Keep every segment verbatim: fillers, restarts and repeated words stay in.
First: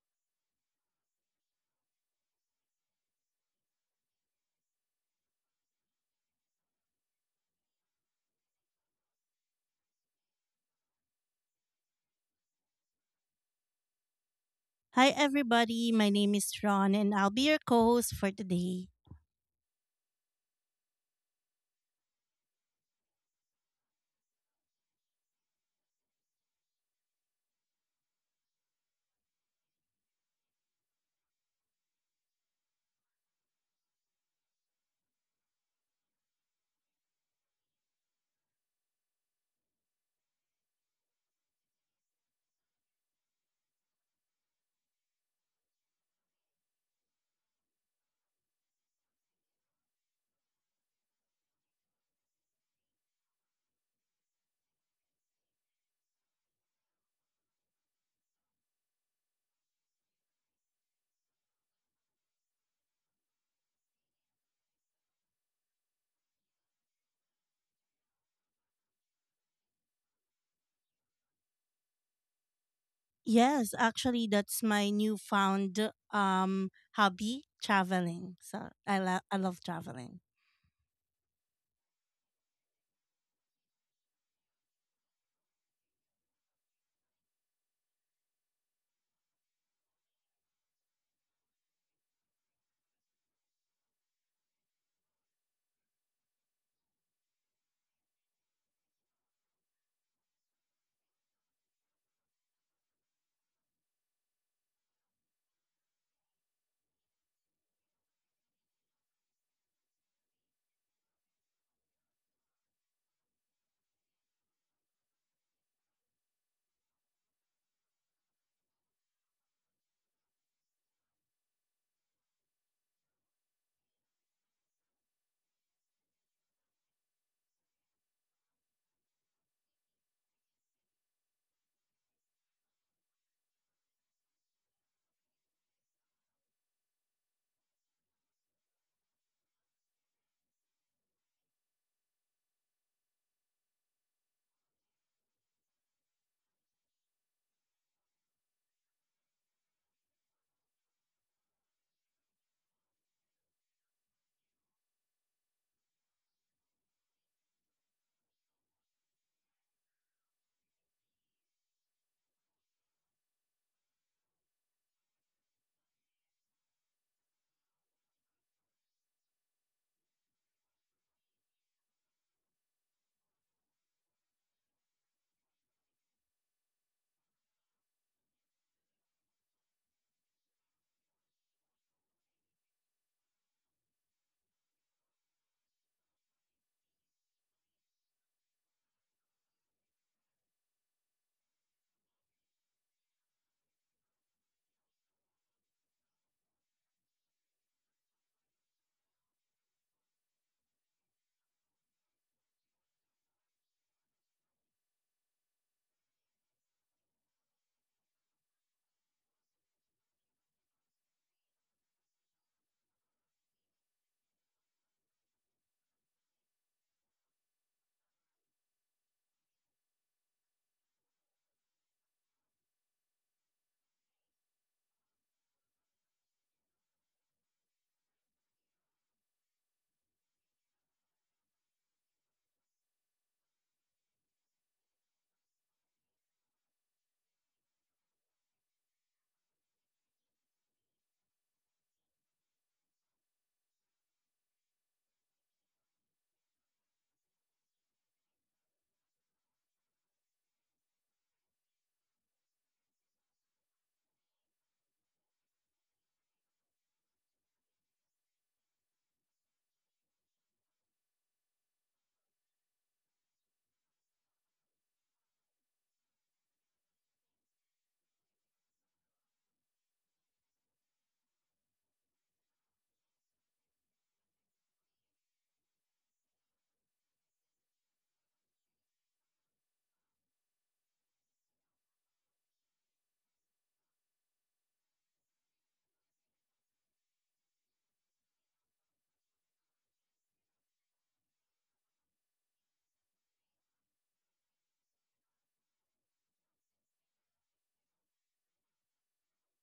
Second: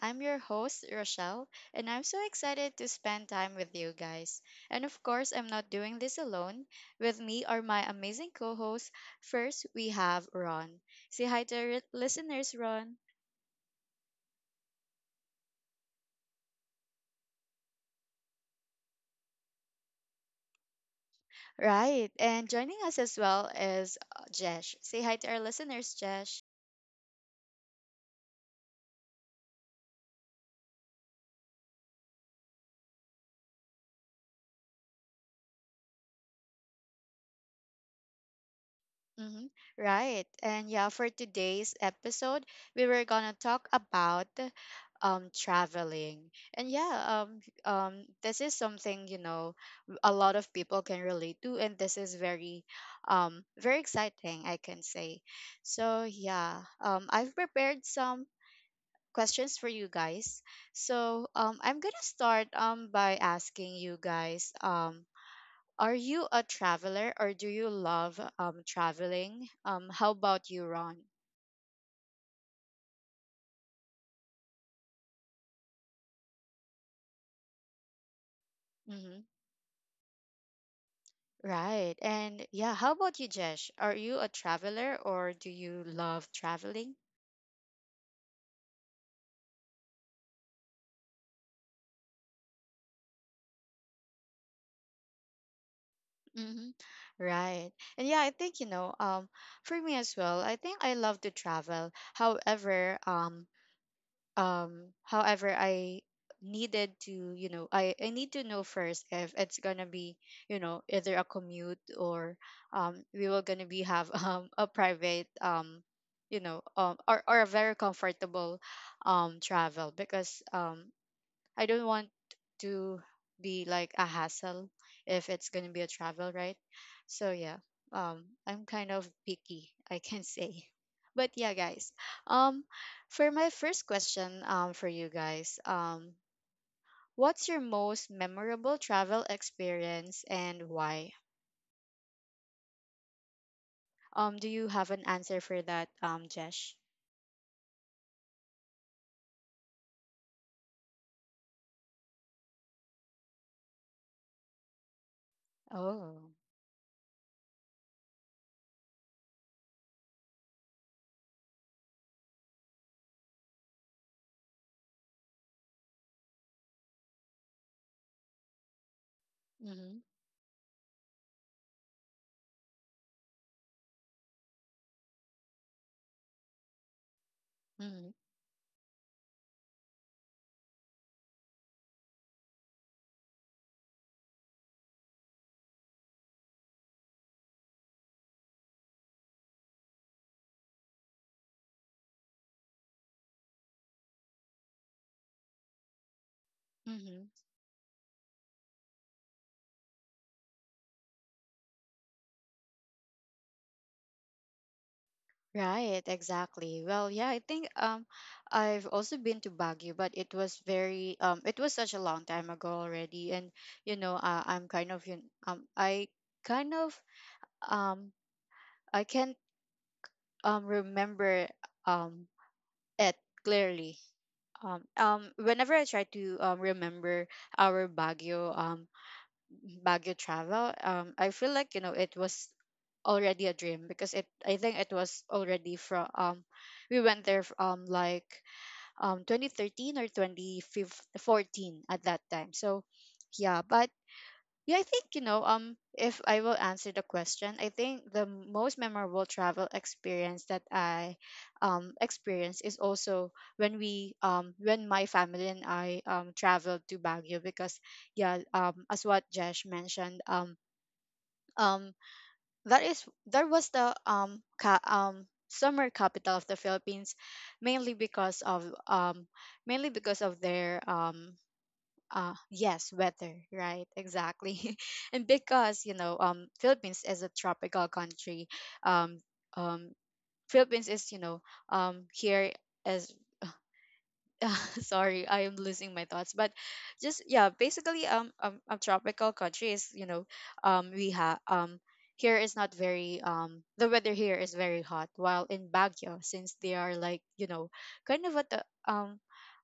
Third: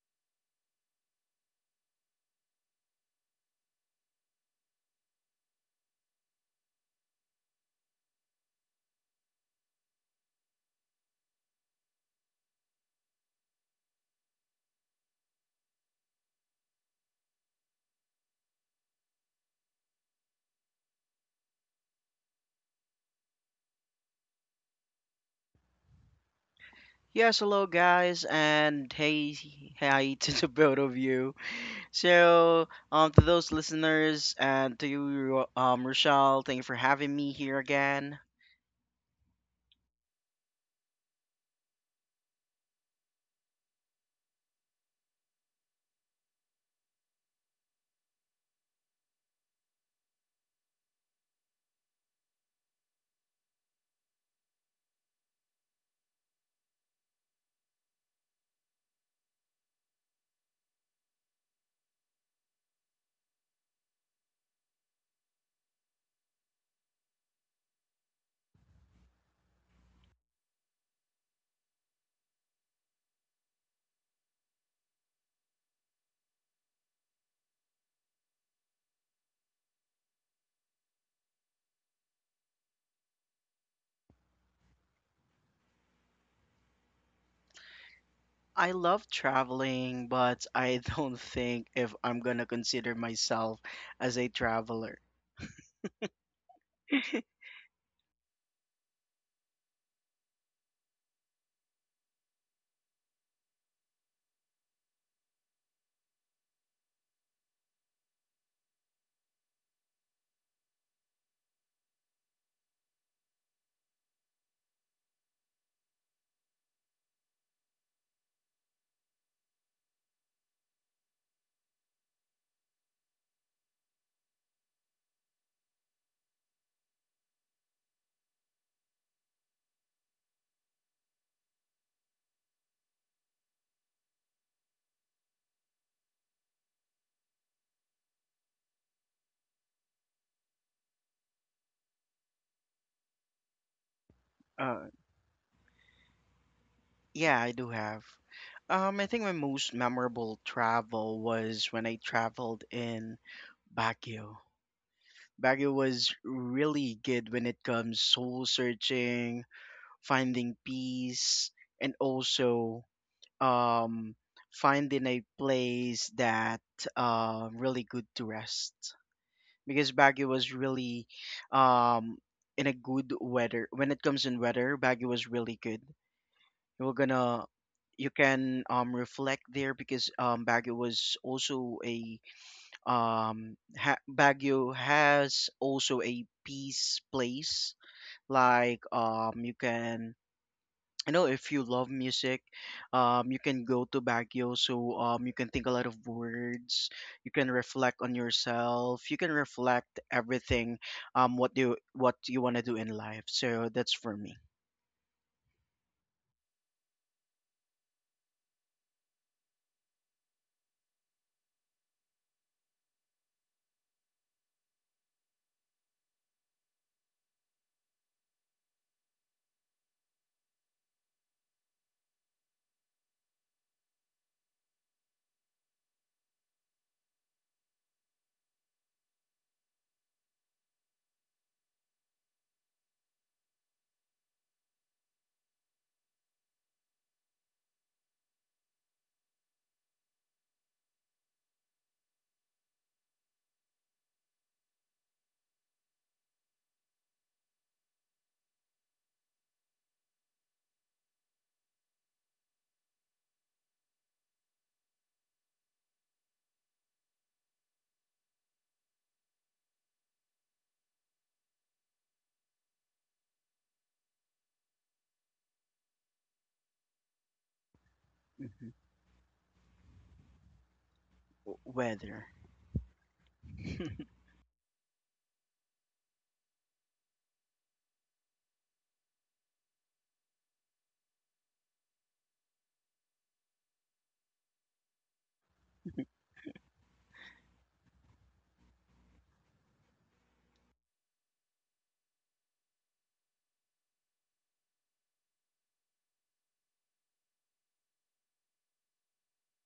I'm your host, Rochelle, and I'm so excited to spend time with you guys. And of course, I'm not doing this alone. With me are my amazing co hosts. First, we have Ron. Say hi to our listeners, Ron. Hi, everybody. My name is Ron, and I'll be your co host for today. Right, and joining us as well is uh, Jesh. Say hi to our listeners, Jesh. Yes, hello guys, and hey, hi to the both of you. So, um, to those listeners and to you, um, Rochelle, thank you for having me here again. Mm-hmm. Right. And yeah, for today's episode, we were gonna talk about um traveling. And yeah, um um this is something, you know, w- a lot of people can relate to, and this is very um very exciting, I can say. So yeah, um I've prepared some questions for you guys. So um I'm gonna start um by asking you guys, um are you a traveler or do you love um, traveling? Um, how about you, Ron? Yes, actually, that's my newfound um, hobby traveling. So I, lo- Hmm. I love traveling. Right. And yeah, how about you, Jesh? Are you a traveler or do you love traveling? I love traveling, but I don't think if I'm gonna consider myself as a traveler. Hmm. Right. And yeah, I think, you know, um, for me as well, I think I love to travel. However, um, um however i needed to, you know, i i need to know first if it's gonna be, you know, either a commute or um we were gonna be have um a private, um you know um or, or a very comfortable um travel, because um I don't want to be like a hassle if it's going to be a travel, right? So yeah, um, I'm kind of picky, I can say. But yeah, guys, um, for my first question, um, for you guys, um, what's your most memorable travel experience and why? Um, do you Uh, have an answer for that, um, Jesh? yeah, I do have. Um, I think my most memorable travel was when I traveled in Baguio. Baguio was Oh. really good when it comes soul searching, finding peace, and also um, finding a place that uh, really good to rest. Because Mm-hmm. Baguio was really um, in a good weather. When it comes in weather, Baguio was really good. We're gonna You can um, reflect there because um, Baguio was also a um, ha- Baguio has also a peace place like um you can, you know, if you love music, um you can go to Baguio, so um you can think a lot of words, you Mm-hmm. can reflect on yourself, you can reflect everything, um what you what you want to do in life. So that's for me. Right, exactly. Well, yeah, I think um I've also been to Baguio, but it was very um it was such a long time ago already, and you know, uh, I'm kind of you um I kind of um I can't um remember um it clearly. Um um whenever I try to um remember our Baguio um Baguio travel, um, I feel like, you know, it was already a dream, because it I think it was already from, um we went there f- um like um twenty thirteen or twenty fourteen at that time. So yeah, but yeah, I think, you know, um, if I will answer the question, I think the most memorable travel experience that I um experienced is also when we um when my family and I um traveled to Baguio, because yeah, um, as what Jesh mentioned, um um that is, there was the um ca- um summer capital of the Philippines, mainly because of Mhm. um mainly because of their um W- weather. uh, yes, weather, right, exactly. And because, you know, um, Philippines is a tropical country, um um Philippines is, you know, um here as sorry, I am losing my thoughts, but just yeah, basically, um, um a tropical country is, you know, um we have, um here is not very, um the weather here is very hot, while in Baguio, since they are, like, you know, kind of at the um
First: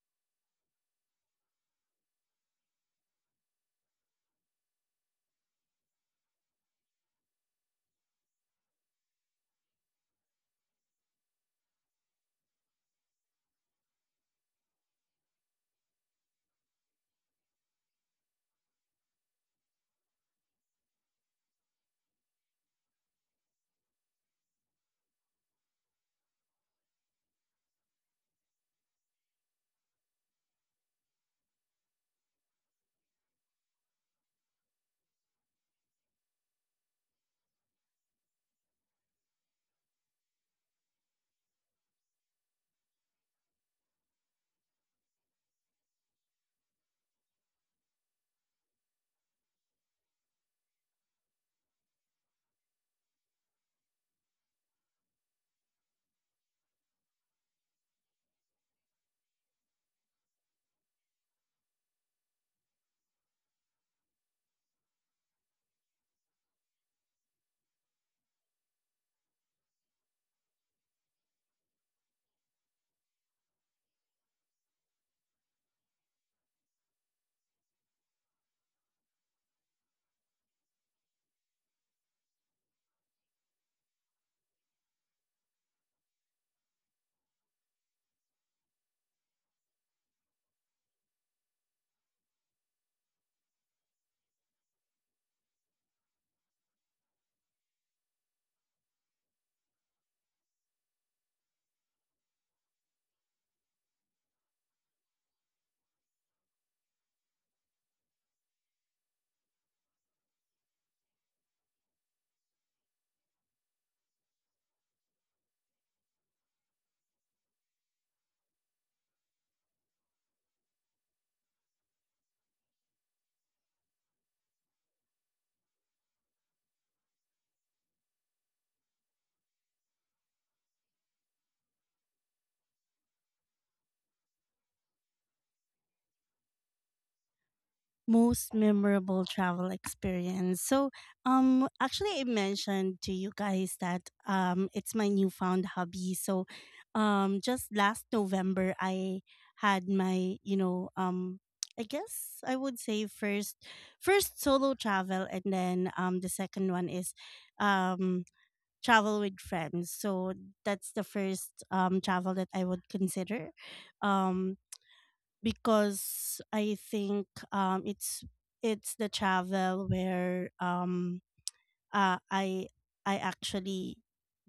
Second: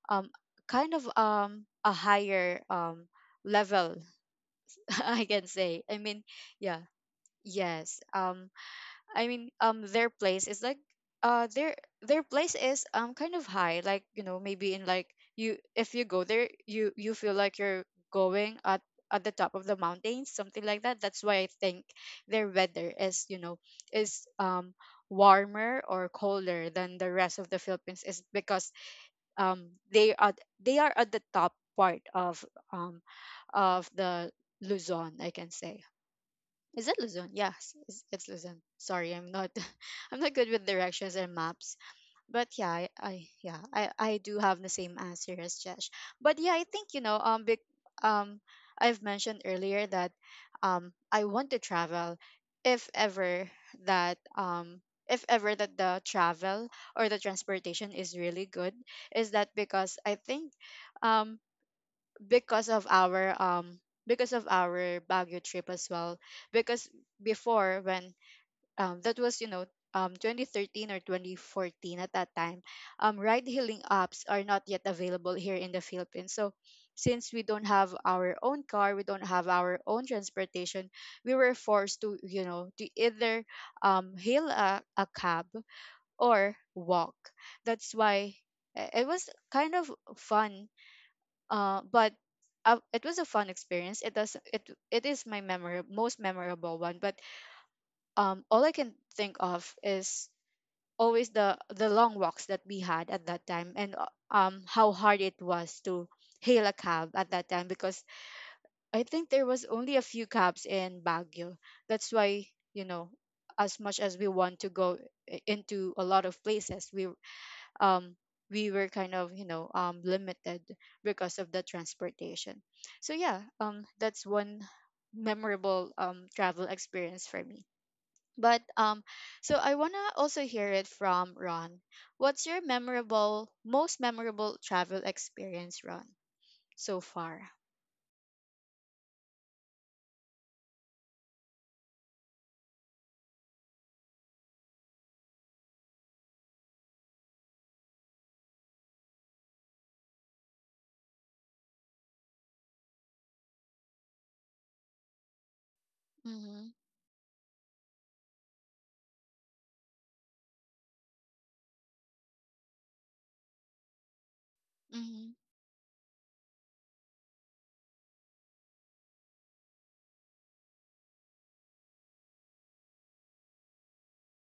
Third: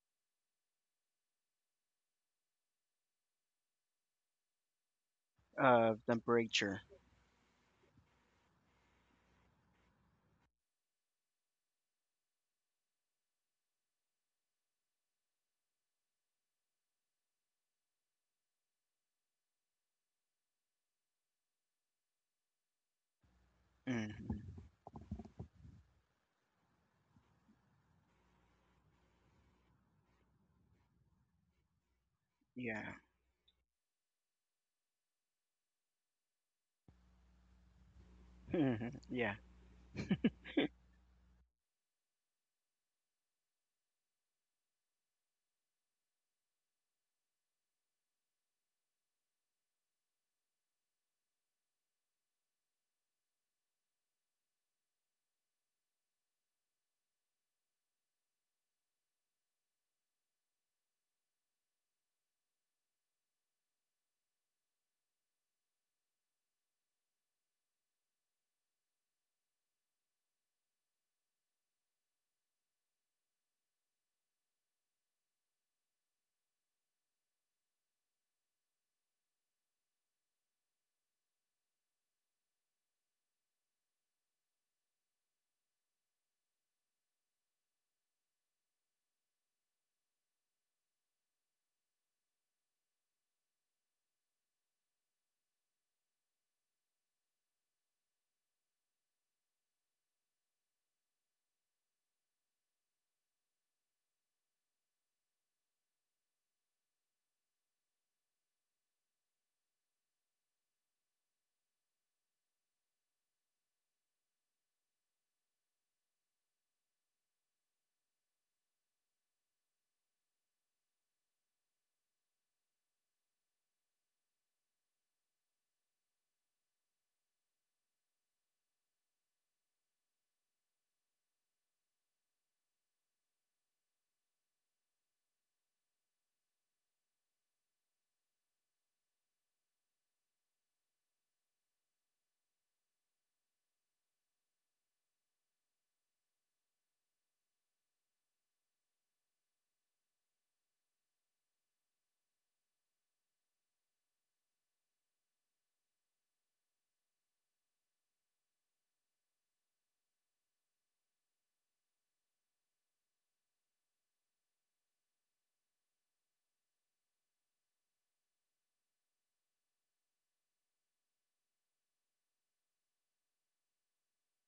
um kind of um a higher um level, I can say. uh I mean, temperature. yeah, yes. Um, I mean, um, their place is like, uh, their their place is um kind of high. Like, you know, maybe in like, you if you go there, you you feel like you're going at at the top of the mountains, something like that. That's why I think their weather is, you know, Hmm. is um warmer or colder than the rest of the Philippines, is because um they are they are at the top part of Yeah. um of the Luzon, I can say. Is it Luzon? Yes, it's, it's Luzon. Sorry, I'm Yeah. not I'm not good with directions and maps. But yeah, I, I yeah, I, I do have the same answer as Jesh. But yeah, I think, you know, um big um I've mentioned earlier that um I want to travel if ever that um if ever that the travel or the transportation is really good, is that because I think um because of our um because of our Baguio trip as well. Because before, when um that was, you know, um twenty thirteen or twenty fourteen at that time, um ride hailing apps are not yet available here in the Philippines. So since we don't have our own car, we don't have our own transportation, we were forced to, you know, to either um hail a, a cab or walk. That's why uh, it was kind of fun, uh, but uh, it was a fun experience. It does it it is my memorable most memorable one. But um, all I can think of is always the the long walks that we had at that time, and uh, um, how hard it was to hail a cab at that time, because I think there was only a few cabs in Baguio. That's why, you know, as much as we want to go i- into a lot of places, we um, we were kind of, you know, um, limited because of the transportation. So yeah, um, that's one memorable um, travel experience for me. But um, so I wanna also hear it from Ron. What's your memorable, most memorable travel experience, Ron, so far? Most memorable travel experience. So, um, actually, I mentioned to you guys that um, it's my newfound hobby. So, um, just last November, I had my, you know, um, I guess I would say first, first solo travel, and then um, the Mm-hmm. second one is, um, travel with friends. So that's the first um travel that I would consider. Um, Mm-hmm. because I think um it's it's the travel where um uh, I I actually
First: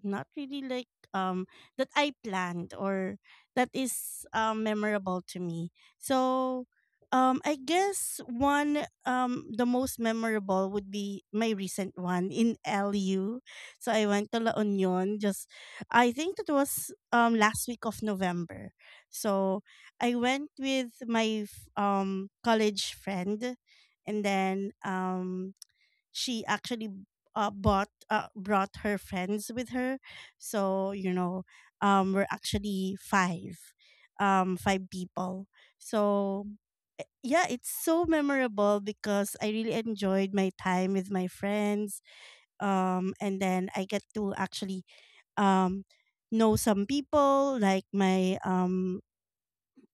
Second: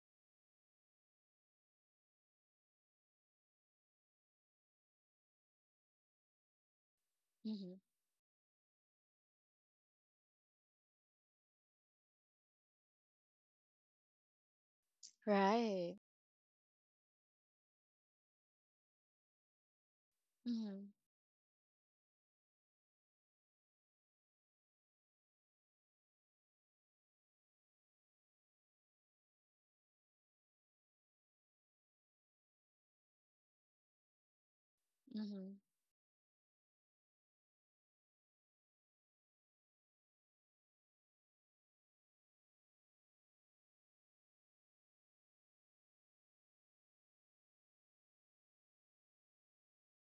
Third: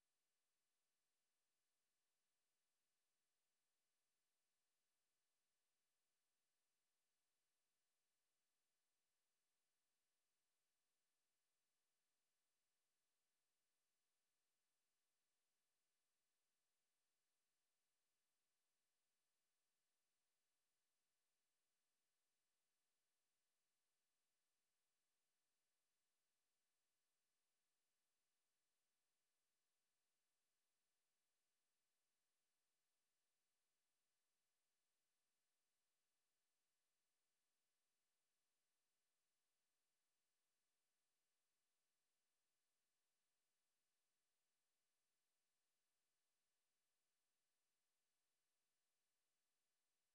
not really like um that I planned or that is um memorable to me. So um I Mm-hmm. guess one um the most memorable would be my recent one in L U. So I went to La Union. Just Right. I think it was um last week of November. So I went Mm-hmm. with my f- um college friend, and then um she actually uh, bought uh, brought her friends with her, so you know, um we're actually five um five people. Mm-hmm. So eh, yeah, it's so memorable because I really enjoyed my time with my friends, um and then I get to actually um know some people like my um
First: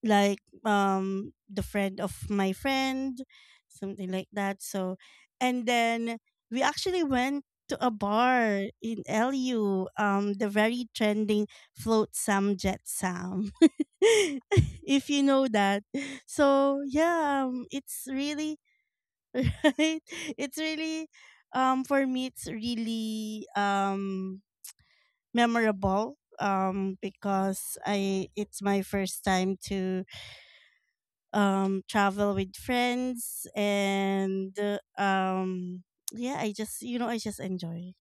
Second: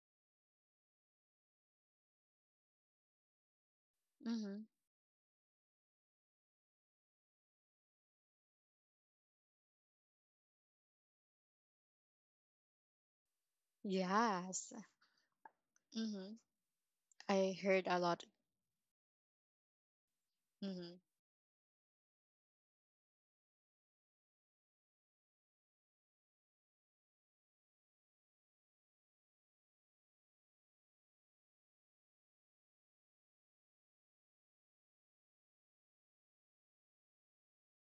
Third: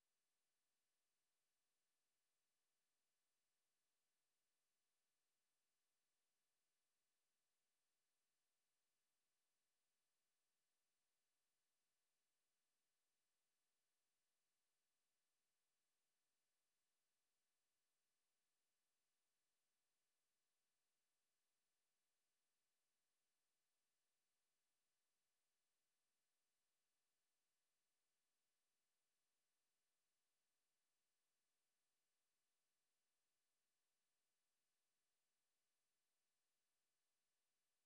like um the friend of my friend, something like that. Mm-hmm. So, and then we actually went to a bar in L U, um the very trending float sam jet sam Yes. if you know that. Mm-hmm. So yeah, um, I heard it's a lot. really right, it's really Mm-hmm. um for me it's really um memorable um because I it's my first time to um travel with friends, and uh, um yeah, i just you know I just enjoy.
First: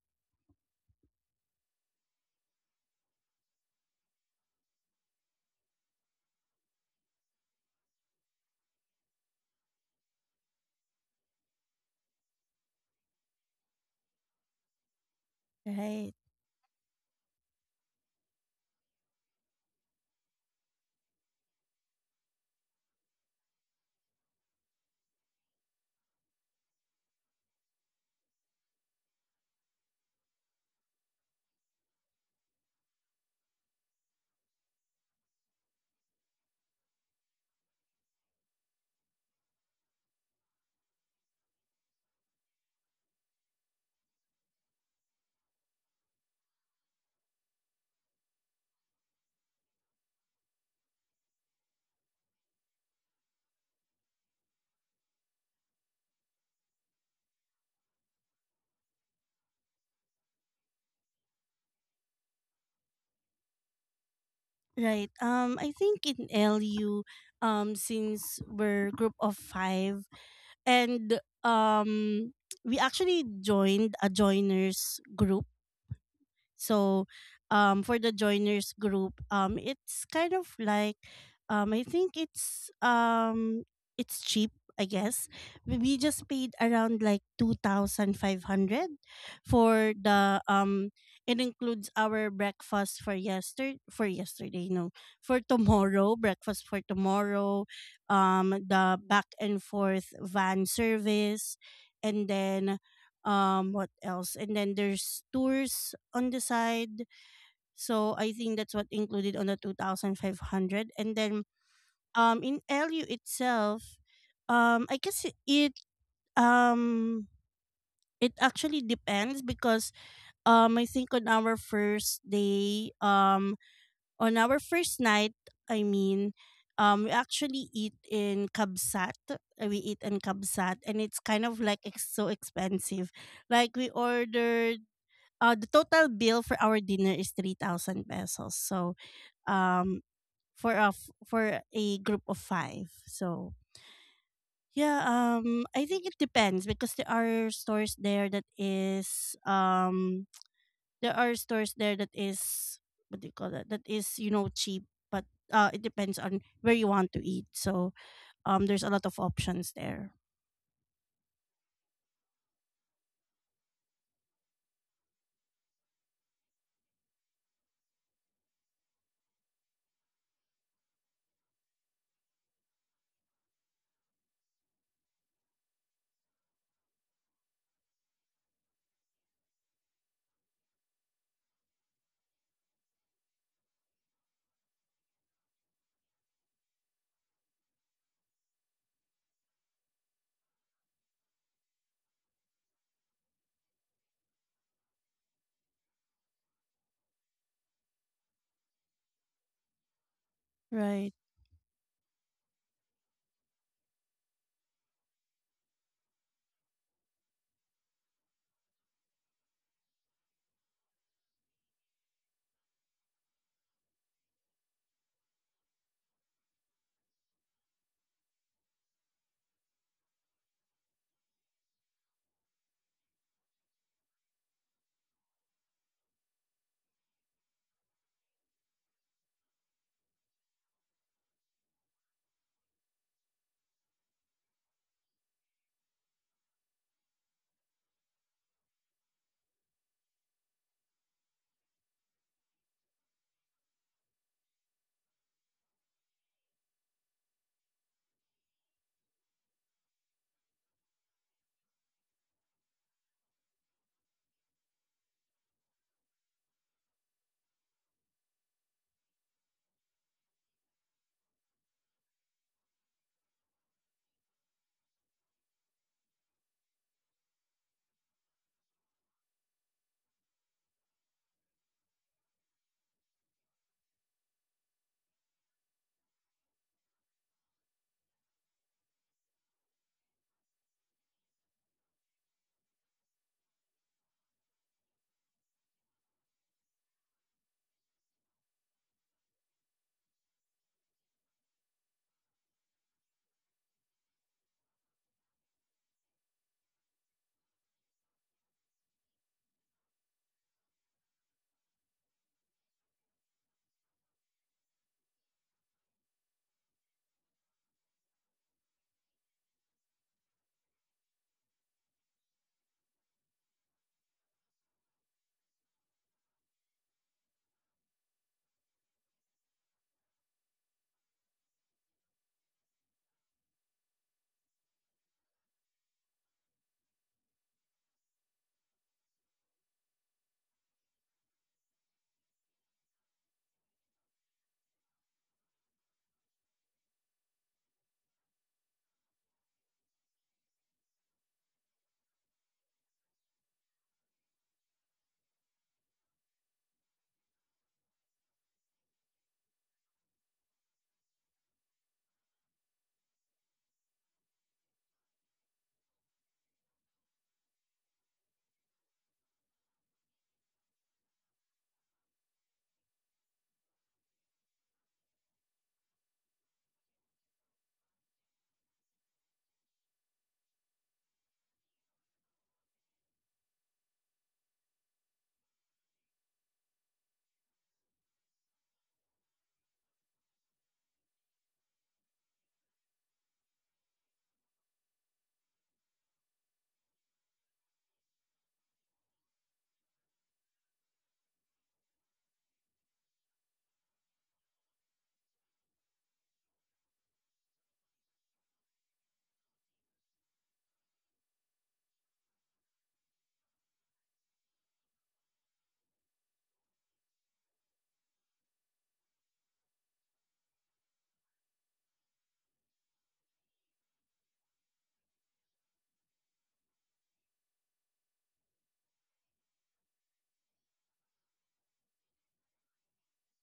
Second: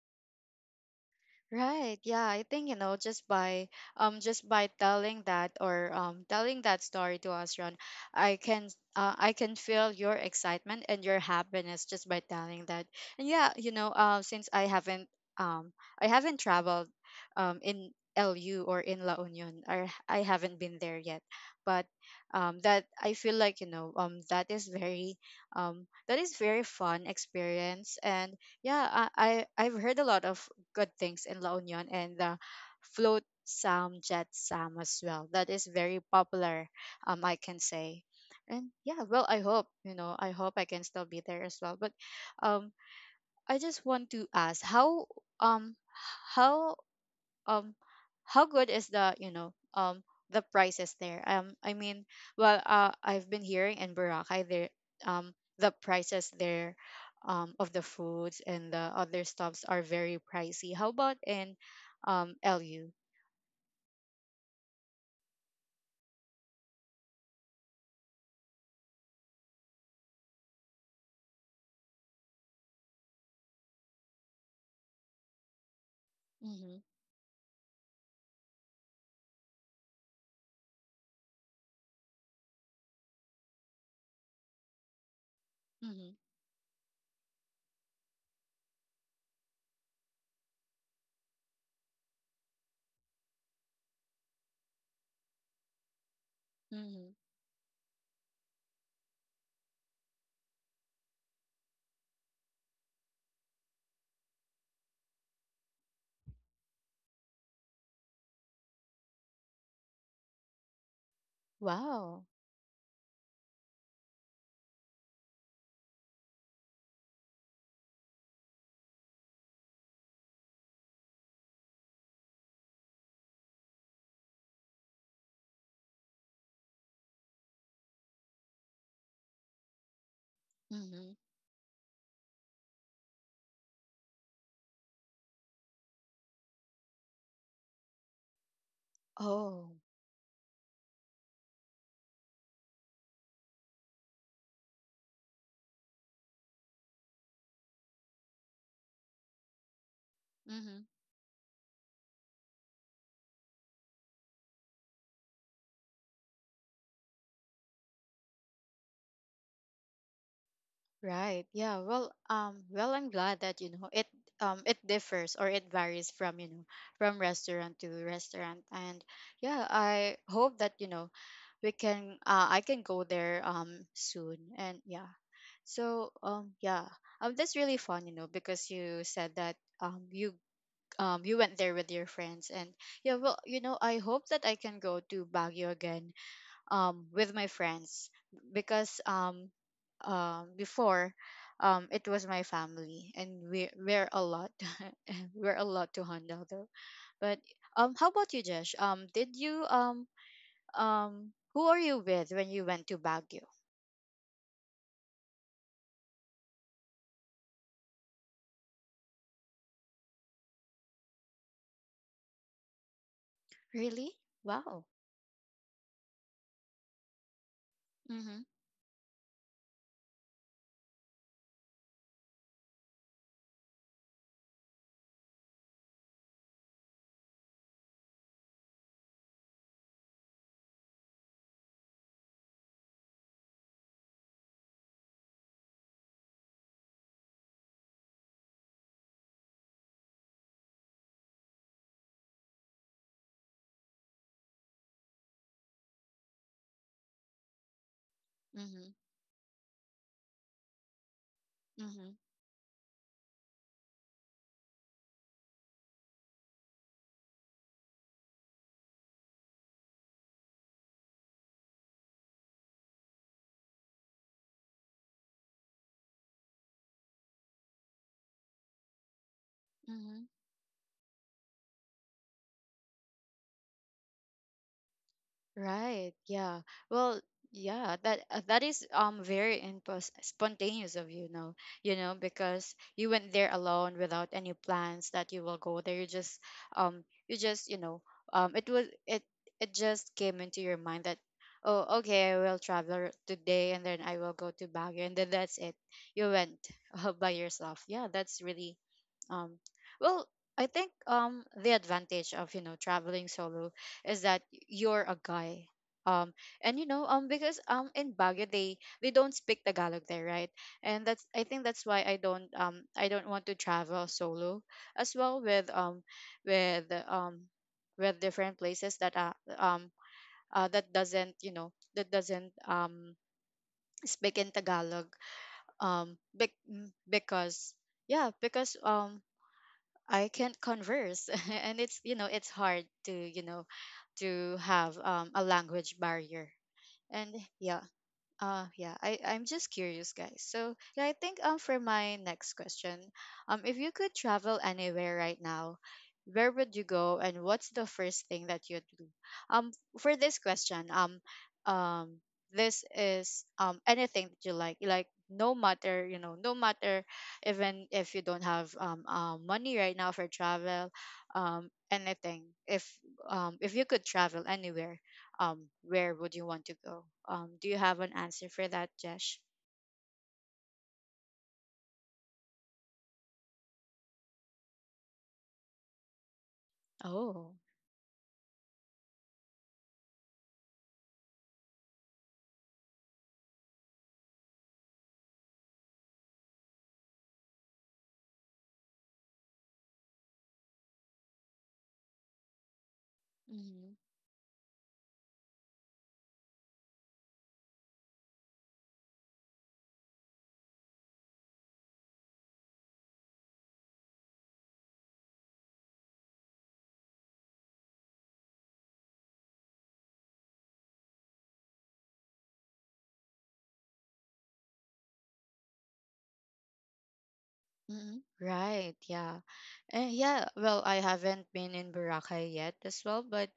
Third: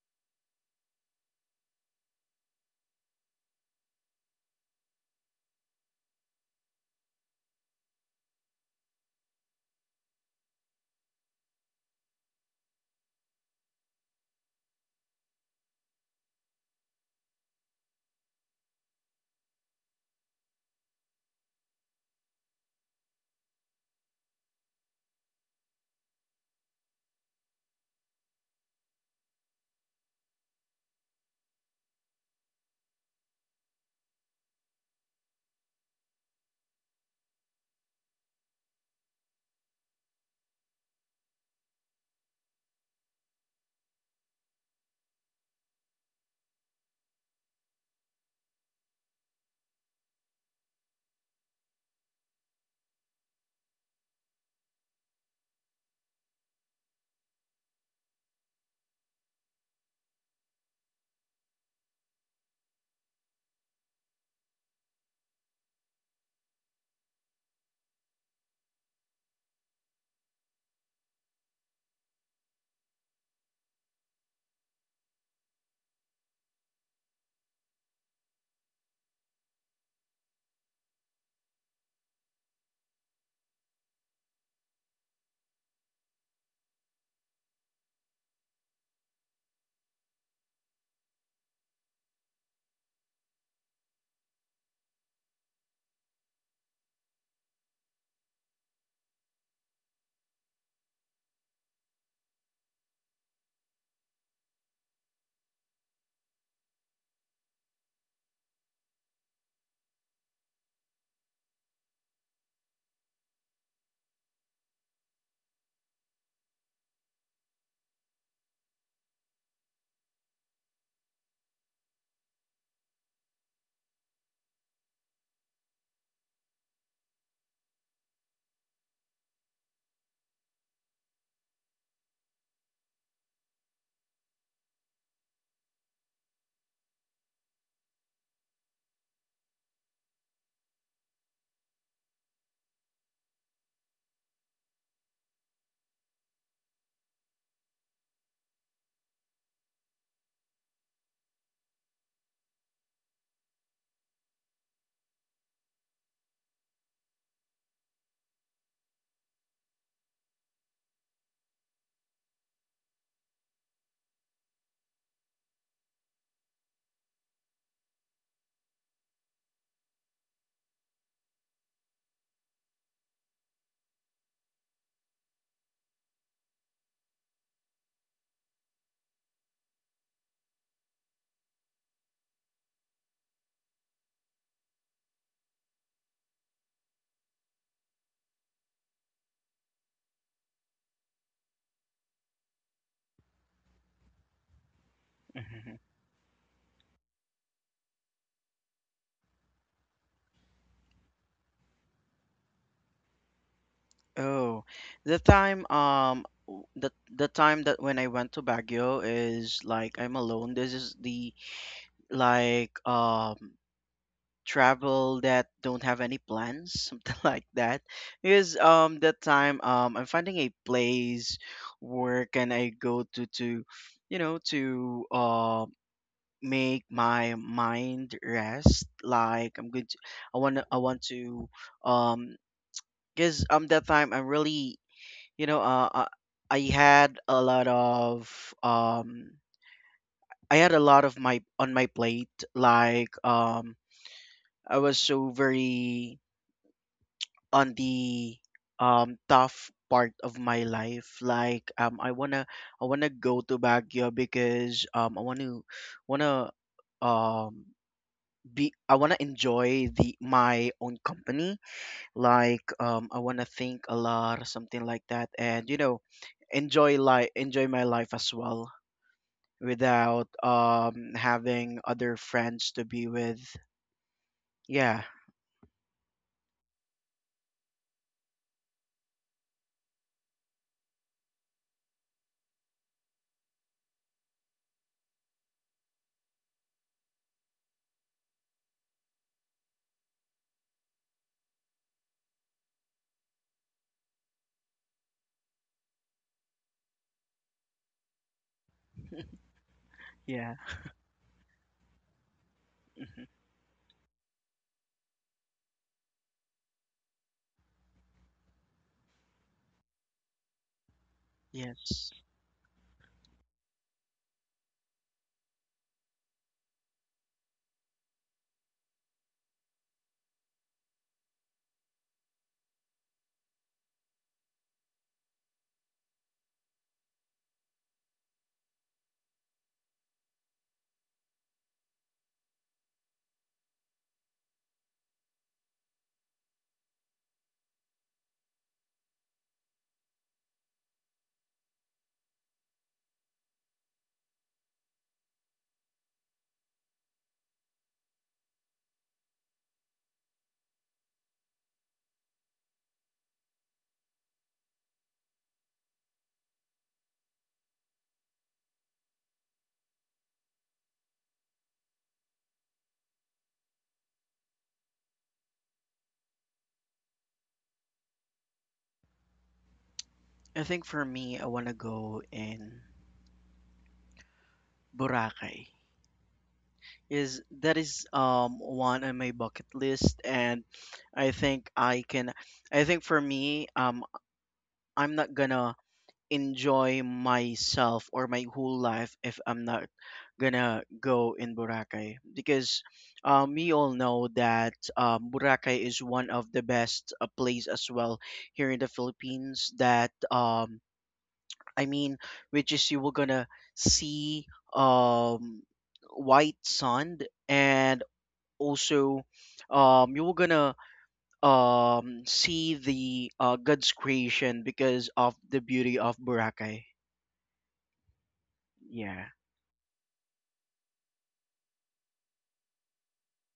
Right. Yeah, I think, you know, just by um just by telling that, or um telling that story to us, Ron, I can uh, I can feel your excitement and your happiness just by telling that. And yeah, you know, uh, since I haven't um I Right. haven't traveled um in L U, or in La Union, or I haven't been there yet, but um that I feel like, you know, um that is very um that is very fun experience, and yeah, I, I I've heard a lot of good things in La Union, and the float sam, jet sam as well. That is very popular, um, I can say. And yeah, well, I hope, you know, I hope I can still be there as well. But um, I just want to ask, how um how um how good is the, you know, um the prices there, um, I mean, well, uh, I've been hearing in Boracay there, um the prices there, um of the foods and the other stuffs are very pricey. How about in um LU? right um I think in LU, um since we're group of five, and um we actually joined a joiners group. Mm-hmm. So, um, for the joiners group, um, it's kind of like, um, I think it's um, it's cheap. I guess we we just Mm-hmm. paid around like two thousand five hundred for the um. It includes our breakfast for yesterday, for yesterday, no, for tomorrow, breakfast for Mm-hmm. tomorrow, um, the back and forth van service, and then um what else, and then there's tours on the side. So I think that's what included on the two thousand five hundred. And then Wow. um in LU itself, um i guess it it, um it actually depends because um I think on our first day um on our first night. i mean um we actually eat in kabsat. Uh, we eat in kabsat, and it's Mm-hmm. kind of like ex- so expensive. Like, we ordered uh, the total bill for our dinner is three thousand pesos. So, Oh. um, for a, f- for a group of five. So, yeah, um, I think it depends because there are stores there that is, um, Mm-hmm. there are stores there that is, what do you call that, that is, you know, cheap, but uh, it depends on where you want to eat. So, um, there's a lot of options there. Right. Yeah. Well, um, well, I'm glad that, you know, it um, it differs, or it varies from, you know, from restaurant to restaurant, and yeah, I hope that, you know, we can. Uh, I can go there um soon, and yeah. So um yeah, um, that's really fun, you know, because you said that um you um you went there with your friends, and yeah, well, you know, I hope that I can go to Baguio again um, with my friends, because um, um, before um, it was my family, and we we're a lot we're a lot to handle though, but um, how about you, Josh, um did you um Right. um who are you with when you went to Baguio? Oh, the time um w- the the time that when I went to Baguio is like I'm alone. This is the like um Really. Wow. travel that don't have any plans, something like that. Mhm. Because um that time um I'm finding a place where can I go to to you know, to uh make my mind rest. Like I'm going to, I want to I want to um because um that time I'm really, you know, uh, uh, I had a lot of um i had a lot of my on my plate. Like um I was so very on the Mhm. um tough part of my life. Like um I Mhm. want to, i want to go to Baguio because um I want to want to um be, I want to enjoy the my own company, like um I want to think a lot or something like that, and you know, enjoy life, enjoy my life as well, without Mhm. um having other friends to be with. Yeah, Right. Yeah. Well, yeah, that uh, that is um, very impos- spontaneous of, you know, you know, because you went there alone without any plans that you will go there. You just um you just, you know, um it was it it just came into your mind that oh, okay, I will travel today, and then I will go to Baguio, and then that's it. You went uh, by yourself. Yeah, that's really um, well, yeah. I think um, the advantage of, you know, Mhm. traveling solo is that you're a guy. Um, and you know, um, because um in Baguio they they don't speak Tagalog there, right? And that's I think that's why Yes. I don't um I don't want to travel solo as well with um with um with different places that are um uh, that doesn't, you know, that doesn't um speak in Tagalog, um bec- mm, because yeah, because um, I can't converse and it's, you know, it's hard to, you know, to have um, a language barrier. And yeah, uh, yeah, I I'm just curious, guys. So yeah, I think um, for my next question, um, if you could travel anywhere right now, where would you go, and what's the first thing that you'd do? Um, for this question, um um this is um, anything that you like, like no matter, you know, no matter, even if you don't have um, um, money right now for travel, um, anything, if um if you could travel anywhere, um, where would you want to go? Um, do you have an answer for that, Jesh? I think for me I want to go in Boracay. Is Oh. that is um one on my bucket list, and I think I can, I think for me, um I'm not gonna enjoy myself or my whole life if I'm not gonna go in Boracay. Because um, we all Mm-hmm. know that um, Boracay is one of the best uh, place as well here in the Philippines, that um, I mean, which is you were gonna see um, white sand, and also um, you were gonna um, see the uh, God's creation because of the beauty of Boracay. Mm-hmm. Right, Yeah. yeah. Eh, yeah, well, I haven't been in Boracay yet as well, but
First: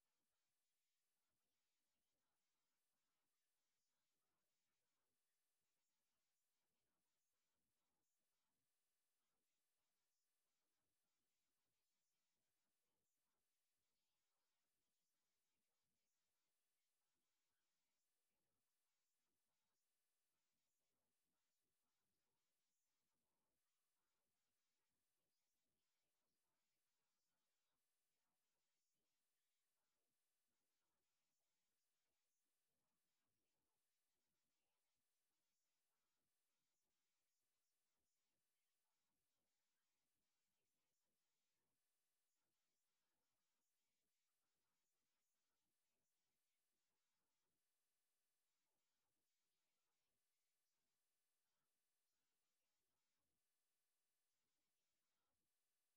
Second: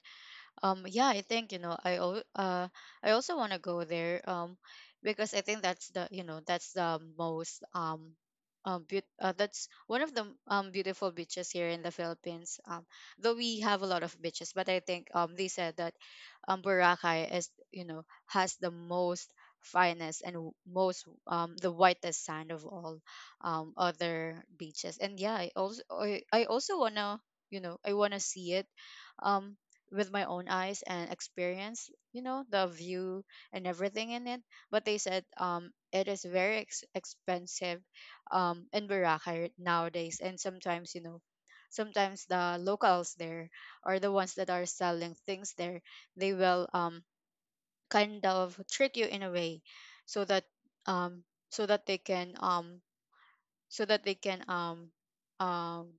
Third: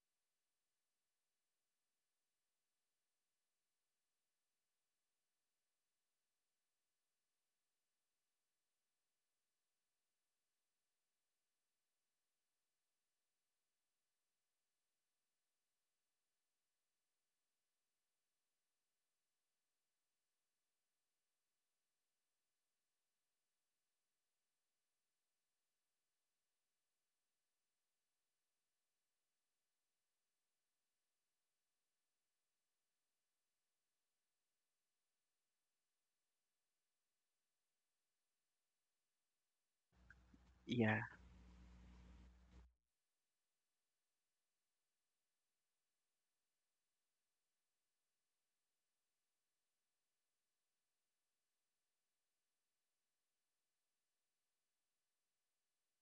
Um, yeah, I think, you know, I al- uh I also want to go there um because I think that's the, you know, that's the most um um beau- uh, that's one of the um beautiful beaches here in the Philippines. Um though we have a lot of beaches, but I think um they said that um Boracay is, you know, has the most finest and w- most um the whitest sand of all um other beaches. And yeah, I also I, I also want to, you know, I want to see it. Um with my own eyes and experience you know the view and everything in it, but they said um it is very ex- expensive um in Boracay right nowadays, and sometimes Yeah. you know sometimes the locals there or the ones that are selling things there, they will um kind of trick you in a way so that um so that they can um so that they can um um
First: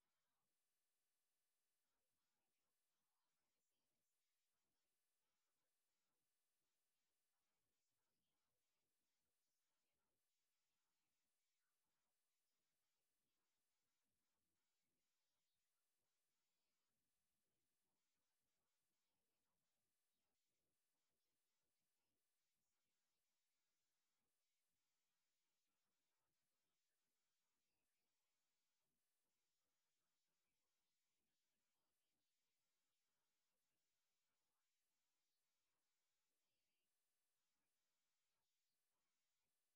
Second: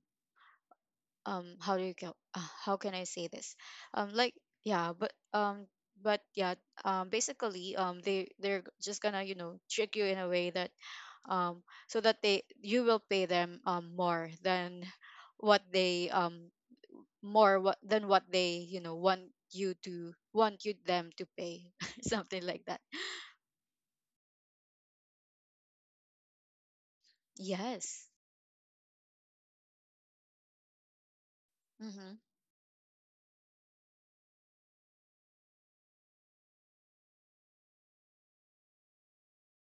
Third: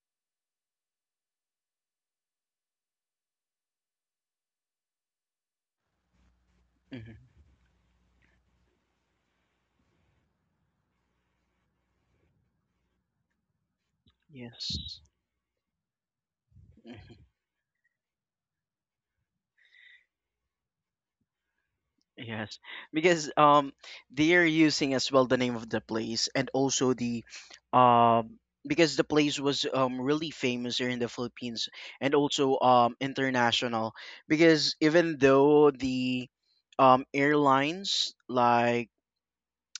um how do you go uh, how can I say this, um like yeah but um but yeah, um Hmm. basically um they they're just gonna you know trick you in a way that um so that they you will pay them um more than Yes. what they um Hmm. more what than what they you know want you to want you them to pay something Yes. like that. Because um they're using as well the name of the place, and also the Yes. um because the place was um really famous here in the Philippines, and Mm-hmm. also um international, because even though the um airlines, like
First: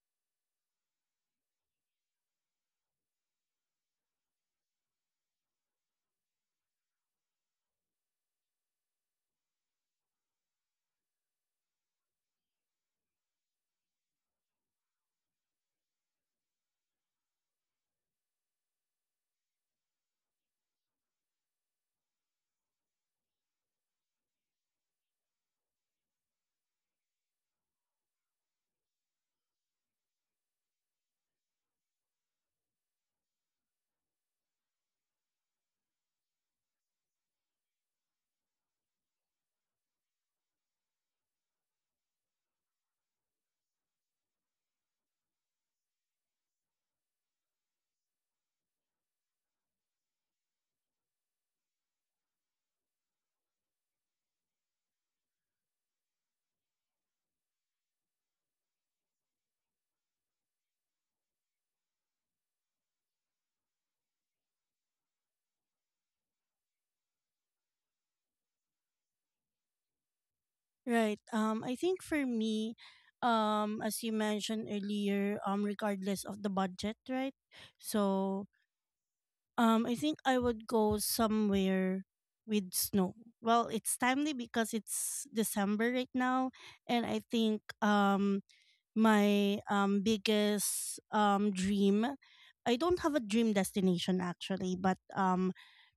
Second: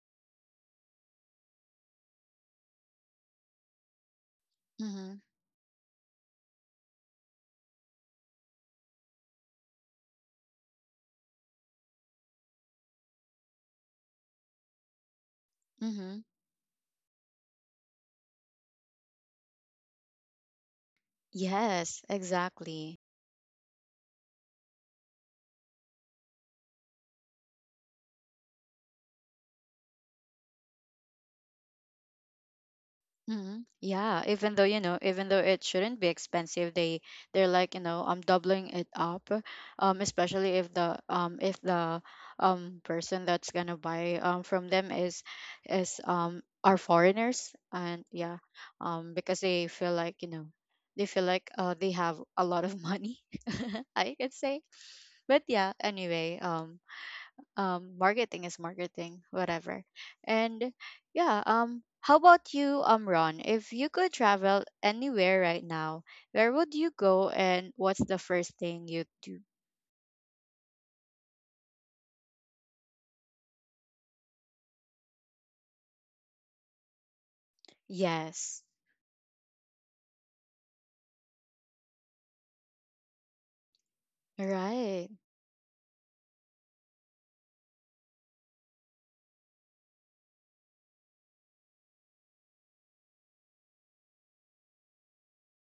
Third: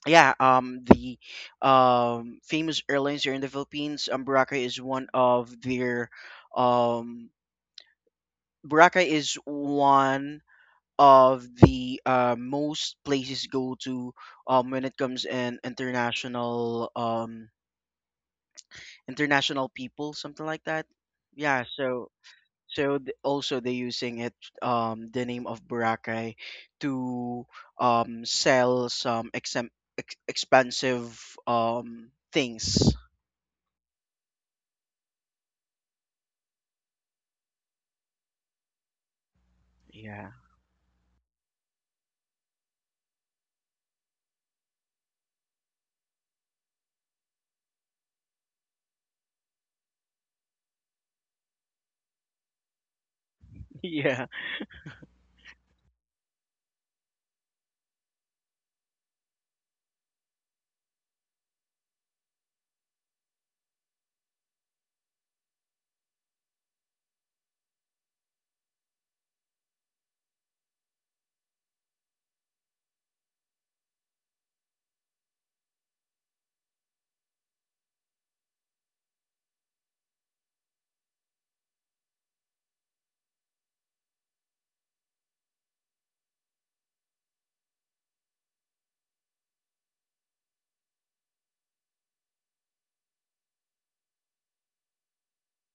yeah um the um famous airlines here in the Philippines, um Boracay is one Mm-hmm. of their um Boracay is one of the uh, most places go to, um, when it comes in Mm-hmm. international, um, international people, something like that. Yeah, Yes, so exactly. so th- also they're using it, um, the name of Boracay, to um, sell some exem- ex- expensive um, things. Hmm. Yeah, even though you know, even though it shouldn't be expensive, they they're like you know, I'm doubling it up, um, Yeah. especially if the um if the um person that's gonna buy um from them is is um are foreigners. And yeah, um because they feel like you know they feel like uh they have a lot of money, I Yeah, could say. But yeah, anyway, um um marketing is marketing, whatever. And yeah, um how about you, um Ron? If you could travel anywhere right now, where would you go and what's the first thing you do? Right. Um, I think for me, um, as you mentioned earlier, um, regardless of the budget, right? So, Yes. um, I think I would go somewhere with snow. Well, it's timely because Right. it's December right now, and I think um my um biggest um dream. I don't have a dream destination, actually, but um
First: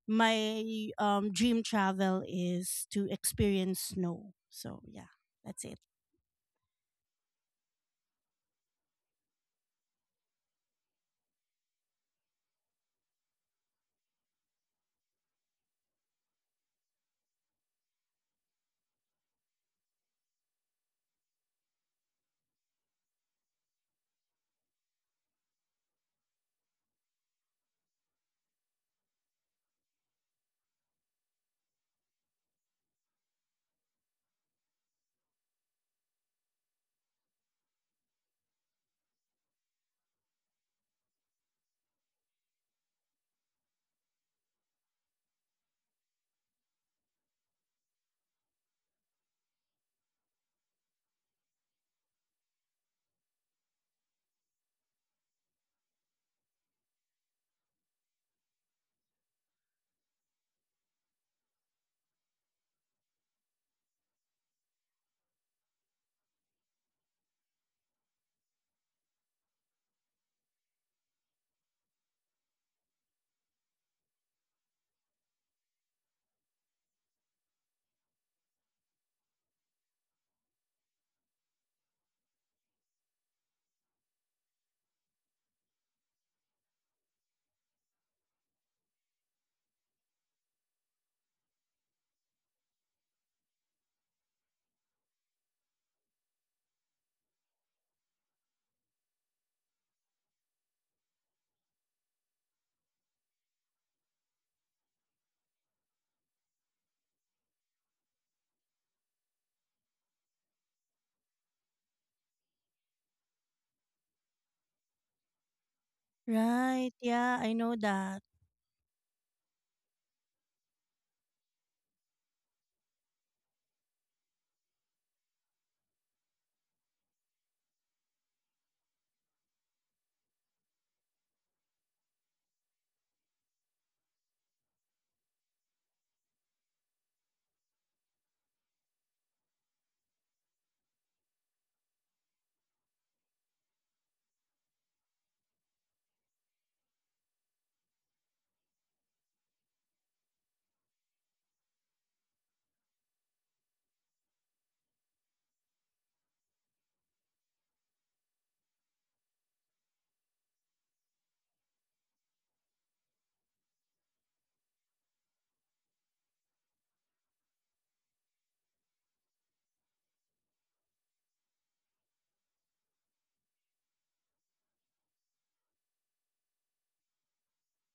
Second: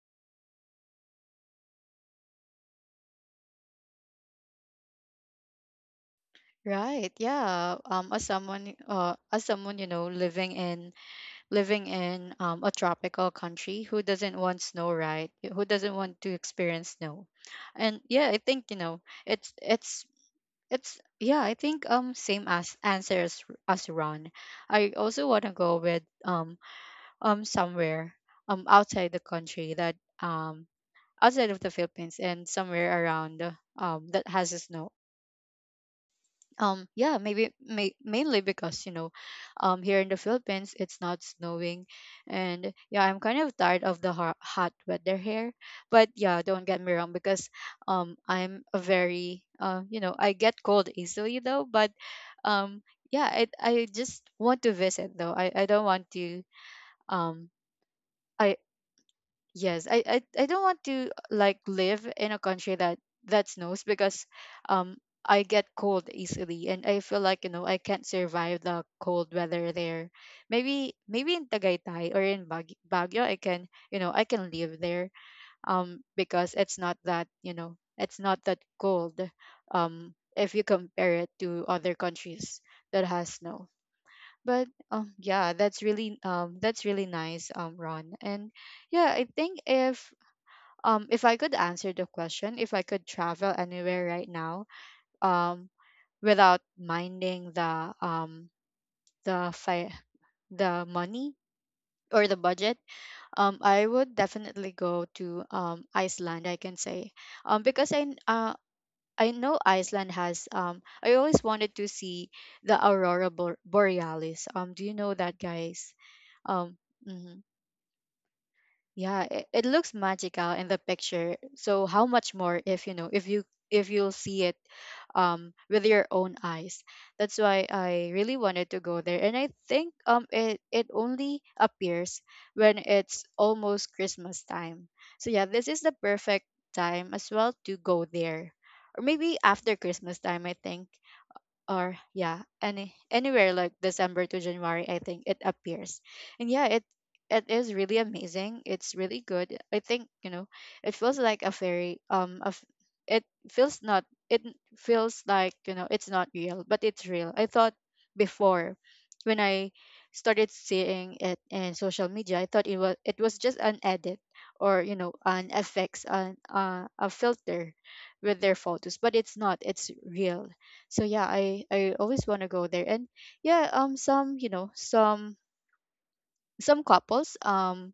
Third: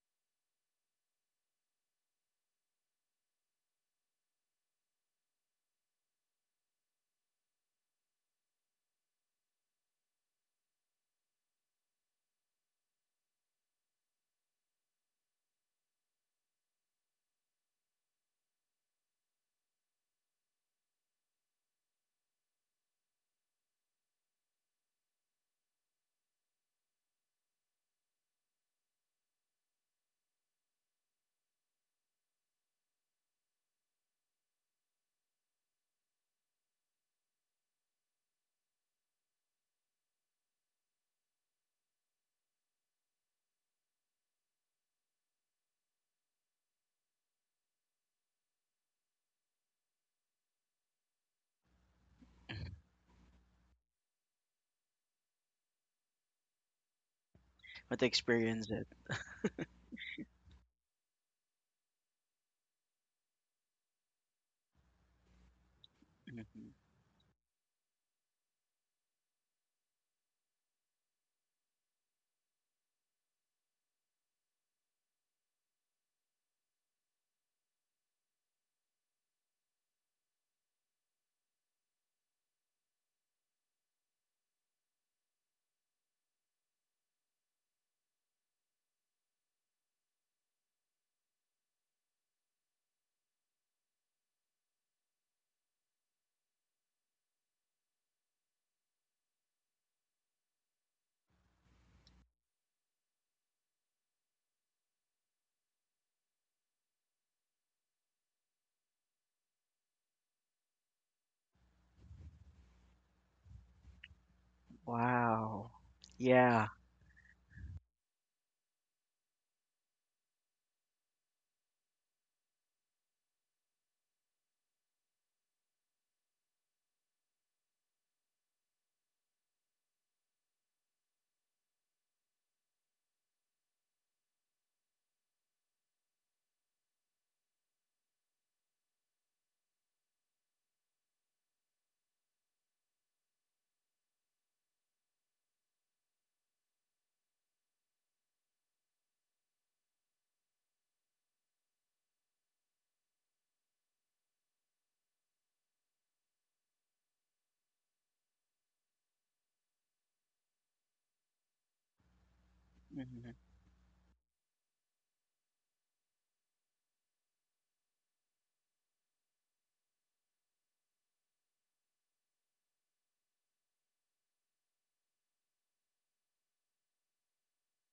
my um dream travel is to experience snow. So yeah, that's it. Right, yeah. Um as someone, uh as someone you know living in living in um a tropical country, who doesn't want snow, right? Who doesn't want to experience snow? And yeah, I think you know, it's it's it's yeah, I think um same as answer as, as Ron. I also want to go with um um somewhere um outside the country, that um outside of the Philippines, and somewhere around um that has snow. Um yeah, maybe may, mainly because you know um here in the Philippines it's not snowing, and yeah, I'm kind of tired of the hot, hot weather here. But yeah, don't get me wrong, because um I'm a very uh you know, I get cold easily though. But um yeah, i, I just want to visit, though i, I don't want to um but to I, experience it. yes, I, I I don't want to like live in a country that that snows, because um I get cold easily Mhm. and I feel like you know I can't survive the cold weather there. Maybe maybe in Tagaytay or in Bag- Baguio I can you know I can live there, um because it's not that you know it's not that cold um if you compare it to other countries that has snow. But um yeah, that's really um that's really nice, um Ron. And yeah, I think if um, if I could answer the question, if I could travel anywhere right now, um, without minding the um the fi- the money or the budget, um, I would definitely go to um Iceland, I can say, um, because I kn- uh. I know Iceland has, um I always wanted to see the aurora Bor- borealis. Um do you know that, Wow. guys? Yeah. Um Right. Yeah, mhm. I know that. Yeah, it, it looks magical in the picture. So how much more if you know if you if you'll see it um with your own eyes. That's why I really wanted to go there. And I think um it it only appears when it's almost Christmas time. So yeah, this is the perfect time as well to go there. Or maybe after Christmas time, I think, or yeah, any anywhere like December to January, I think it appears. And yeah, it it is really amazing, it's really good. I think you know it feels like a very um of it feels not it feels like you know it's not real, but it's real. I thought before when I started seeing it in social media, I thought it was it Mhm. was just an edit or you know an effects an uh, a filter with their photos, but it's not, it's real. So yeah, i i always want to go there. And yeah, um some you know some some couples um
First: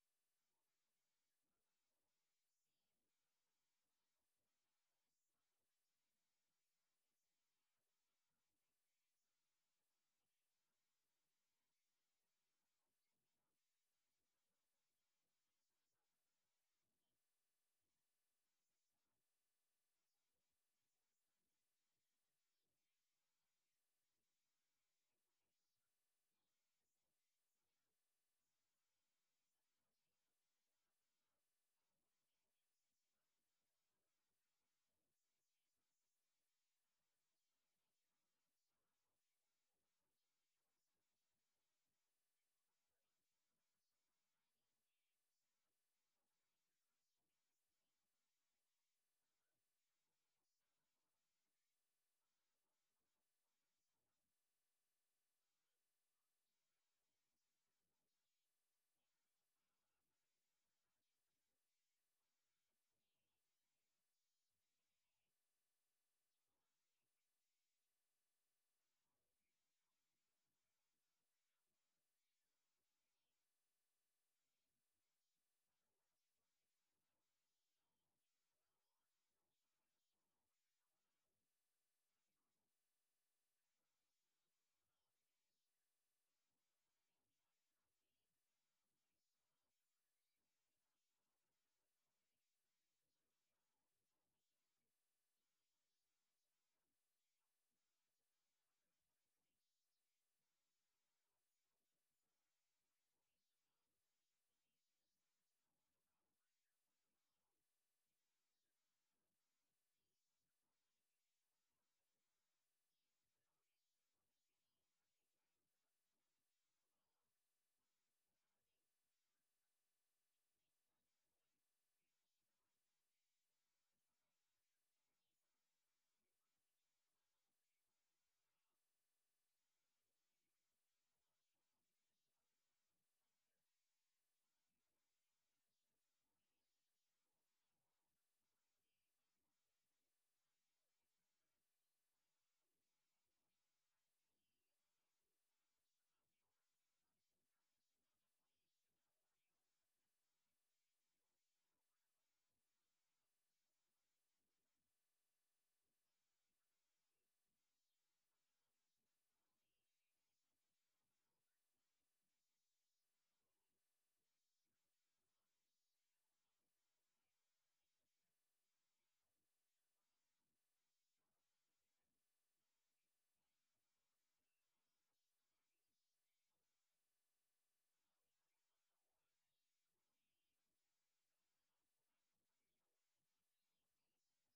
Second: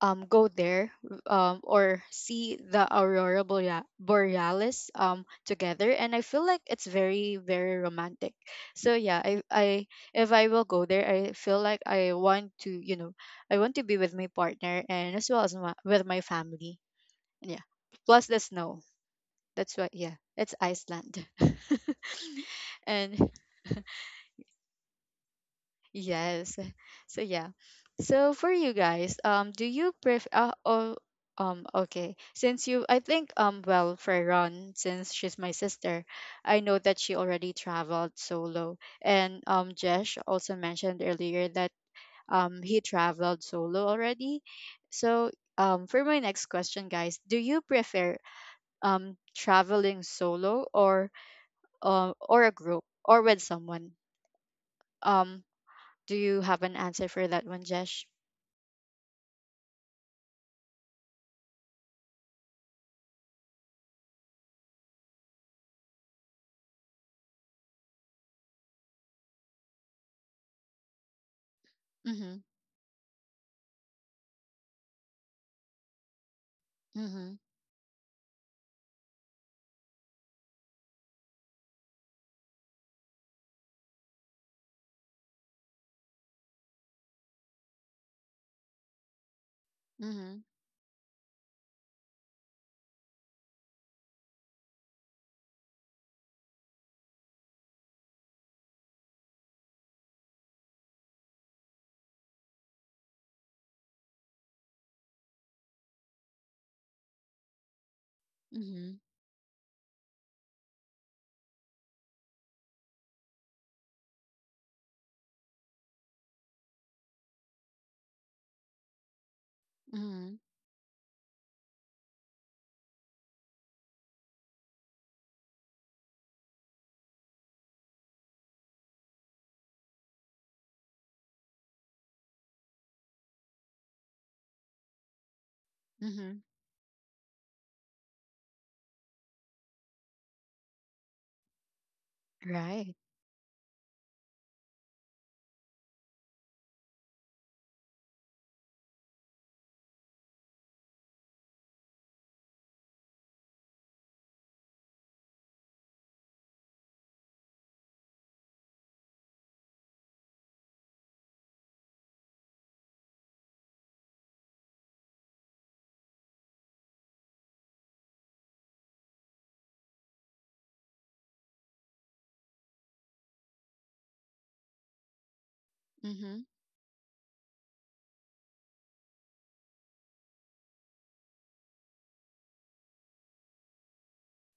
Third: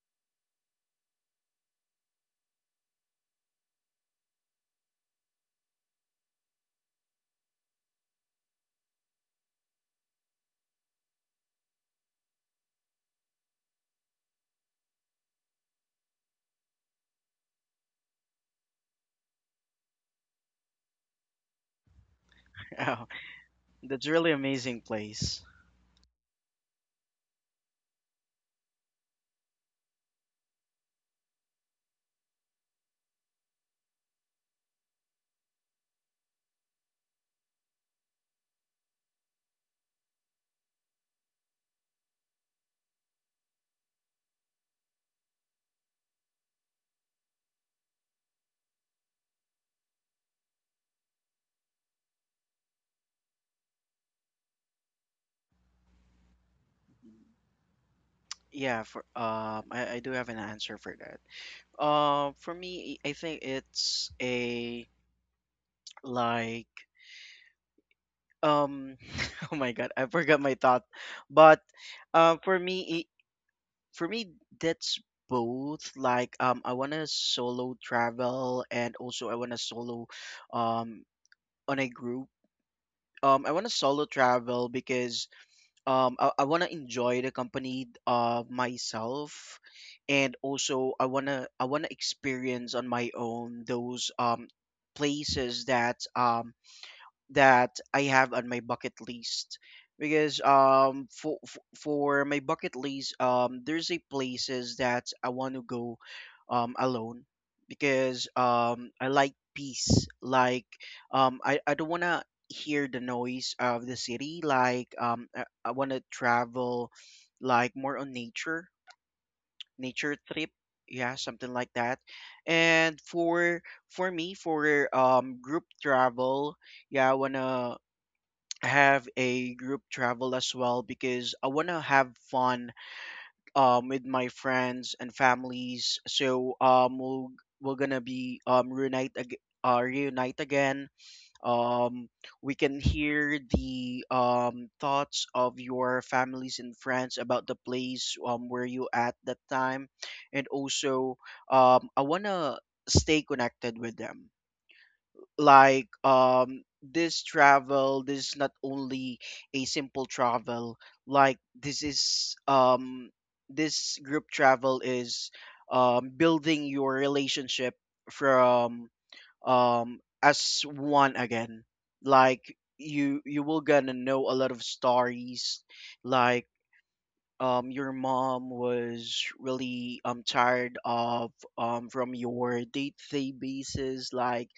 um go there um or see the aurora borea- borealis um together, and I feel like it's very, very romantic. So yeah, I I if I will go there, I feel like I want to you know I want to be with my partner, and as well as my, with my family. Yeah, plus the snow. That's why yeah, it's Iceland. Oh, And that's really amazing place. yes. So yeah. So for you guys, um, do you prefer? Uh, oh, um, okay. Since you, I think, um, well, for Ron, since she's my sister, I know that she already traveled solo. And um, Jesh also mentioned earlier that um he traveled solo already. So um, for my next question, guys, do you prefer um traveling solo or uh, or a group, or with someone? Um, do you have an answer for that one, Jesh? Yeah, for um, I, I do have an answer for that. Uh, for me, I think it's a like um, oh my God, I forgot my thought. But uh, Mhm, for me, it, for me, that's both. Like um, I want to mhm, solo travel, and also I want to solo um on a group. Um, I want to solo travel because um i, I want to enjoy the company of myself. And mhm, also i want to I want to experience on my own those um places that um that I have on my bucket list, because um for for my bucket list um there's a places that I want to go um alone, because um mhm, I like peace, like um I I don't want to hear the noise of the city. Like um I, I want to travel like more on nature, nature mhm, trip, yeah, something like that. And for for me, for um group travel, yeah, I wanna have a group travel as well, because I want to have fun um with my friends and families. mhm. So um we'll, we're gonna be um reunite ag- uh, reunite again. Um, we can Right. hear the um thoughts of your families and friends about the place um where you at that time, and also um I wanna stay connected with them, like um this travel, this is not only a simple travel, like this is um this group travel is um building your relationship from um as one again. Like you you will gonna know a lot of stories, Mhm, like um your mom was really um tired of um from your day-to-day basis. Like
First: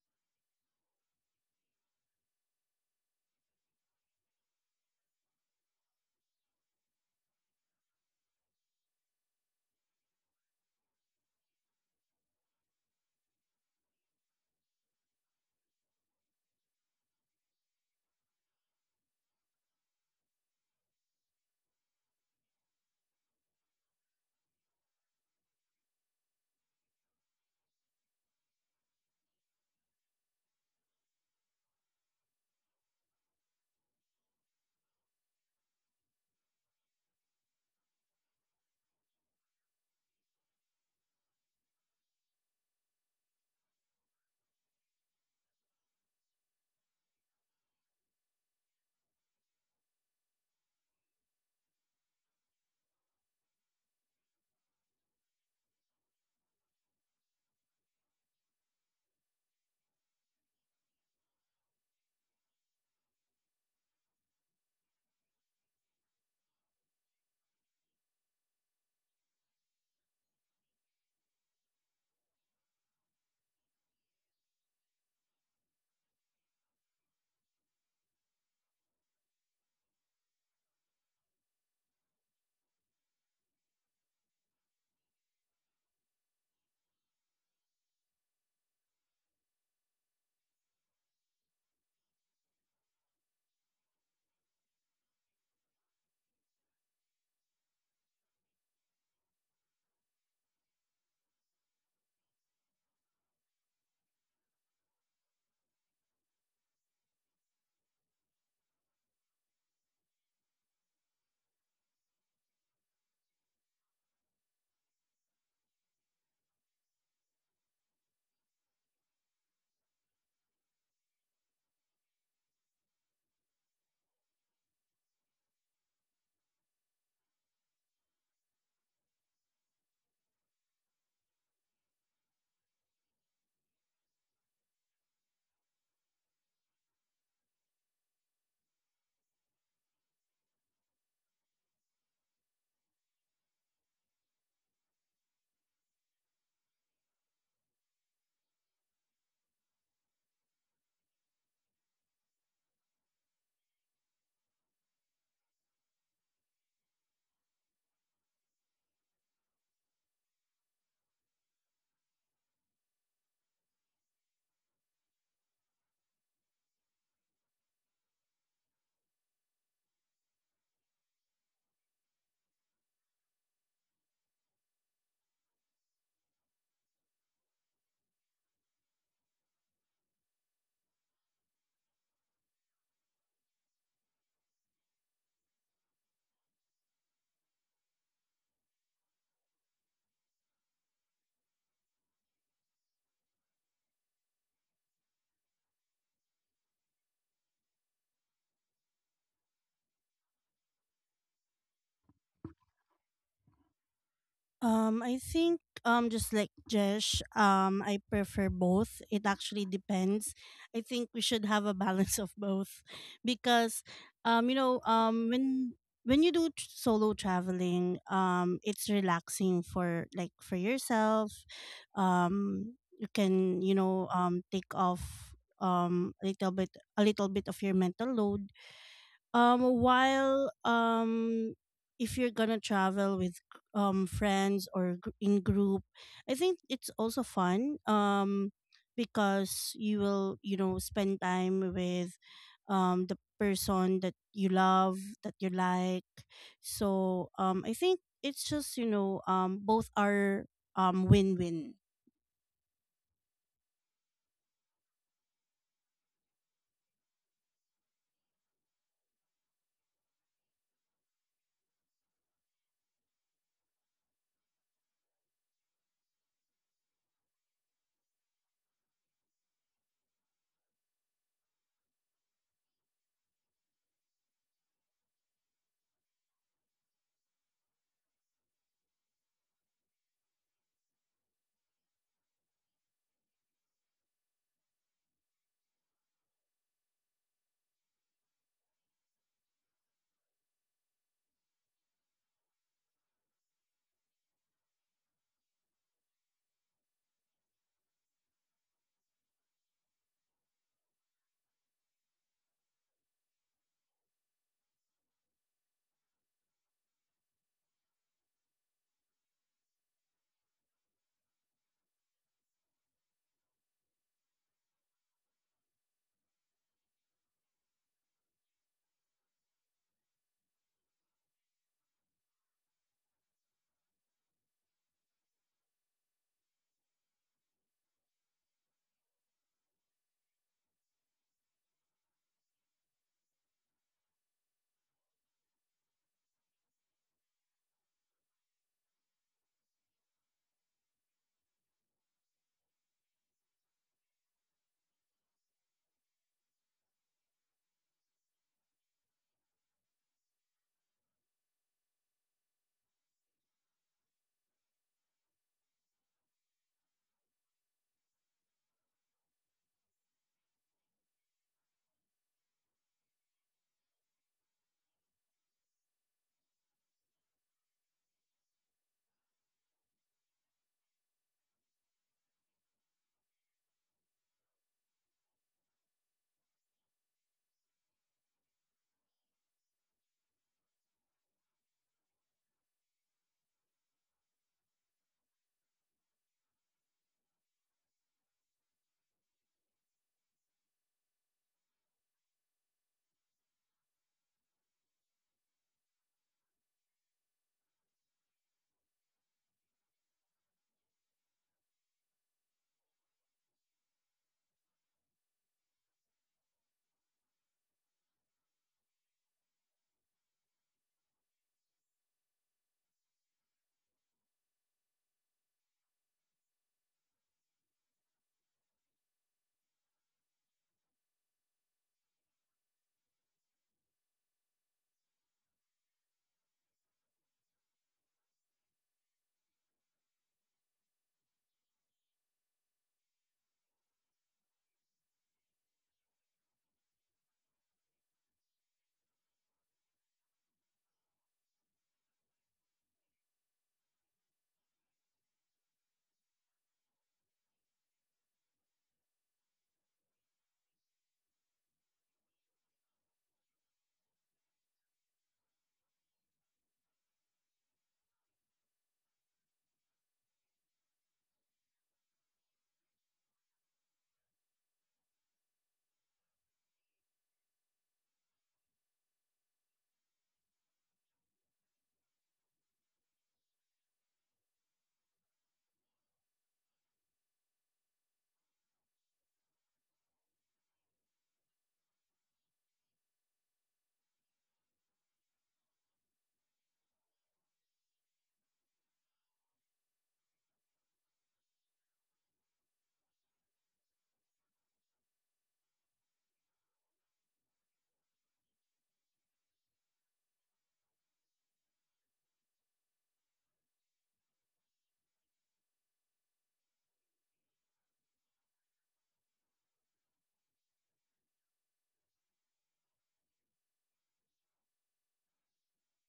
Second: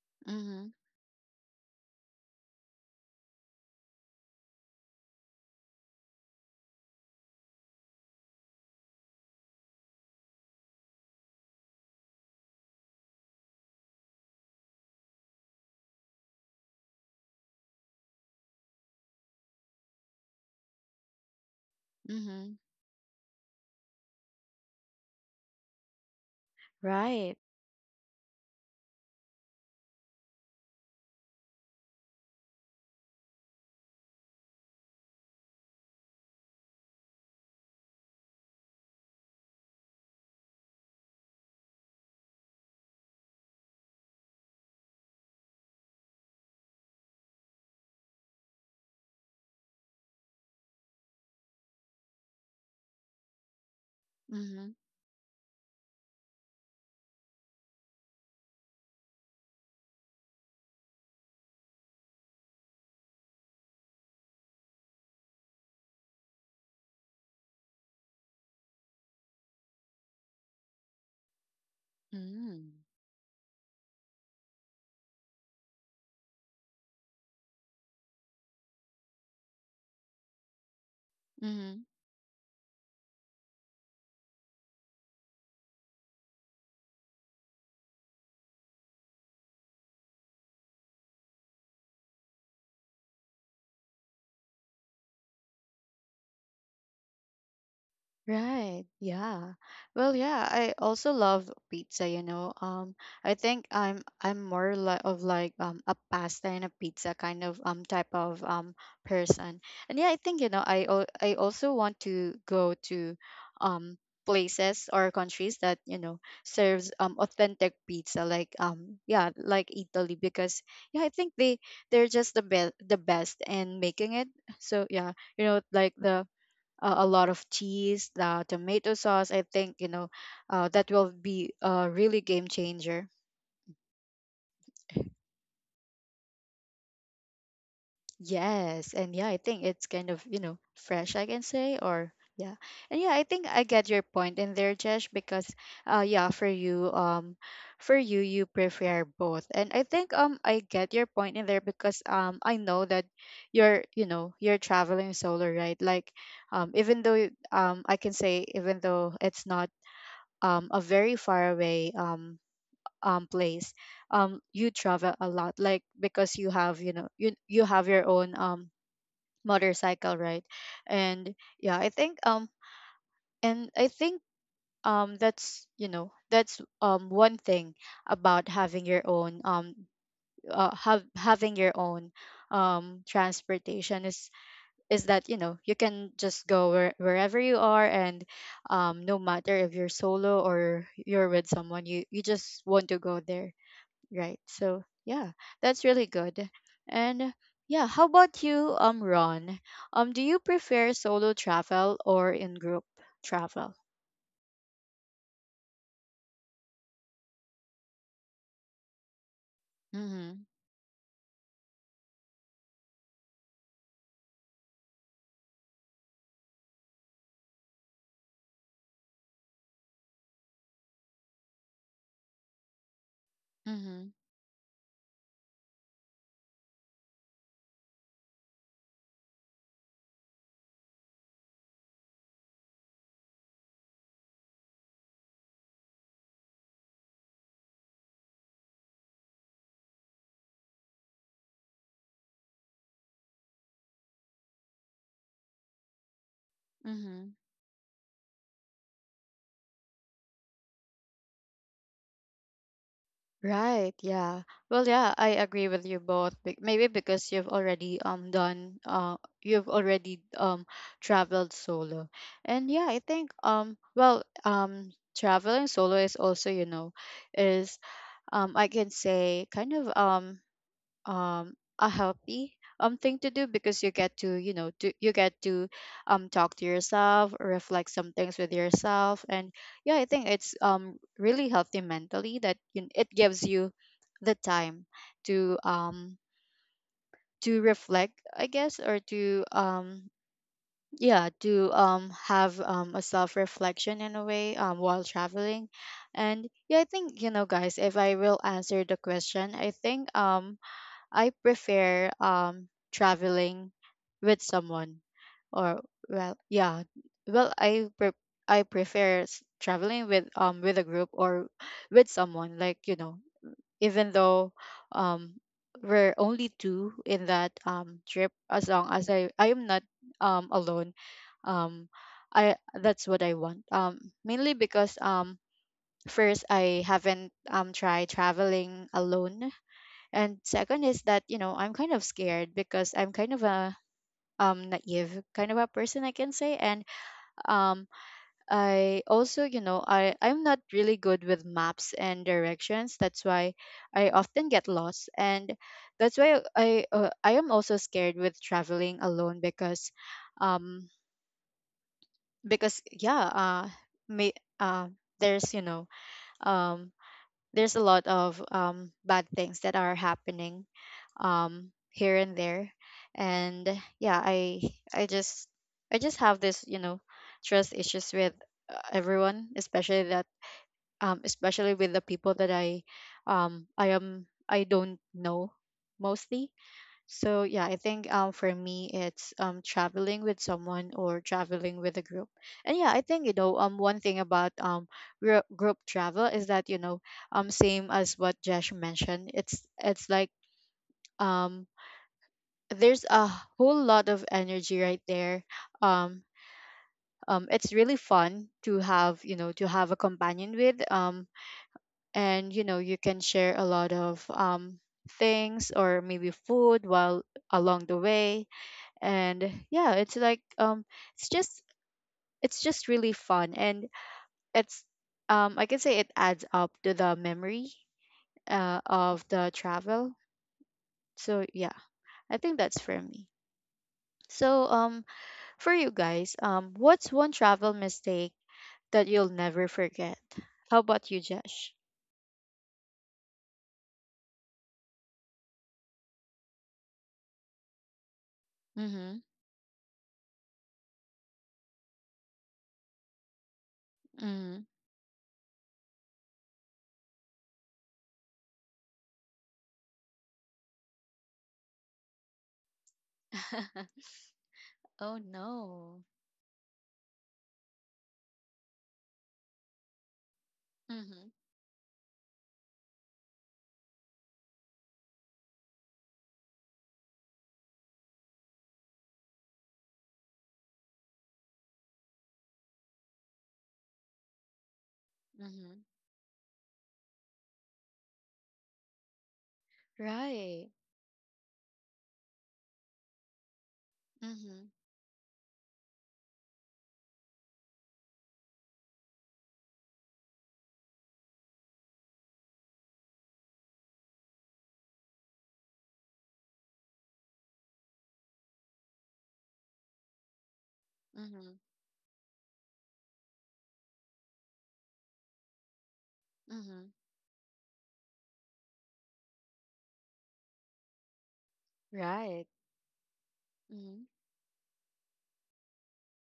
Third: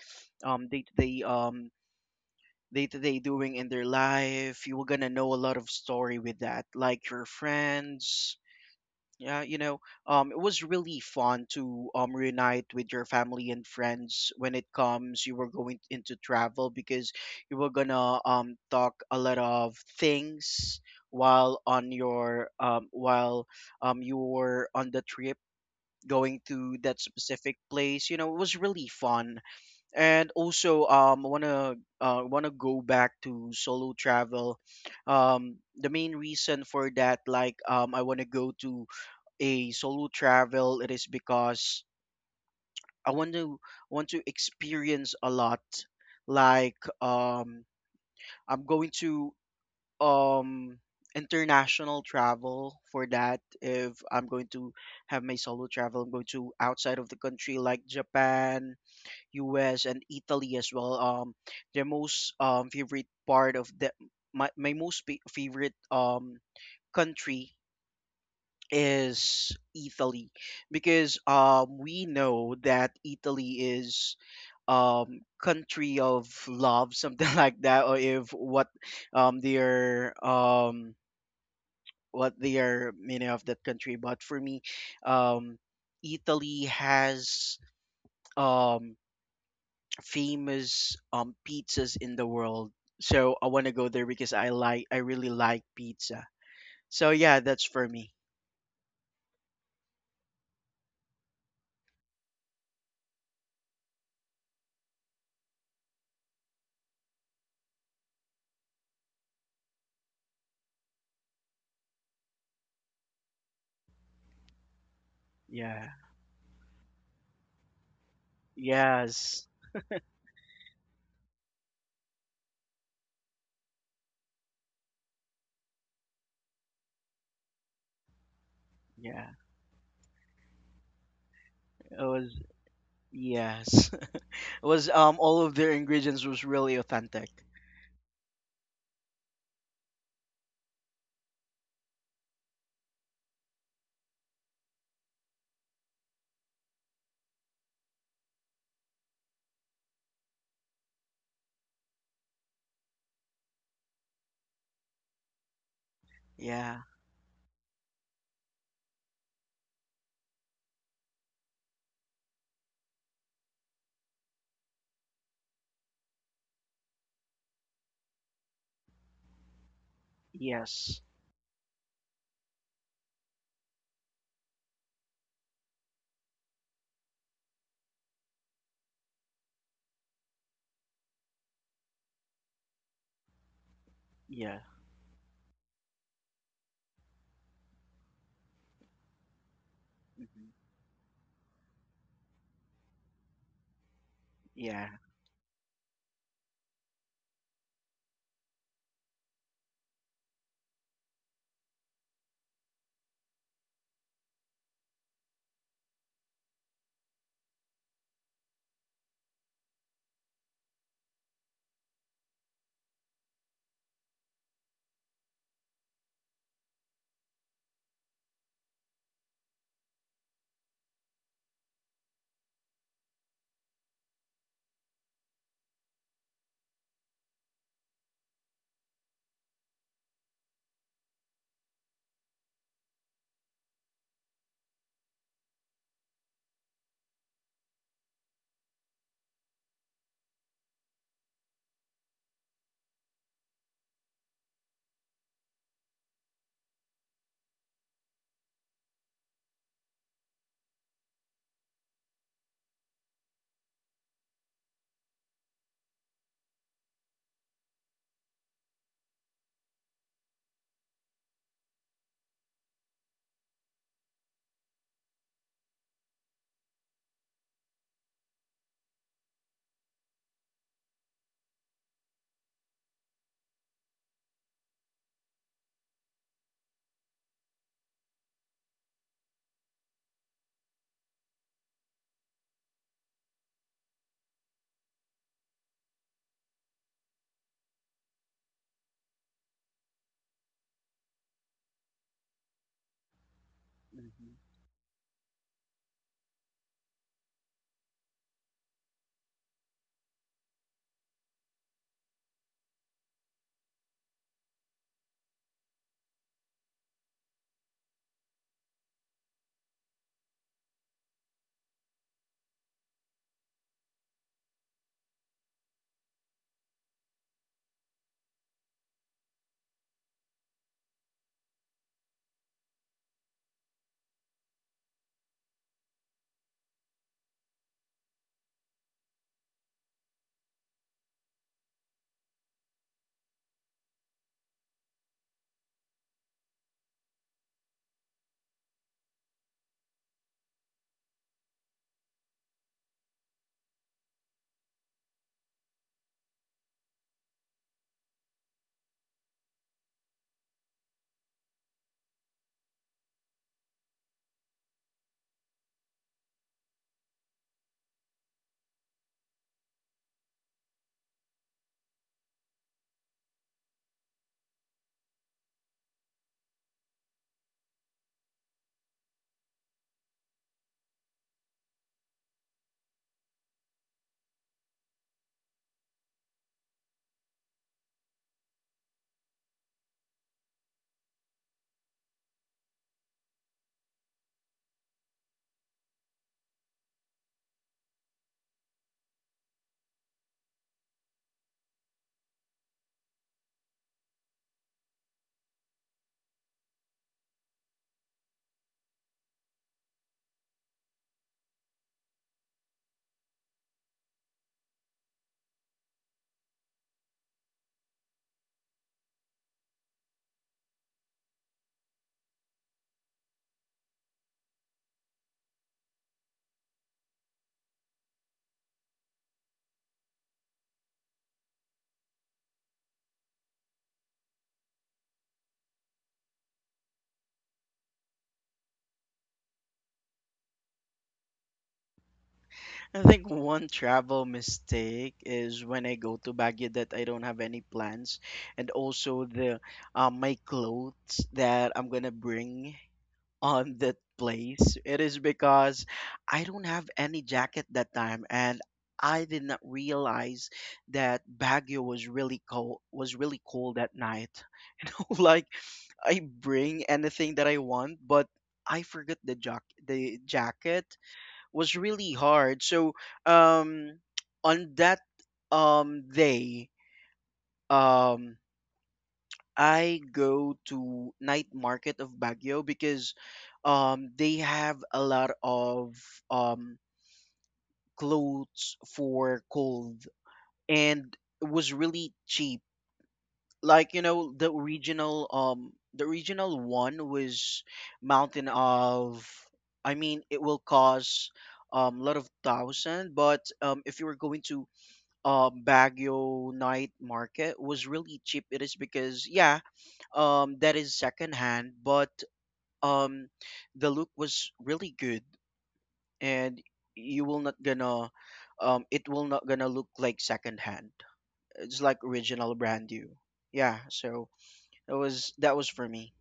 um mhm, day-to-day um day-to-day doing in their life, you were gonna know a lot of story with that, like your friends. Yeah, you know, um, it was really fun to um reunite with your family and friends when it comes you were going into travel, because you were gonna um talk a lot of things while on your mhm. um while um you were on the trip going to that Right. specific place. You know, it was really fun. And also um I wanna uh wanna go back to solo travel. Um the main reason for that, like um I wanna go to a solo travel, it is because I want to, want to experience a lot. Like um, I'm going to um international travel for that. If I'm going to Mhm, have my solo travel, I'm going to outside of the country, like Japan, U S and Italy as well. Um, their most um favorite part of the my my most pa- favorite um country is Italy, because um we know mm, that Italy is um country of love, something like that, or if what um their um mhm. what their meaning of that country. But for me, um Italy has um famous um pizzas in the world, so I want to go there because I like, I really like pizza. So yeah, that's for me. Right. Yeah. Well, yeah, I also love pizza, you know. Um I think I'm I'm more li of like um a pasta and a pizza kind of um type of um person. And yeah, I think you know, I al- I also want to go to um places or countries that, Yeah. you know, serves um authentic pizza, like um yeah, Yes. like Italy, because yeah, I think they they're just the best the best in making it. So yeah, you know, like the uh, a lot of cheese, the tomato sauce. Yeah. I think you know uh, that will be a It really was. game changer. Yes. It was um all of their ingredients was really authentic. Yes, and yeah, I think it's kind of you know fresh, I can say, or yeah, and yeah, I think I get your point in there, Jesh. Because uh, yeah, for you, um, for you, you prefer both. And I think um, I get your point in there, because um, I know that you're you know you're traveling solo, right? Like, um, Yeah. even though um, I can say even though it's not um, a very far away um, um, place, um, you travel a lot, like, because you have you know you you have your own um, motorcycle, right? Yes. And yeah, I think um, and I think um, that's you know that's um, one thing about having your own, um, uh, have having your own um, transportation is Yeah. is that you know you can just go where, wherever you are. And um, no matter if you're solo Hmm. or you're with someone, you you just want to go there, right? So Yeah. yeah, that's really good. And yeah, how about you, um Ron? Um do you prefer solo travel or in group travel? Um, I think um just like Jesh, um I prefer both. It actually depends. Mm-hmm. I think we should have a balance of both because um you know um when when you do tr- solo traveling, um it's relaxing for, like, for yourself. Um you can, you know, Mm-hmm. um take off um a little bit a little bit of your mental load, um, while um, if you're gonna travel with um friends or gr- in group, I think it's also fun. Um, because you will, you know, spend time with um the person that you love, that you like. So Mm-hmm. um, I think it's just, you know, um both are um win win. Right, yeah. Well, yeah, I agree with you both. be- Maybe because you've already um done uh you've already um traveled solo. And yeah, I think um well, um traveling solo is also, you know, is um I can say kind of um um a healthy um thing to do because you get to you know to you get to um talk to yourself, reflect some things with yourself. And yeah, I think it's um really healthy mentally, that you, it gives you the time to um to reflect, I guess, or to um yeah, to um have um a self reflection in a Hmm. way um while traveling. And yeah, I think, you know, guys, if I will answer the question, I think um I prefer um traveling with someone or, well, yeah, well I pre- I prefer s- traveling with um with a group or with someone, like, you know, even though um we're only two in that um trip, as long as I I am not um alone, um I, that's what I want, um mainly because um first, I haven't um tried traveling alone. And second is that, you know, I'm kind of scared because I'm kind of a um naive kind of a person, I can say. And um I also, you know, i i'm not really good with maps and directions, that's why I often get lost. And that's why I, uh, I am also scared with traveling alone, because um because yeah, uh may uh there's, you know, um there's a lot of um, bad things that are happening um, here and there. And yeah, i I just, I just have this, you know, trust issues with uh, everyone, especially that um, especially with the people that I um, I am, I don't know, mostly. So yeah, I think um for me, it's um traveling with someone or traveling with a group. And yeah, I think, you know, um one thing about um group group travel is that, you know, um same as what Josh mentioned, it's it's like um there's a whole lot of energy right there. Um um it's really fun to have, you know, to have a companion with, um and you know you can share a lot of um things, or maybe food, while along the way. And yeah, it's like um it's just, it's just really fun. And it's um I can say it adds up to the memory, uh, of the travel. So yeah, I think that's for me. So um for you guys, um what's one travel mistake that you'll never forget? How about you, Josh? I think one travel mistake is when I go to Baguio that I don't have any plans, and Mm-hmm. also the um my clothes that I'm gonna bring on that Mm-hmm. place. It is because I don't have any jacket that time, and I did not realize that Baguio was really cold was really cold at night. Oh Like no. I bring anything that I want, but I forgot the jack the jacket, Mm-hmm. was really hard. So um on that um day um I go to night market of Baguio because um they have a lot Mm-hmm. of um clothes for cold, Right. and it was really cheap. Like you know, the Mm-hmm. original, um the original one was mountain of, I mean, it will cost um lot of thousand, but um if you were going to um Baguio night market, was really cheap. It is because yeah, um that is second Mm-hmm. hand, but um the look was really good, and Mm-hmm. you will not gonna um it will not gonna look like second hand. It's like Right. original brand new. Yeah, Mm-hmm. so that was, that was for me.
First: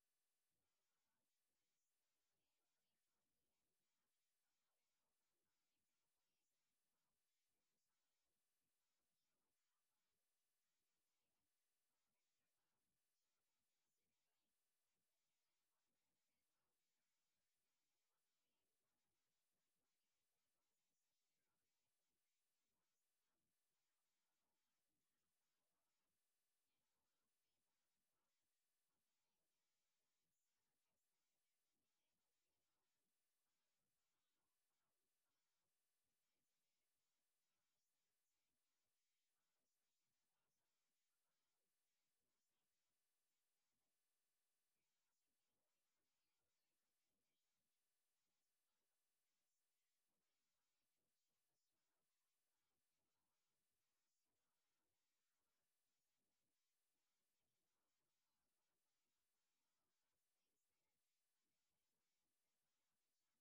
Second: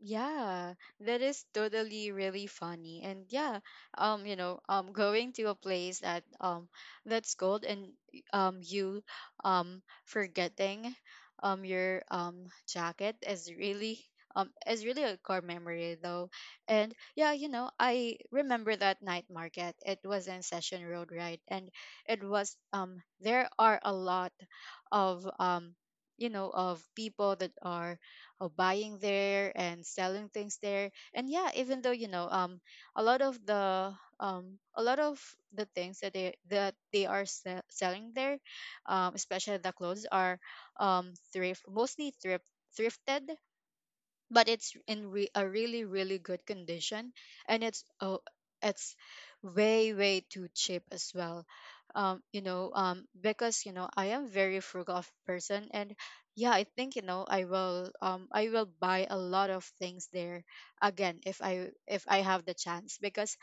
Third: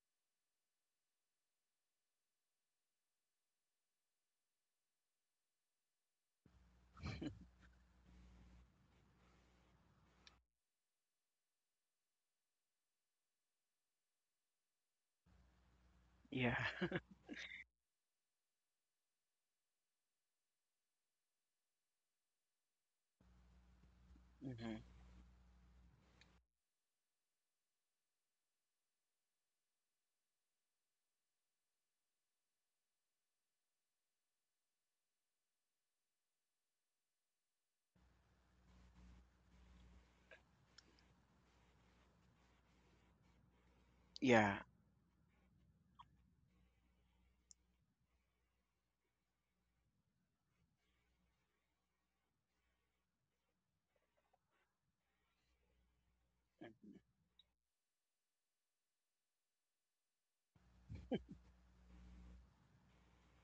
Yeah, that is totally really funny. And yeah, um, you know, um going to a place that um that's cold, and um you um forgetting um your um jacket is really um is really a core memory though. Yeah. And yeah, you know, I remember that night market. It was in Session Road, right? And it was um there are a lot Hmm. of um you know, of people that are uh, buying there and selling things there. And yeah, even though, you know, um, a lot of the um, a lot of the things that they, that they are se- selling there, um, especially the clothes are um thrift, mostly thrift thrifted, but Yeah. it's in re- a really really good condition. And it's, oh, it's way way too cheap as well, um you know, um because you know I am very frugal of person. And yeah, I think, you know, i will um I will buy a lot of things there again, if i if i have the chance, because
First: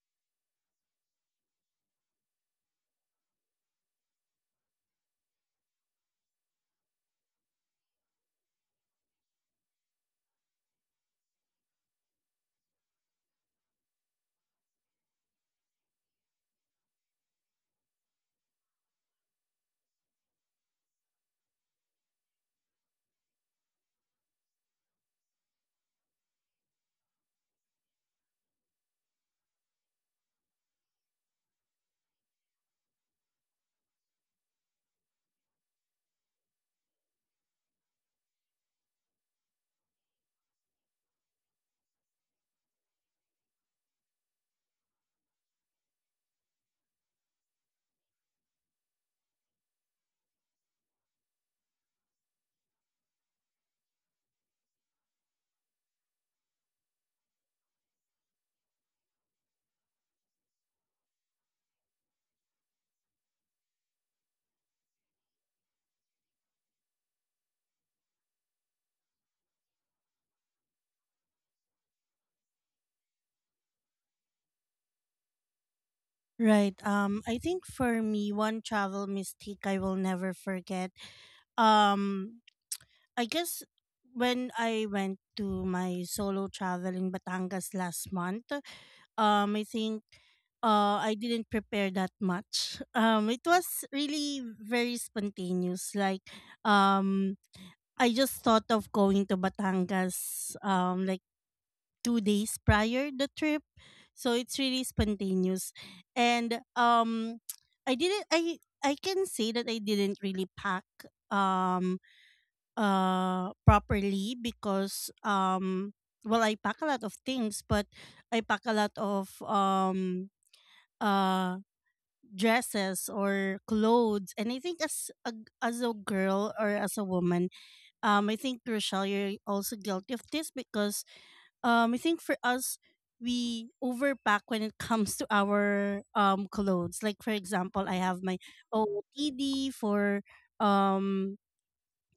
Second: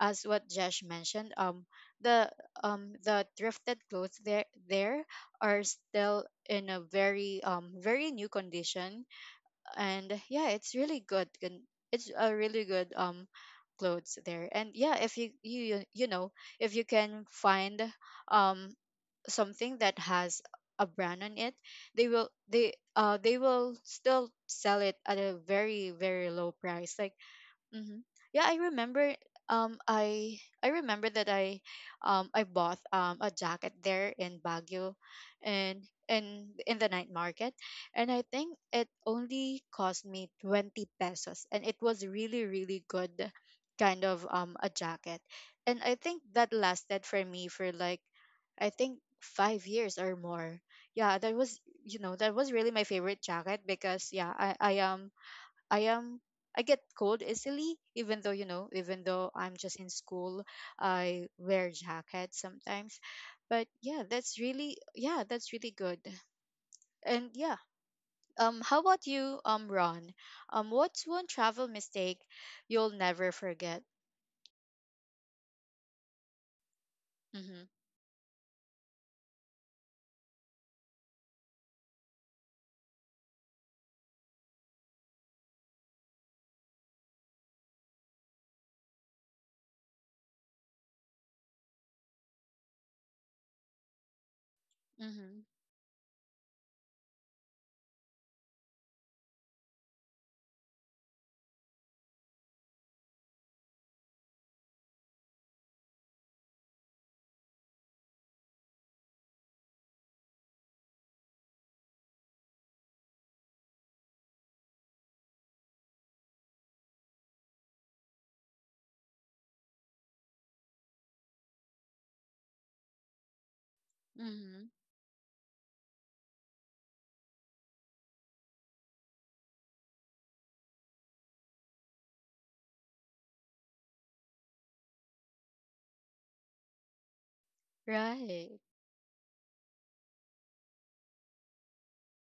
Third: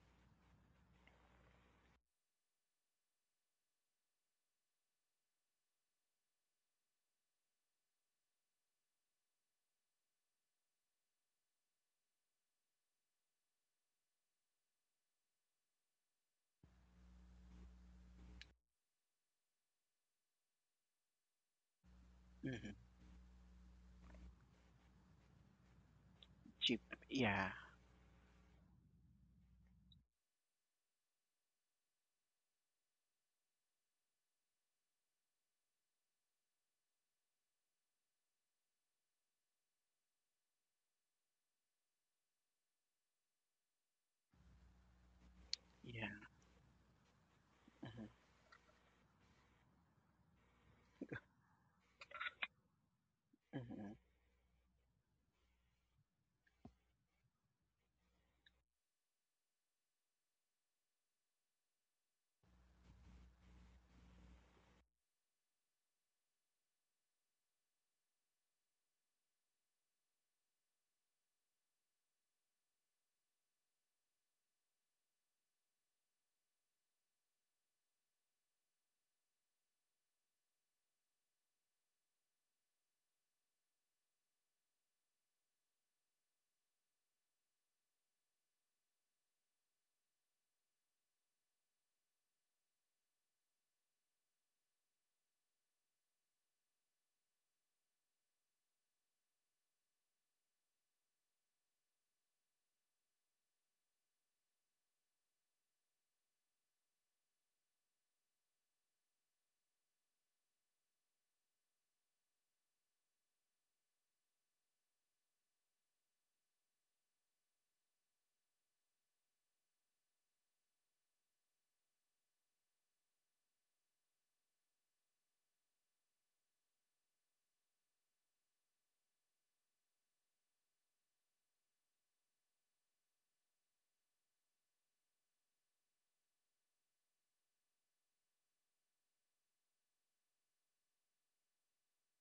as what Jesh mentioned, um the um the thrifted clothes there, there are still in a very um very new condition. And yeah, it's really good, and it's a really good um clothes there. And yeah, if you you you know, if you can find um something that has a brand on it, they will they Hmm. uh they will still sell it at a very very low Cheap. price, like. Yeah. Mm-hmm. Yeah, I remember. Um, I I remember that I, um, I bought um a jacket there in Baguio, and in in the night market, and I think it only cost me twenty pesos, and it was really really good, kind of um a jacket, and I Yeah. think that lasted for me for, like, Hmm. I think five years or more. Yeah, that was, you know, that was really my favorite jacket, Hmm. because yeah, I I am, I am, I get cold easily, even though, you know, even though I'm just in school, I wear jackets sometimes. But yeah, that's really, yeah, that's really good. And yeah, um, how about you, um, Ron? Um, what's one travel mistake you'll never forget? Right. Um, I Mm-hmm. think for me, one travel mistake I will never forget. Um, I guess when I went to my solo travel in Batangas last month, um, I think uh, I didn't prepare that much. Um, it was really very Mm-hmm. spontaneous. Like, um, I just thought of going to Batangas um, like two days prior the trip, so it's really spontaneous. And um, I didn't. I I can say that I didn't really pack. Um, uh properly, because um well, I pack a lot of things, but I pack a lot of um uh dresses or clothes. And I Mm-hmm. think as a, as a girl, or as a woman, um I think, Rochelle, you're also guilty of this, because um I think for us, we overpack when it comes to our um clothes. Like, for example, I have my Right. O O T D for um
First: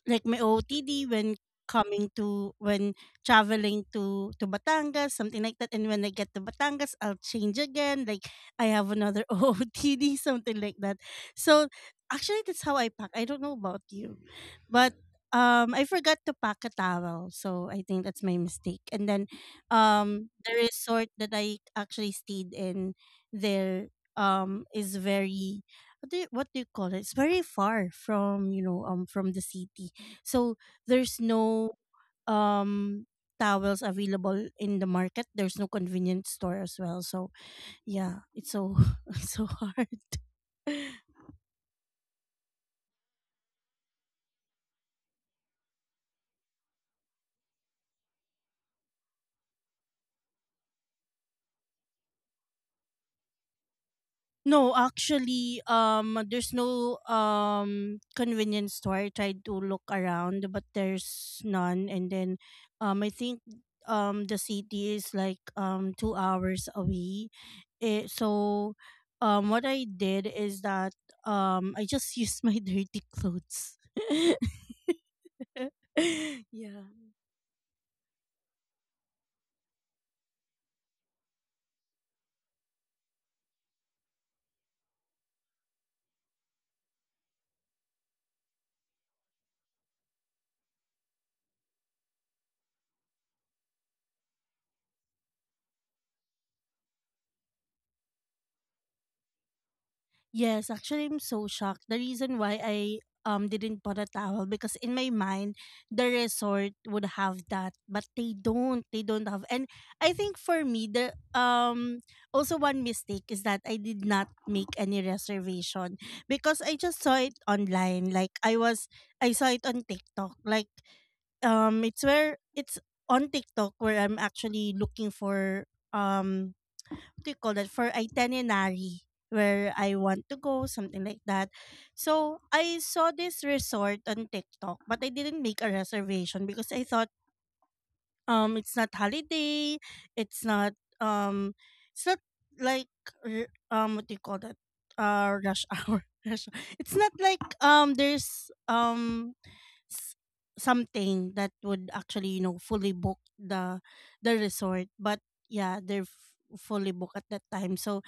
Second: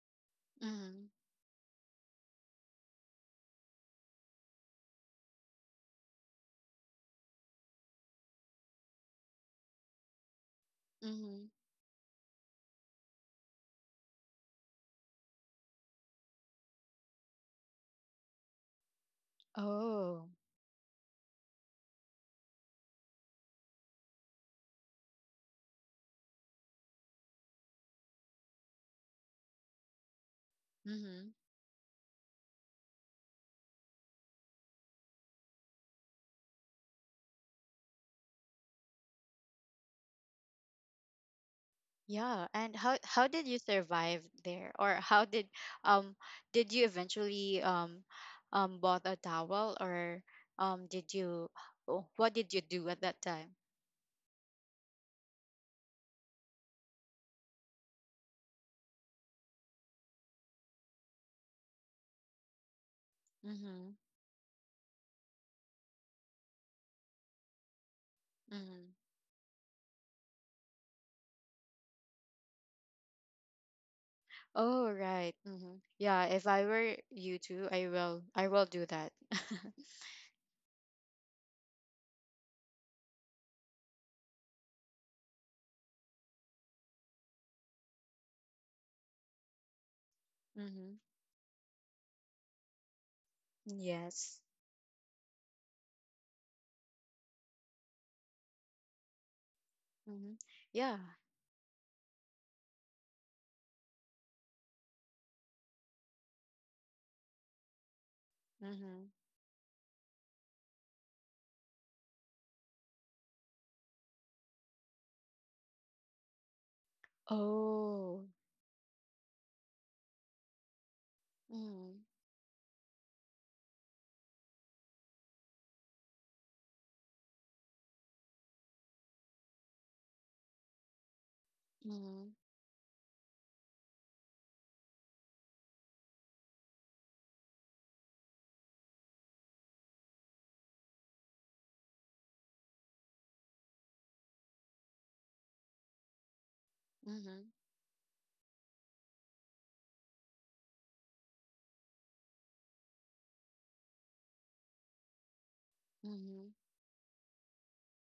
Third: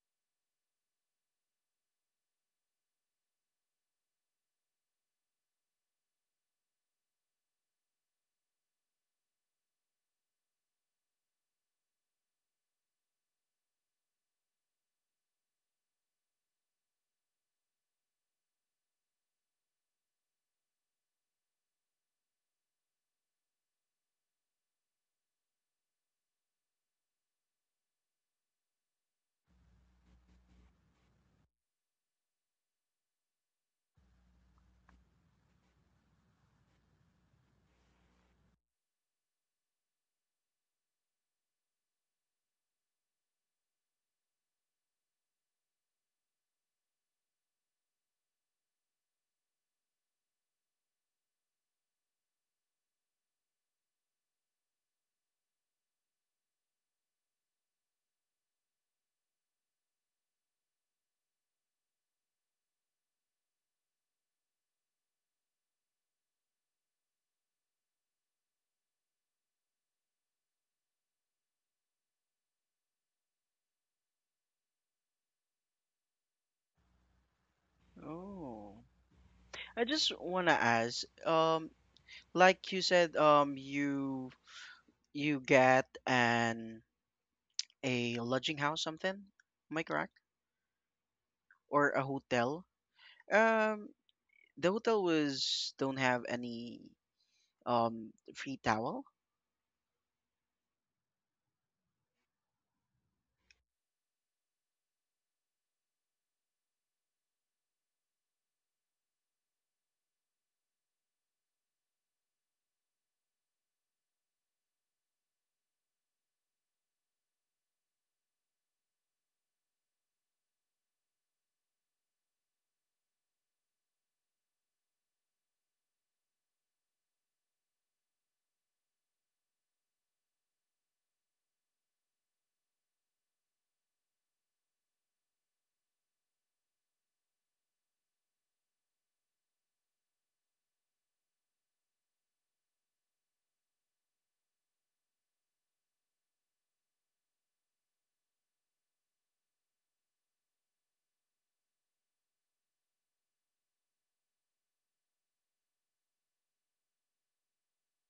like my Mm-hmm. O O T D when coming to, when traveling to to Batangas, something like that. And when I get to Batangas, I'll change again. Like, I have another O O T D, something like that. Mm-hmm. So actually, that's how I pack. I don't know about you, but um, I forgot to pack a towel, so I think that's my mistake. And then, Oh. um, the resort that I actually stayed in there um is very, what do you, what do you call it, it's very far from, you know, um from the city. So there's Mm-hmm. no um towels available in the market. There's no convenience store as well. So yeah, it's so it's so hard. Yeah, and how how did you survive there? Or how did um did you eventually um um bought a towel, or um did you, oh, what did you do at that time? No, actually, um, there's no um convenience store. I tried to look around, but there's none. And then, um, I think Mm-hmm. um the city is like um two hours away. Eh, so, Mm-hmm. um, what I did is that um I just used my dirty clothes. Oh right. Mm-hmm. Yeah, if I Yeah. were you too, I will, I will do Oh, that. I just wanna ask. Um, like you said, um, you, you get an a lodging house something. Am I correct? Mm-hmm. Or a hotel? Um, Yes. the hotel was don't have any um free towel. Mm-hmm. Yes, Yeah. actually, I'm so shocked. The reason why I um didn't put a towel, because in my mind, the resort would have that, but they don't. They Mm-hmm. don't have. And I think for me, the um also one mistake is that I did not make any reservation, because I just saw it online. Oh. Like, I was, I saw it on TikTok. Like, um, Mm-hmm. it's where it's on TikTok where I'm actually looking for um what do you call that, for itinerary, where I want to go, something like that. Mm-hmm. So I saw this resort on TikTok, but I didn't make a reservation because I thought um it's not holiday, it's not um it's not like r- um what do you call that, uh rush hour, rush hour. It's not like um there's um s- something that would actually, you know, fully book the the resort, but yeah, they're Mm-hmm. f- fully booked at that time. So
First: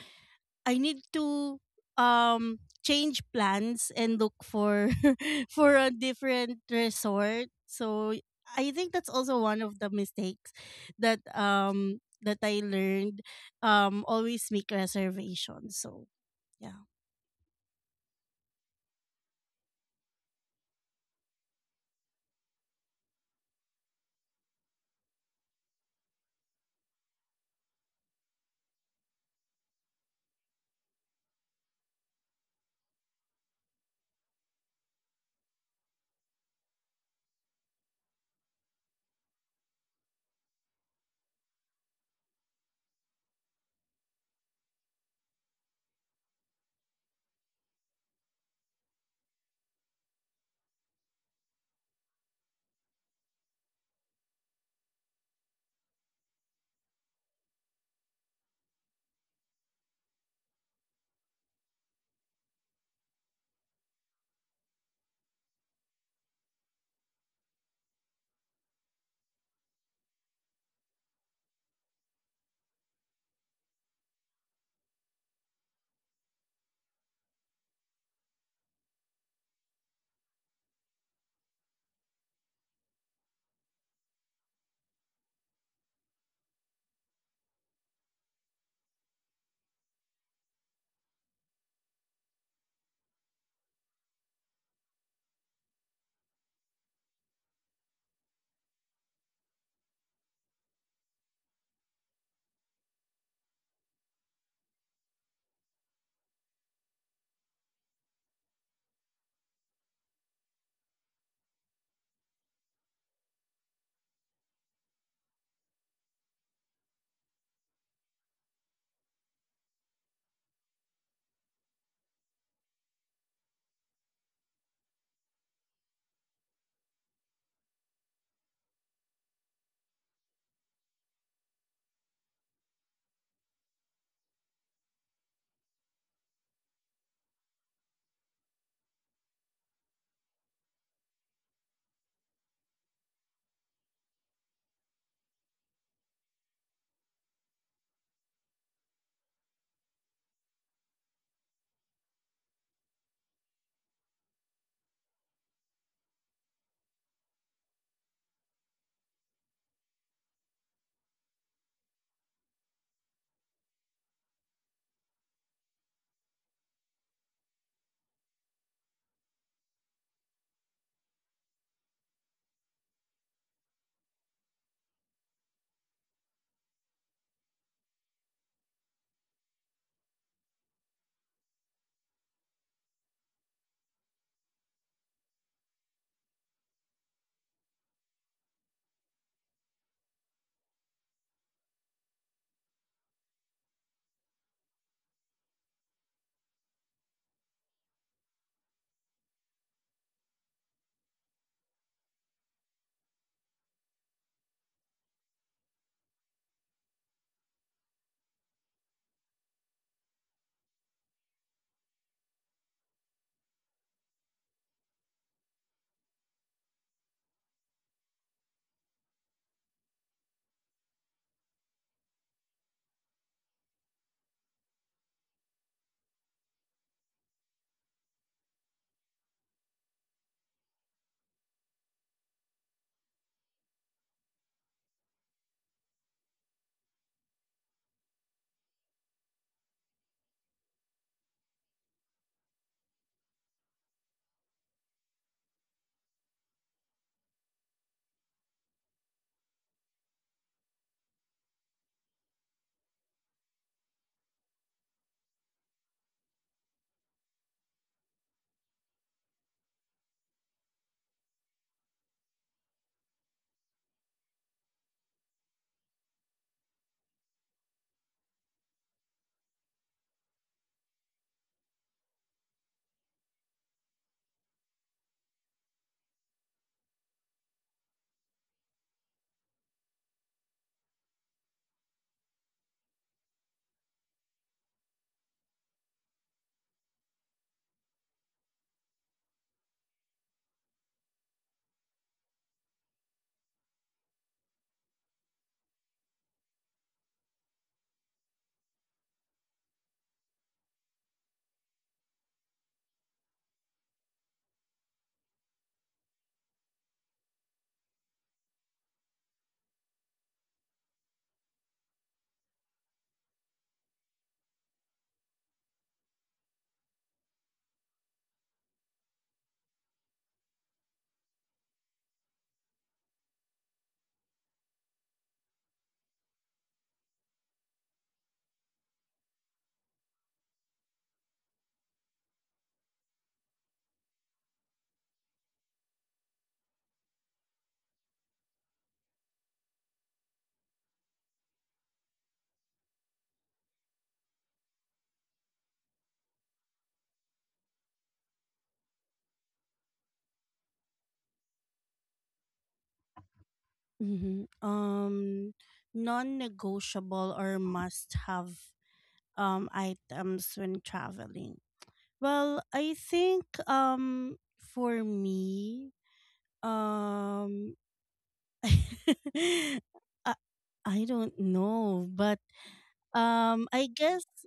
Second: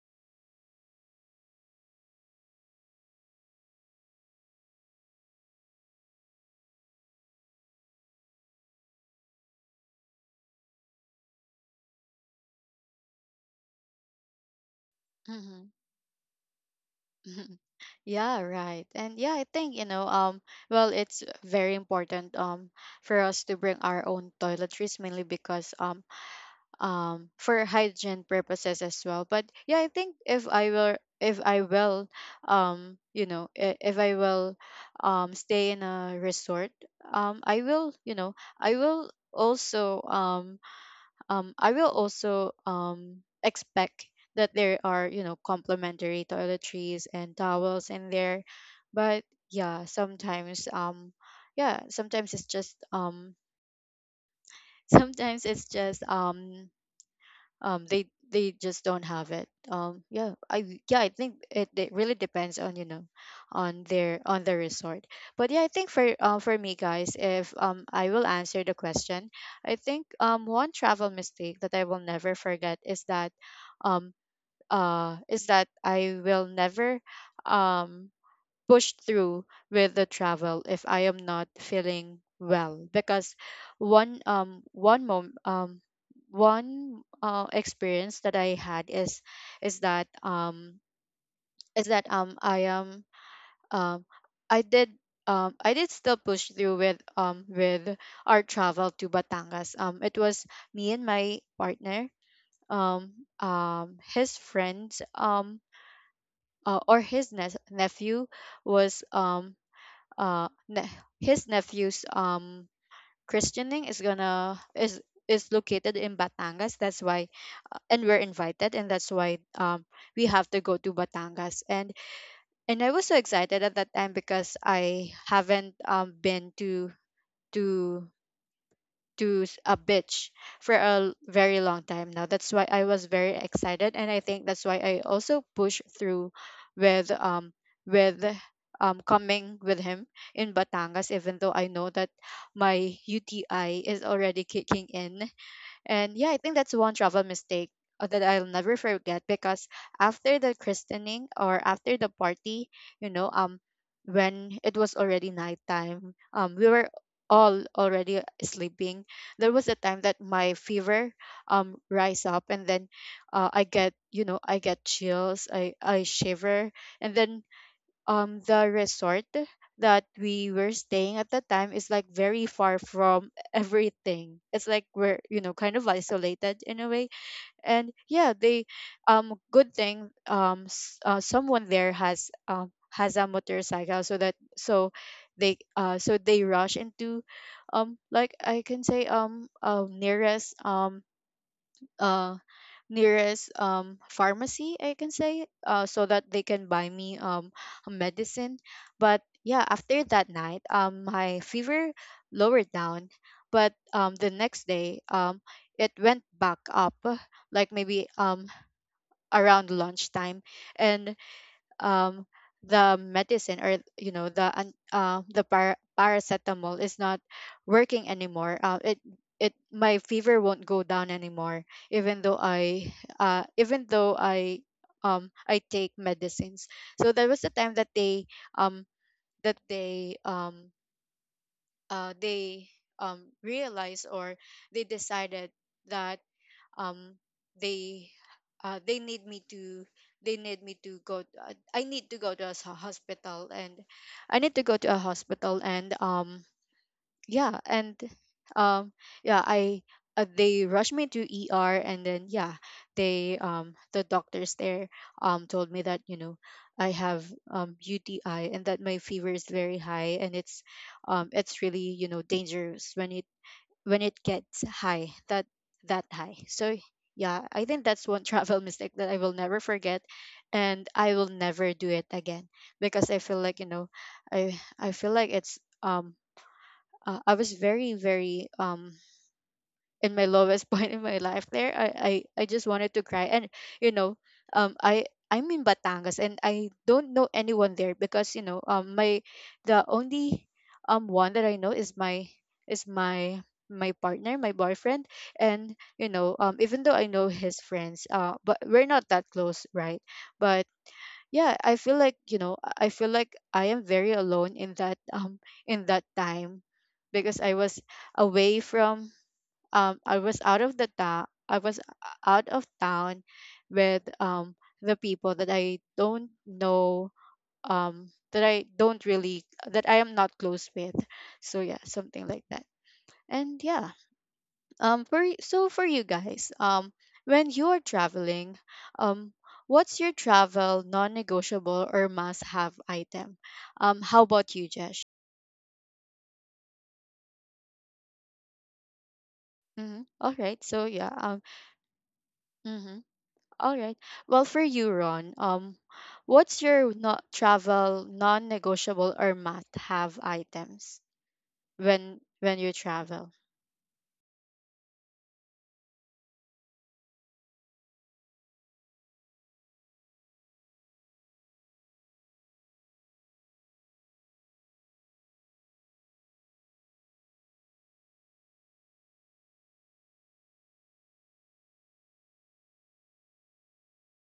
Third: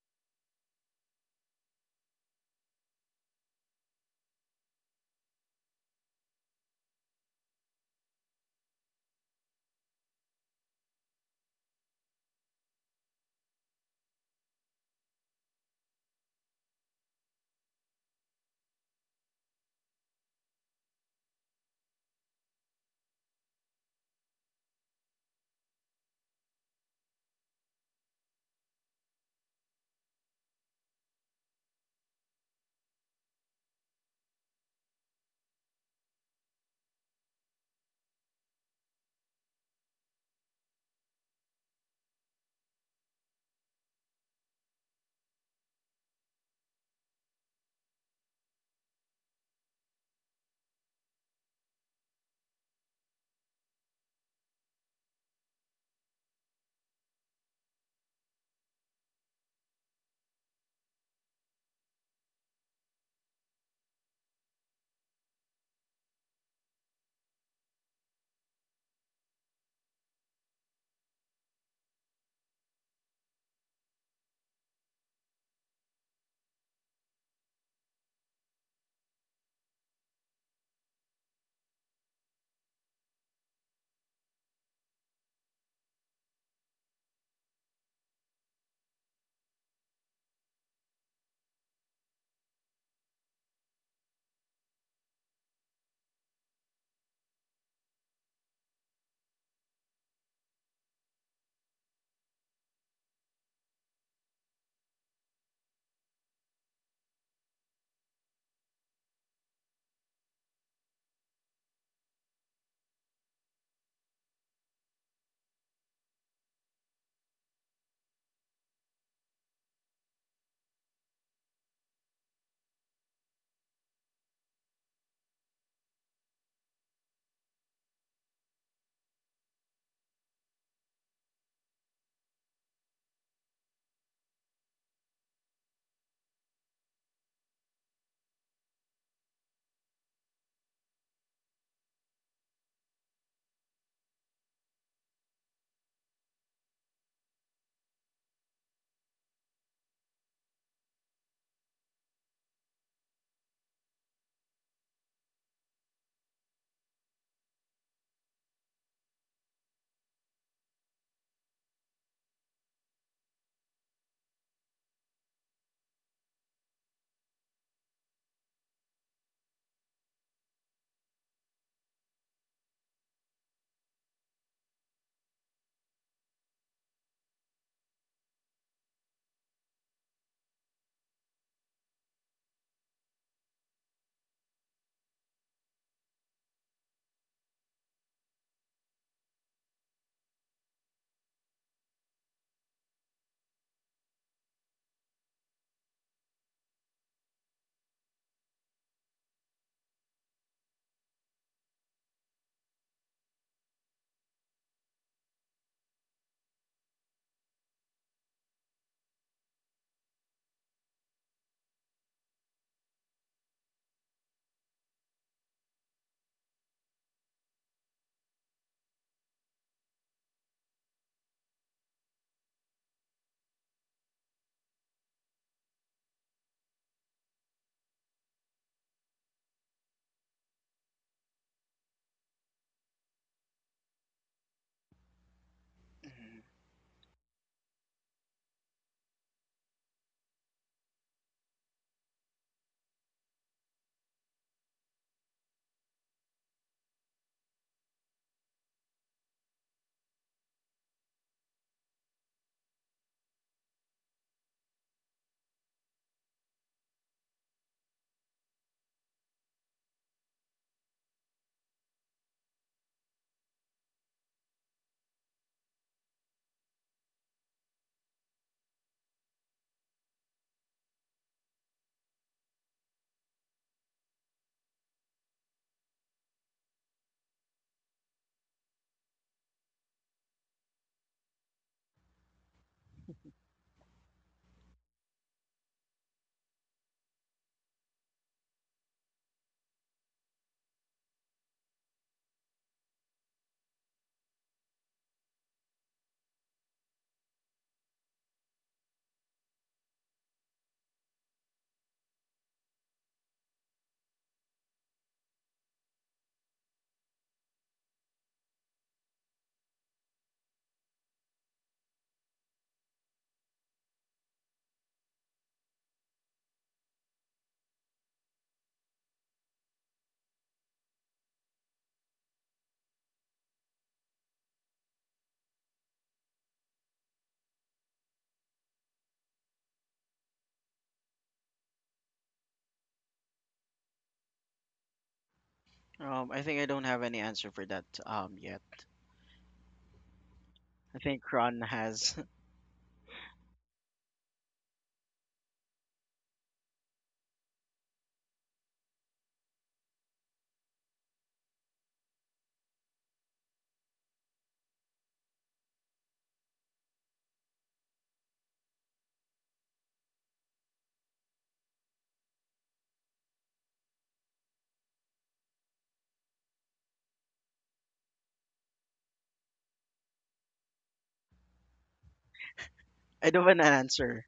I need to um change plans and look for for a different resort. So I think that's also one of the mistakes that um that I learned. Um always make Mm-hmm. reservations. So yeah. Yeah, right. And yeah, I think, you know, um, well, it's very important um for us to bring our own toiletries, mainly because um um for hygiene purposes as well. But yeah, I think if I will if I will um you know, i- if I will um stay in a resort, um I will, you know, I will also um um, I will also um, expect that there are, you know, complementary toiletries and towels in there. But yeah, sometimes, um, yeah, sometimes it's just, um, sometimes it's just, um, um they they just don't have it, um. Yeah, I yeah, I think it, it really depends on, you know, on their on the resort. But yeah, I think for uh, for me, guys, if um I will answer the question, I think um one travel mistake that I will never forget is that um uh is that I will never um push through with the travel if I am not feeling well. Because one um one mom um one uh, experience that I had is is that um is that um I am um I did um I did still push through with um with our travel to Batangas. Um it was me and my partner, um um his friends um uh, or his ne- nephew was um uh ne- his nephew's um christening is gonna is is located in Batangas. That's why, uh, and we're invited, and that's why um we have to go to Batangas. And and I was so excited at that time because I haven't um been to to to s- a bitch for a l- very long time now. That's why I was very excited, and I think that's why I also pushed through with um with um coming with him in Batangas, even though I know that my U T I is already kicking in. And yeah, I think that's one travel mistake uh, that I'll never forget, because after the christening or after the party, you know, um, when it was already nighttime, um, we were all already sleeping. There was a time that my fever um rise up, and then uh, I get, you know, I get chills, I I shiver, and then um the resort that we were staying at the time is, like, very far from everything. It's like we're, you know, kind of isolated in a way. And yeah, they um good thing, um, s- uh, someone there has um has a motorcycle. So that, so they, uh so they rush into um like, I can say, um uh, nearest um uh nearest um pharmacy, I can say, uh so that they can buy me um a medicine. But yeah, after that night, um my fever lowered down. But um the next day, um it went back up, uh, like maybe um around lunchtime. And um the medicine, or you know, the an- uh, the par- paracetamol is not working anymore. uh, it it, my fever won't go down anymore, even though i uh even though I um I take medicines. So there was a time that they um that they um uh they um realized, or they decided that um they uh, they need me to, they need me to go, uh, i need to go to a s- hospital. And I need to go to a hospital, and um yeah. And um yeah, I uh, they rushed me to ER, and then yeah, they, um the doctors there um told me that you know I have um UTI, and that my fever is very high, and it's um it's really, you know, dangerous when you, when it gets high, that that high. So yeah, I think that's one travel mistake that I will never forget, and I will never do it again, because I feel like you know, i i feel like it's um uh, I was very very um in my lowest point in my life there. I, I i just wanted to cry, and you know, um i I'm in Batangas, and I don't know anyone there, because you know, um my, the only um one that I know is my is my my partner, my boyfriend. And you know, um even though I know his friends, uh but we're not that close, right? But yeah, I feel like you know, I feel like I am very alone in that um in that time, because I was away from um, I was out of the town. I was out of town with um, the people that I don't know, um, that I don't really, that I am not close with. So yeah, something like that. And yeah, um, for y- so for you guys, um, when you are traveling, um, what's your travel non-negotiable or must-have item? Um, how about you, Jesh? Um, I think I don't have any answer for that um yet. Mm-hmm. All right. So I yeah. think Um. Ron has. Mhm. All right. Well, for you, Ron, um, what's your not travel non-negotiable or must-have items when when you travel? hmm Um Non negotiable or must have um items when traveling. Well, I think um for me, um I, I don't know, but I don't um, have an I guess answer.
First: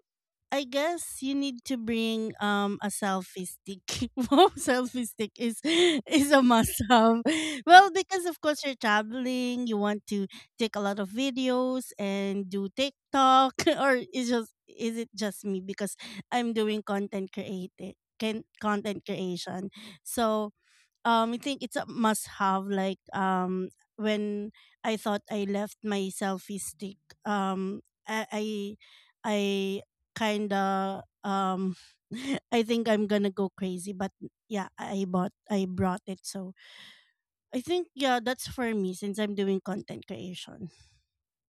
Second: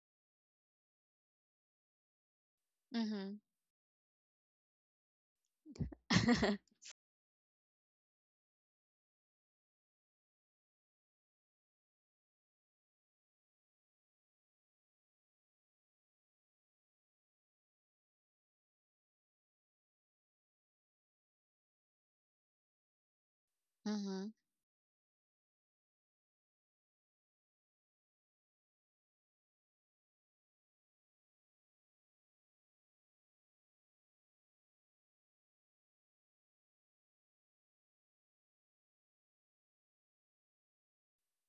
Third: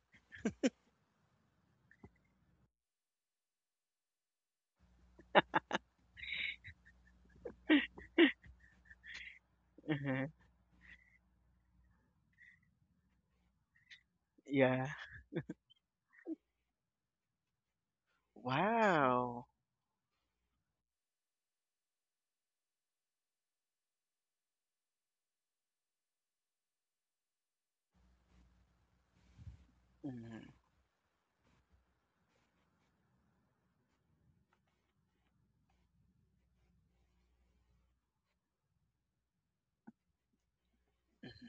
I guess you need to bring um a Mm-hmm. selfie stick. Wow, selfie stick is is a must have. Well, because of course you're traveling, you want to take a lot of videos and do TikTok, or is just, Yeah. is it just me, because I'm doing content creating, can content Wow. creation, so um I think it's a must have. Like, um Mm-hmm. when I thought I left my selfie stick, um I I, I Mhm, kind of um I think I'm going to go crazy, but yeah, I bought I brought it. So I think yeah, that's for me, since I'm doing content creation.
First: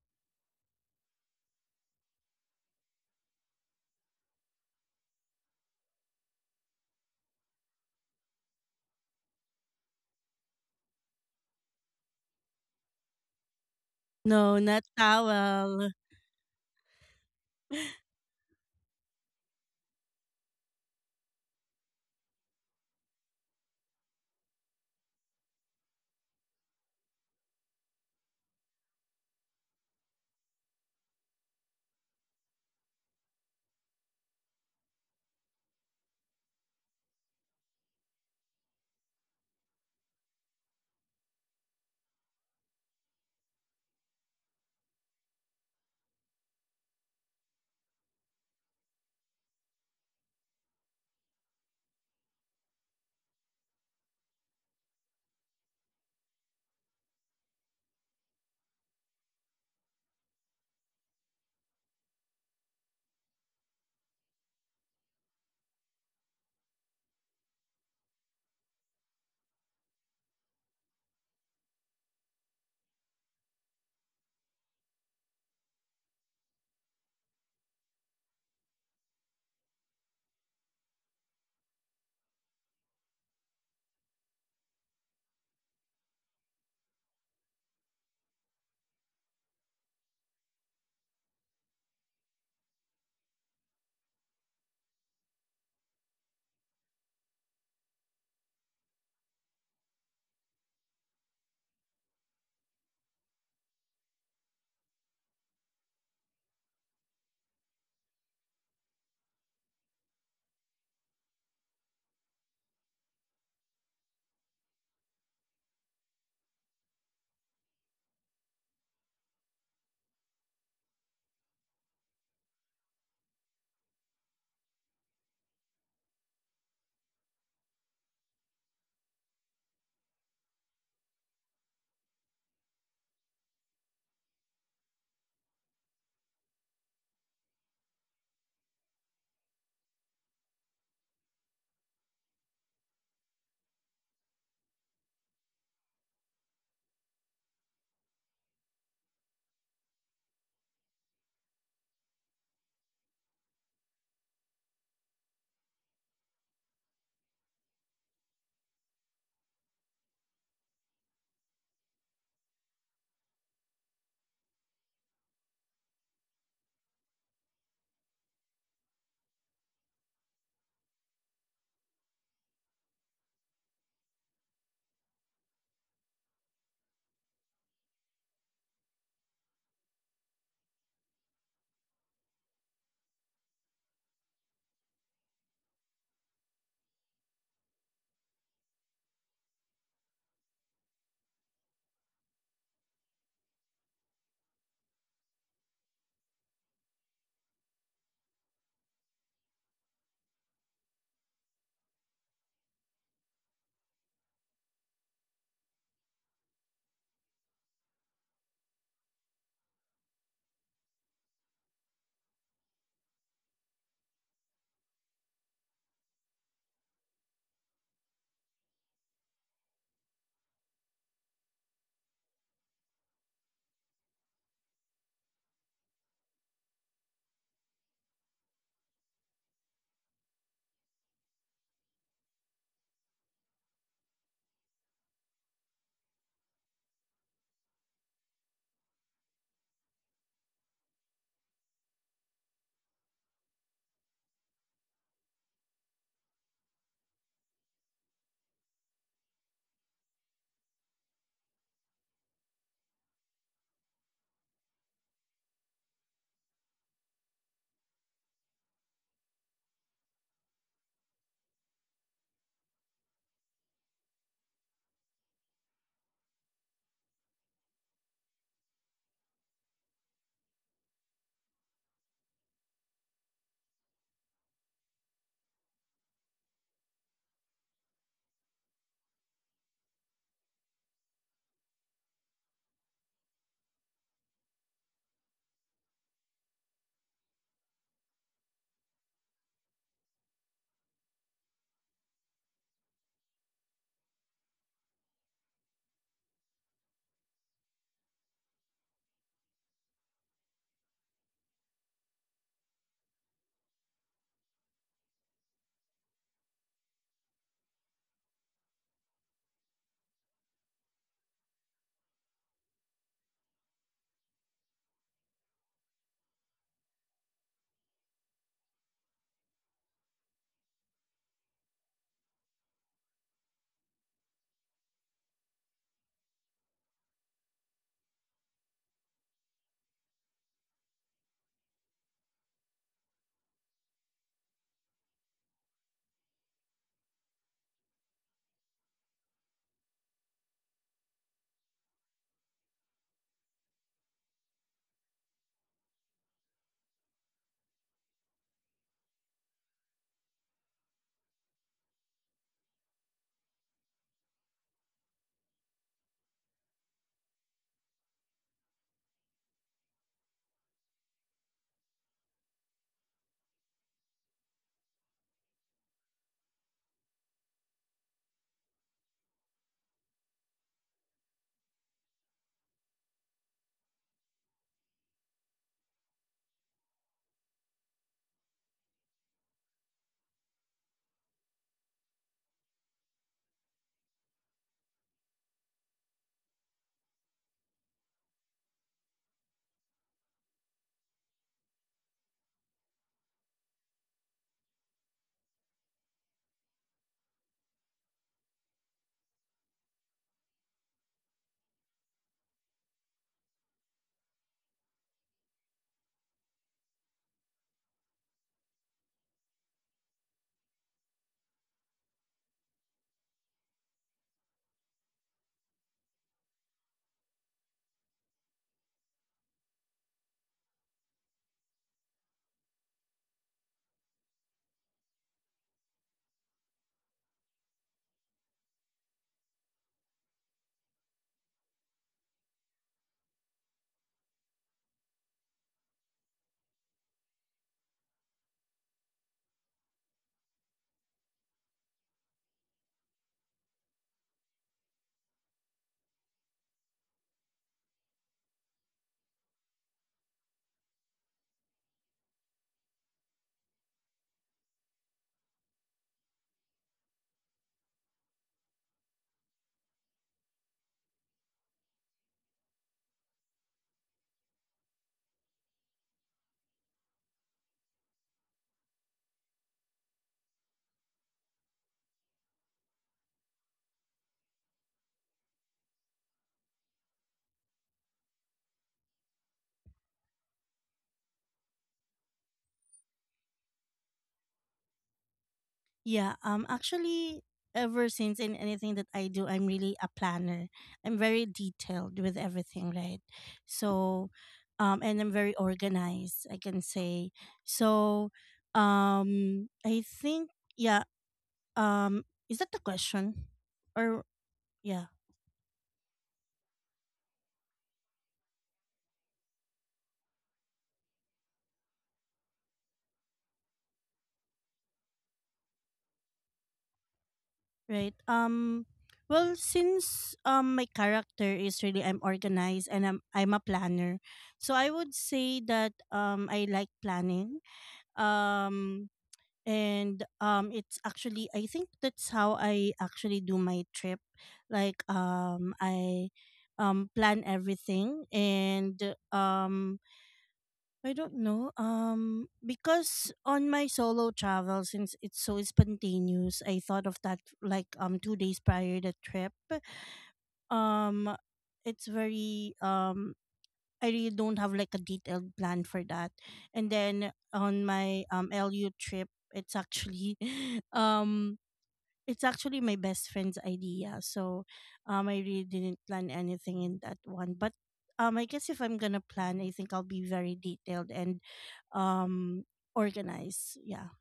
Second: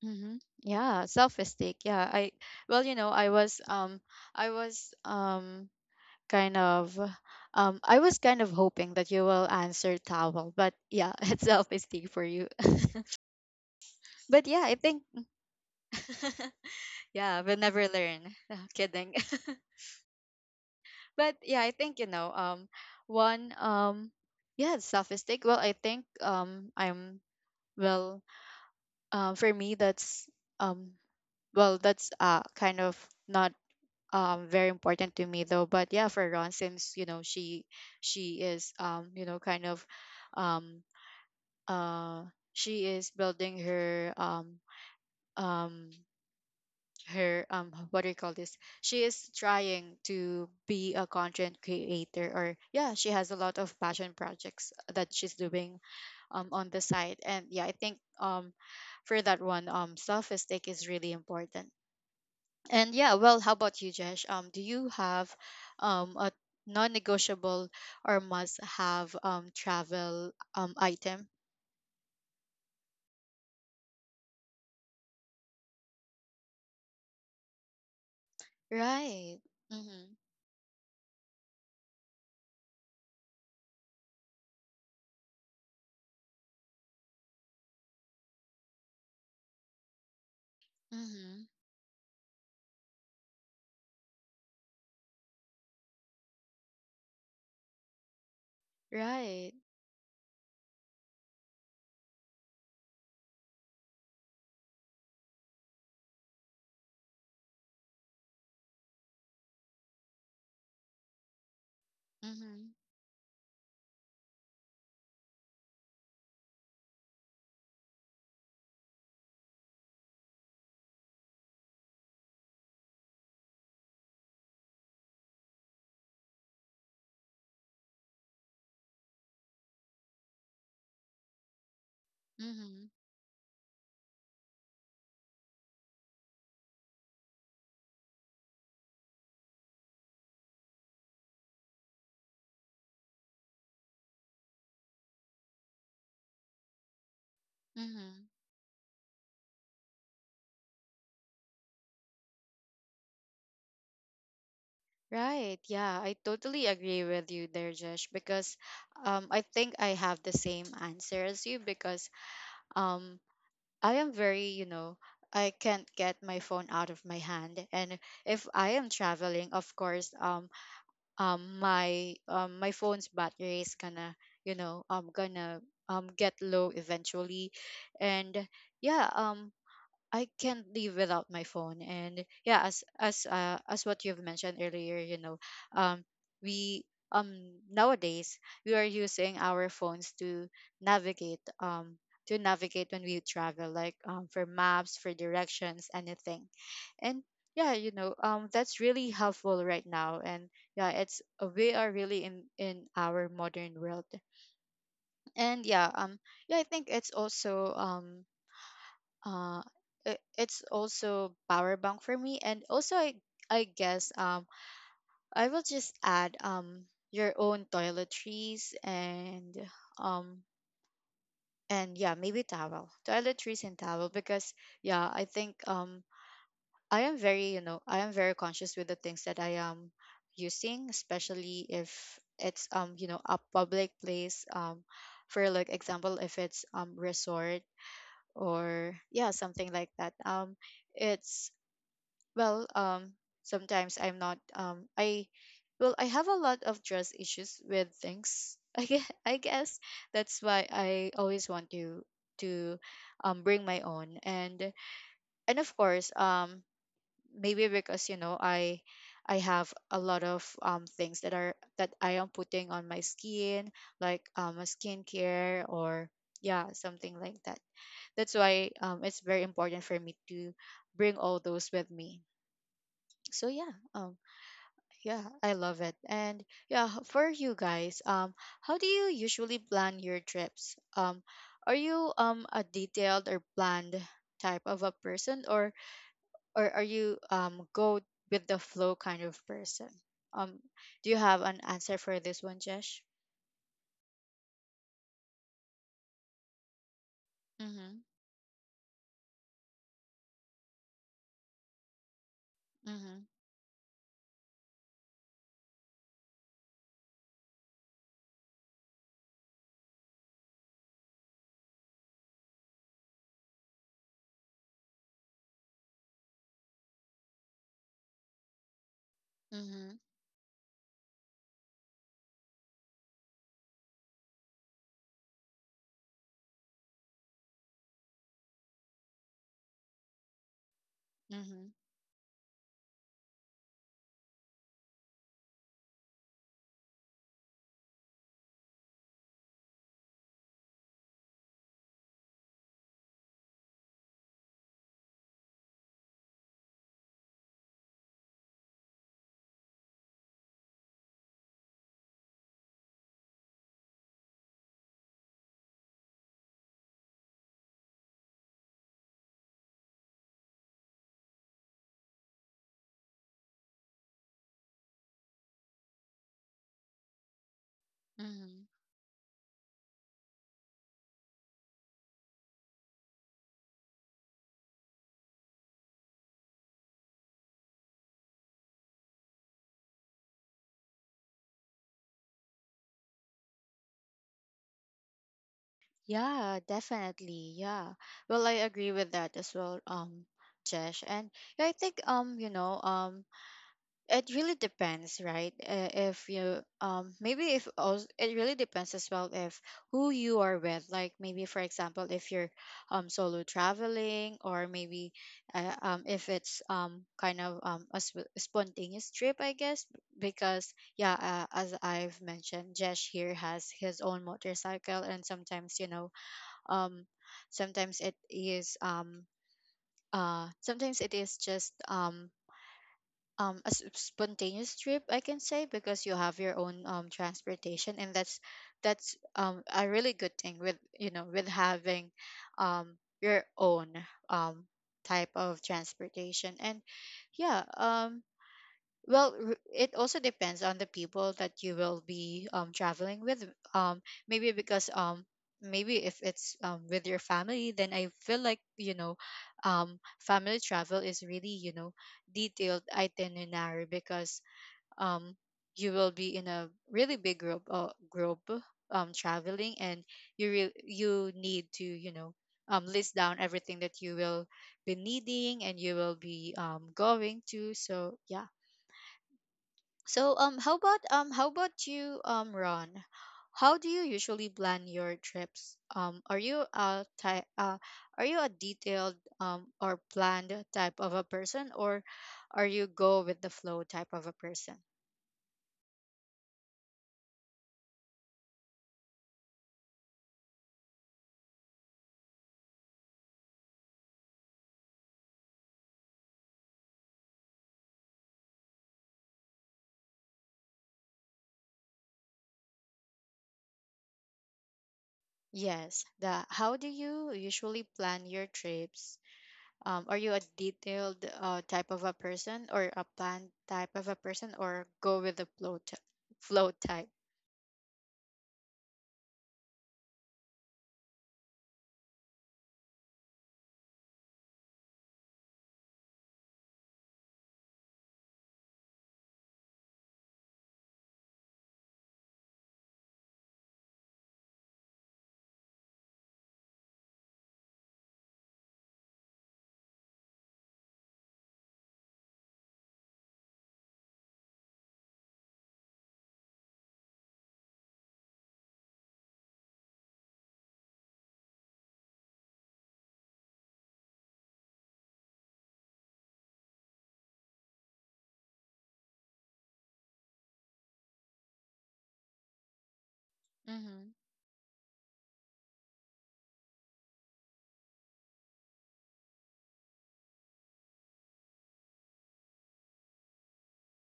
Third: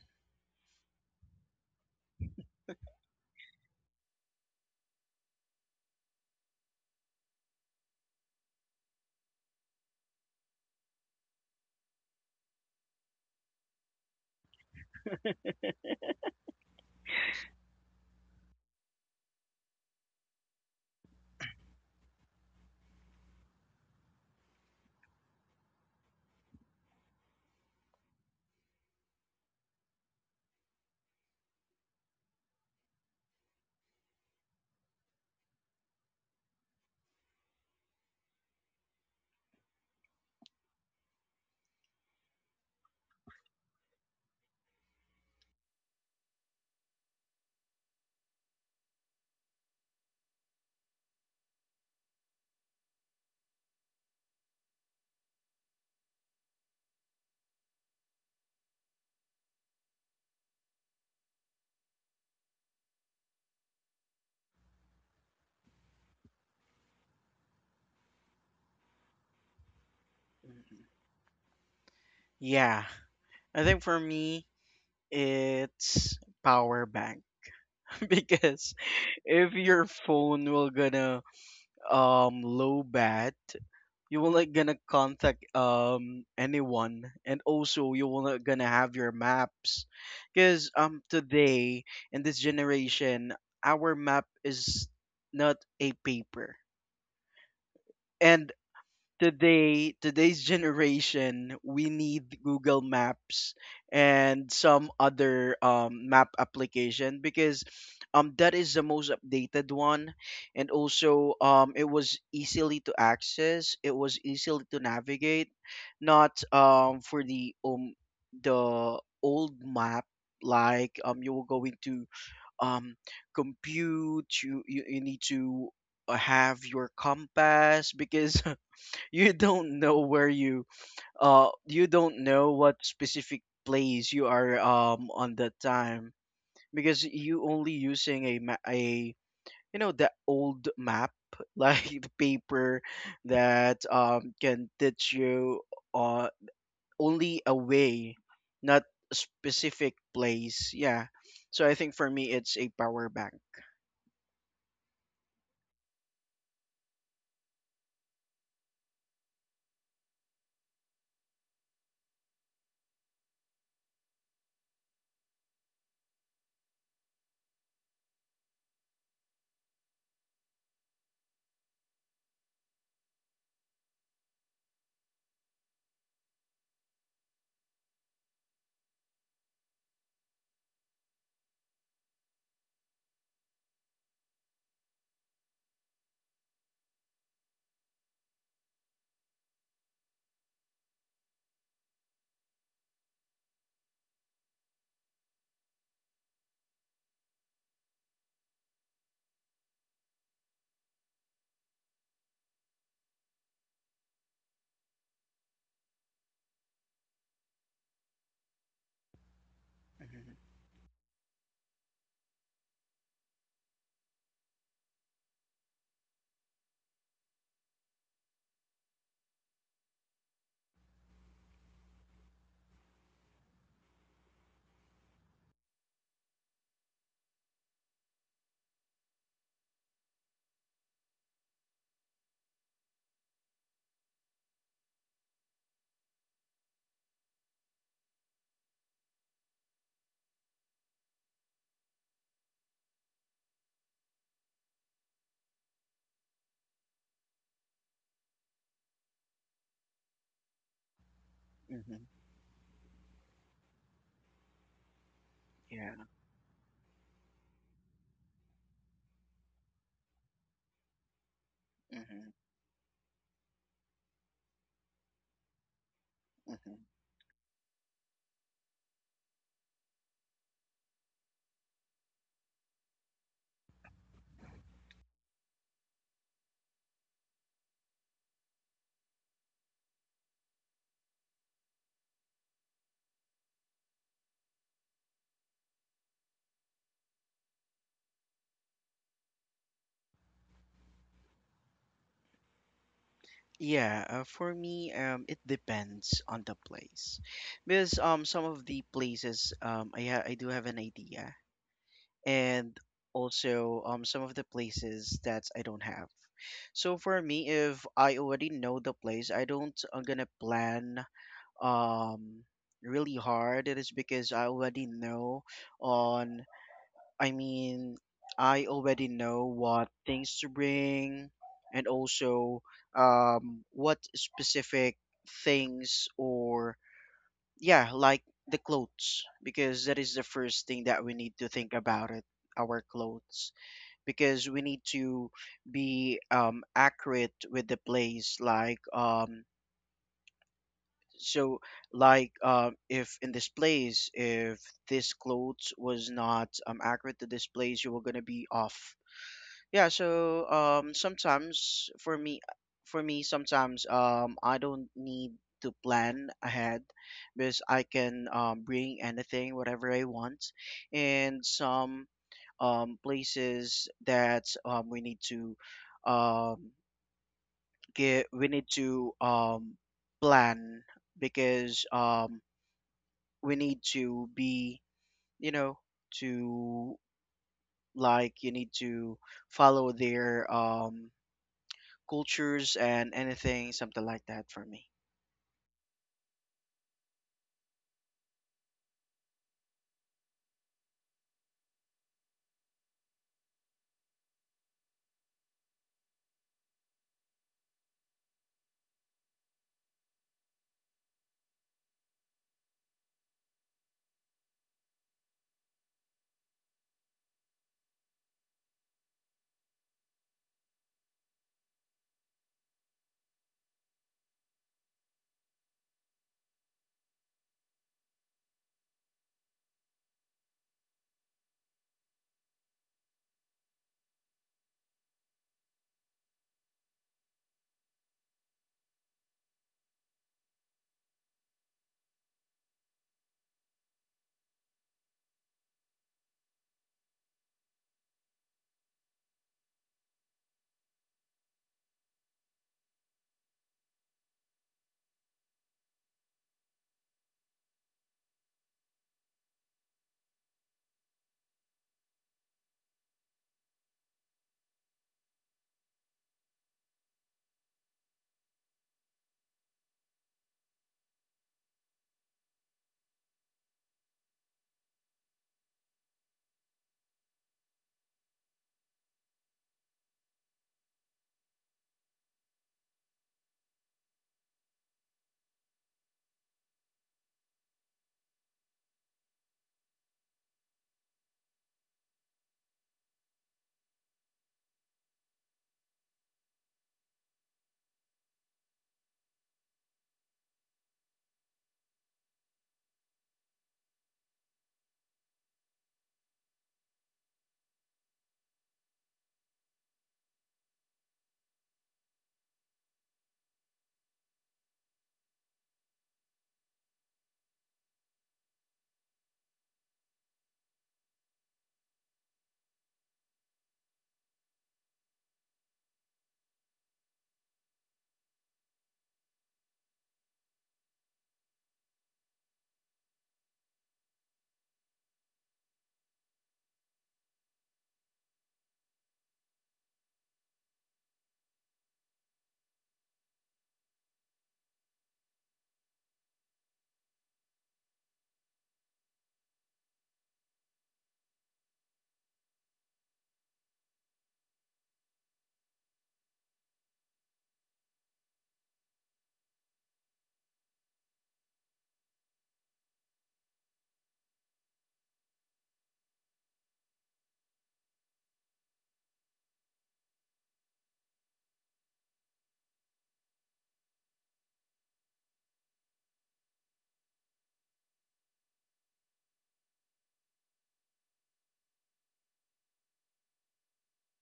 Mm-hmm. Yeah, self-esteem. Yeah, I well, you know, I was um I was um kind of um I was kind of hoping that you will answer towel, but yeah, it's self-esteem for you. But No, yeah, I not think towel. yeah, we'll never learn. Kidding. But yeah, I think, you know, um, one, um, yeah, it's self-esteem. Well, I think, um, I'm well. Um, for me, that's, um, well, that's, uh, kind of not, um very important to me though. But yeah, for Ron, since you know she she is, um you know, kind of, um uh she is building her, um um her, um what do you call this, she is trying to be a content creator, or yeah, she has a lot of passion projects that she's doing um on the side. And yeah, I think, um for that one, um self stake is really important. And yeah, well, how about you, Jesh? Um do you have, um a non-negotiable or must have um travel, um mhm. item? Yeah. I think for me, it's power bank because Right. if your Mm-hmm. phone will gonna um low bat, you will not gonna contact um anyone, and also you will not gonna have your maps, because um Mm-hmm. today in this generation, our map is not a paper. And Right. today, today's generation we need Google Maps and some other um, map application, because um, that is the most updated one, and also um, it was Mm-hmm. easily to access, it was easily to navigate. Not um, for the um, the old map, like um, you were going to um, compute you, you, you need to uh, have your compass, because you don't know where you, uh you don't know what Mm-hmm. specific place you are um on that time, because you only using a ma- a you know, the old map like the paper that um can teach you uh only a way, Mm-hmm. not a specific place. Yeah, so I think for me it's a power bank. Right. Yeah, I totally agree with you there, Josh, because, um, I think I have the same answer as you, because, um, I am very, you know, I can't get my phone out of my hand, and if I am traveling, of course, um, um, my um, my phone's battery is gonna, you know, um, gonna um get low eventually, and yeah, um, I can't live without my phone. And yeah, as as uh, as what you've mentioned earlier, you know, um, we, um nowadays, we are using our phones to navigate um to navigate when we travel, like um for maps, for directions, anything. And yeah, you know, um that's really helpful right now. And yeah, it's uh, we are really in in our modern world. And yeah, um yeah, I think it's also um uh it, Hmm. it's also power bank for me, and also i i guess, um I will just add, um your own toiletries, and um and yeah, maybe towel, toiletries, and towel, because yeah, I think, um i am very you know i am very conscious with the things that I am using, especially if it's, um you know a public place, um for like example, if it's, um resort, or yeah, something like that, um it's. Well, um, sometimes I'm not. Um, I Well, I have a lot of trust issues with things. I guess, I guess that's why I always want Hmm. to, to um bring my own, and, and of Yeah. course, um maybe because you know I I have a lot of, um things that are that I am Hmm. putting on my skin, like um a skincare, or yeah, something like that. That's why, um it's very important for me to bring all those with me. So yeah, um yeah, I love it. And yeah, h- for you guys, um, how do you usually plan your trips? Um, are you, um a detailed or planned type of a person, or, or are you, um go with the flow kind of person? Um, do you have an answer for this one, Jesh? Yeah, uh, for me, um, it depends on the place, because Mm-hmm. um, some of the places um, I ha I do have an idea, and Mm-hmm. also um, some of the places that I don't have. So for me, if I already know the place, I don't, I'm gonna plan um really hard. It is because I already know on, I mean, I already know what Mm-hmm. things to bring, and also um, what specific things, or yeah, like the clothes, because that is the first thing that we need to Mm-hmm. think about it, our clothes, because we need to be um, accurate with the place, like um, so like um, if in this place, if this clothes was not um, accurate to this place, you were going to be off. Yeah, so um sometimes for me, for me sometimes um I don't need to plan ahead, because I can um bring anything whatever I want. And some um places that um we need to um get we need Mm-hmm. to um plan, because um we need to be, you know, to, like you need to follow their um cultures and anything, something like that, for me. Yeah, definitely. Yeah. Well, I agree with that as well, um, Jesh. And yeah, I think, um, you know, um it really depends, right? Uh, if you, um maybe if also, it really depends as well, if who you are with, like maybe for example, if you're um solo traveling, or maybe, uh, um if it's um kind of, um a sp- spontaneous trip, I guess. Because yeah, uh, as I've mentioned, Jesh here has his own motorcycle, and sometimes you know um sometimes it is um uh sometimes it is just, um um a s- spontaneous trip, I can say, because you have your own, um transportation, and that's that's um a really good thing with, you know, with having, um your own, um type of transportation, and yeah, um well, r- it also depends on the people that you will be, um, traveling with. Um, Maybe because, um, maybe if it's, um, with your family, then I feel like, you know, um, family travel is really, you know, detailed itinerary, because, um, you will be in a really big group uh, group, um, traveling, and you re- you need to, you know, um, list down everything that you will be needing, and you will be, um, going to. So yeah, so, um how about um how about you, um Ron? How do you usually plan your trips? Um are you a ty- uh are you a detailed, um or planned type of a person, or are you go with the flow type of a person? Yeah, um actually, ever since, in anything that I do, I'm really a planner. I'm very detailed with everything, right? So um and I'm very organized, I can say. So um I think yeah, um is that the question? Or yeah, Yes, the how do you usually plan your trips? Um are you a detailed, uh type of a person, or a planned type of a person, or go with the flow, t- flow type? right. Um well, since um my character is really, I'm organized and I'm I'm a planner. So I would say that um I like planning. Um and um it's actually, I think, that's how I actually do my trip. Like, um I um plan everything, and um I don't know um because on my solo travel, since it's so spontaneous, I thought of that like um two days prior the trip. Um it's very um I really don't have like a detailed plan for that. And then on my um L U trip, it's actually um it's actually my best friend's idea. Mhm. So um I really didn't plan anything in that one. But um I guess if I'm gonna plan, I think I'll be very detailed and um organized. Yeah.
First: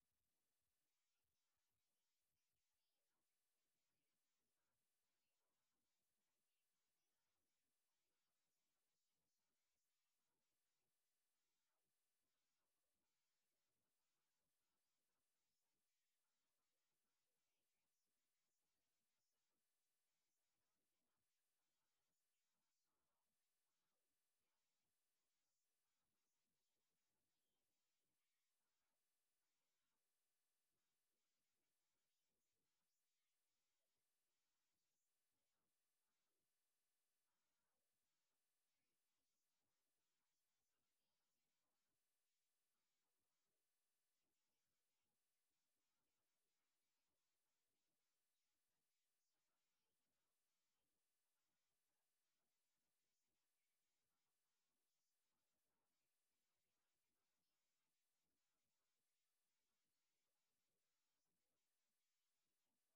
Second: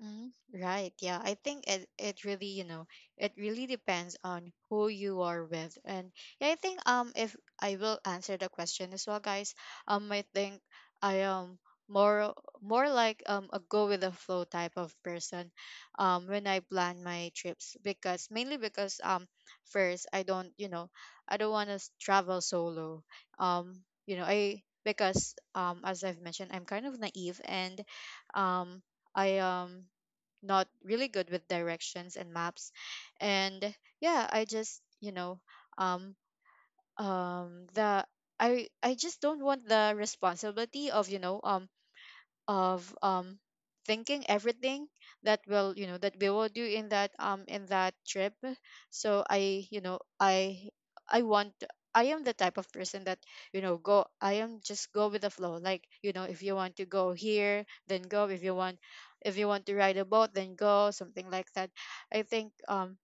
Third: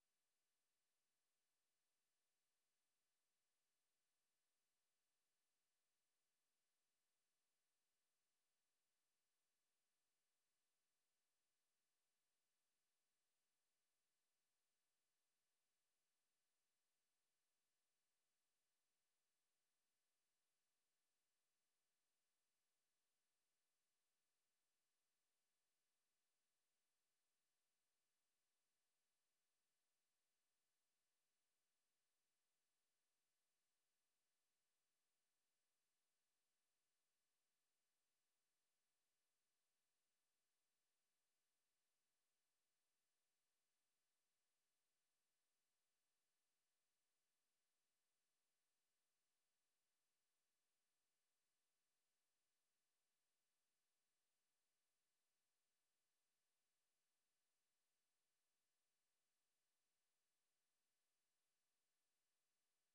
Mm, right. Yeah. I think it, it really, you know, it really depends on who you are with. And yeah, I think, um if I will answer the question as well, guys, um I think I am more more like, um a go with the flow type of person, um when I plan my trips, because mainly because, um first I don't, you know, I don't want to travel solo. Um, you know, I because, um as I've mentioned, I'm kind of naive, and, um I um not really good with directions and maps, and yeah, I just, you know, um um the i i just don't want the responsibility of, you know, um of, um thinking everything that will you know that we will do in that, um in that trip. So I, you know, i i want, I am the type of person that, you know, go I am just go with the flow, like, you know, if you want to go here then go, if you want if you want to ride a boat then go, something like that. I think, um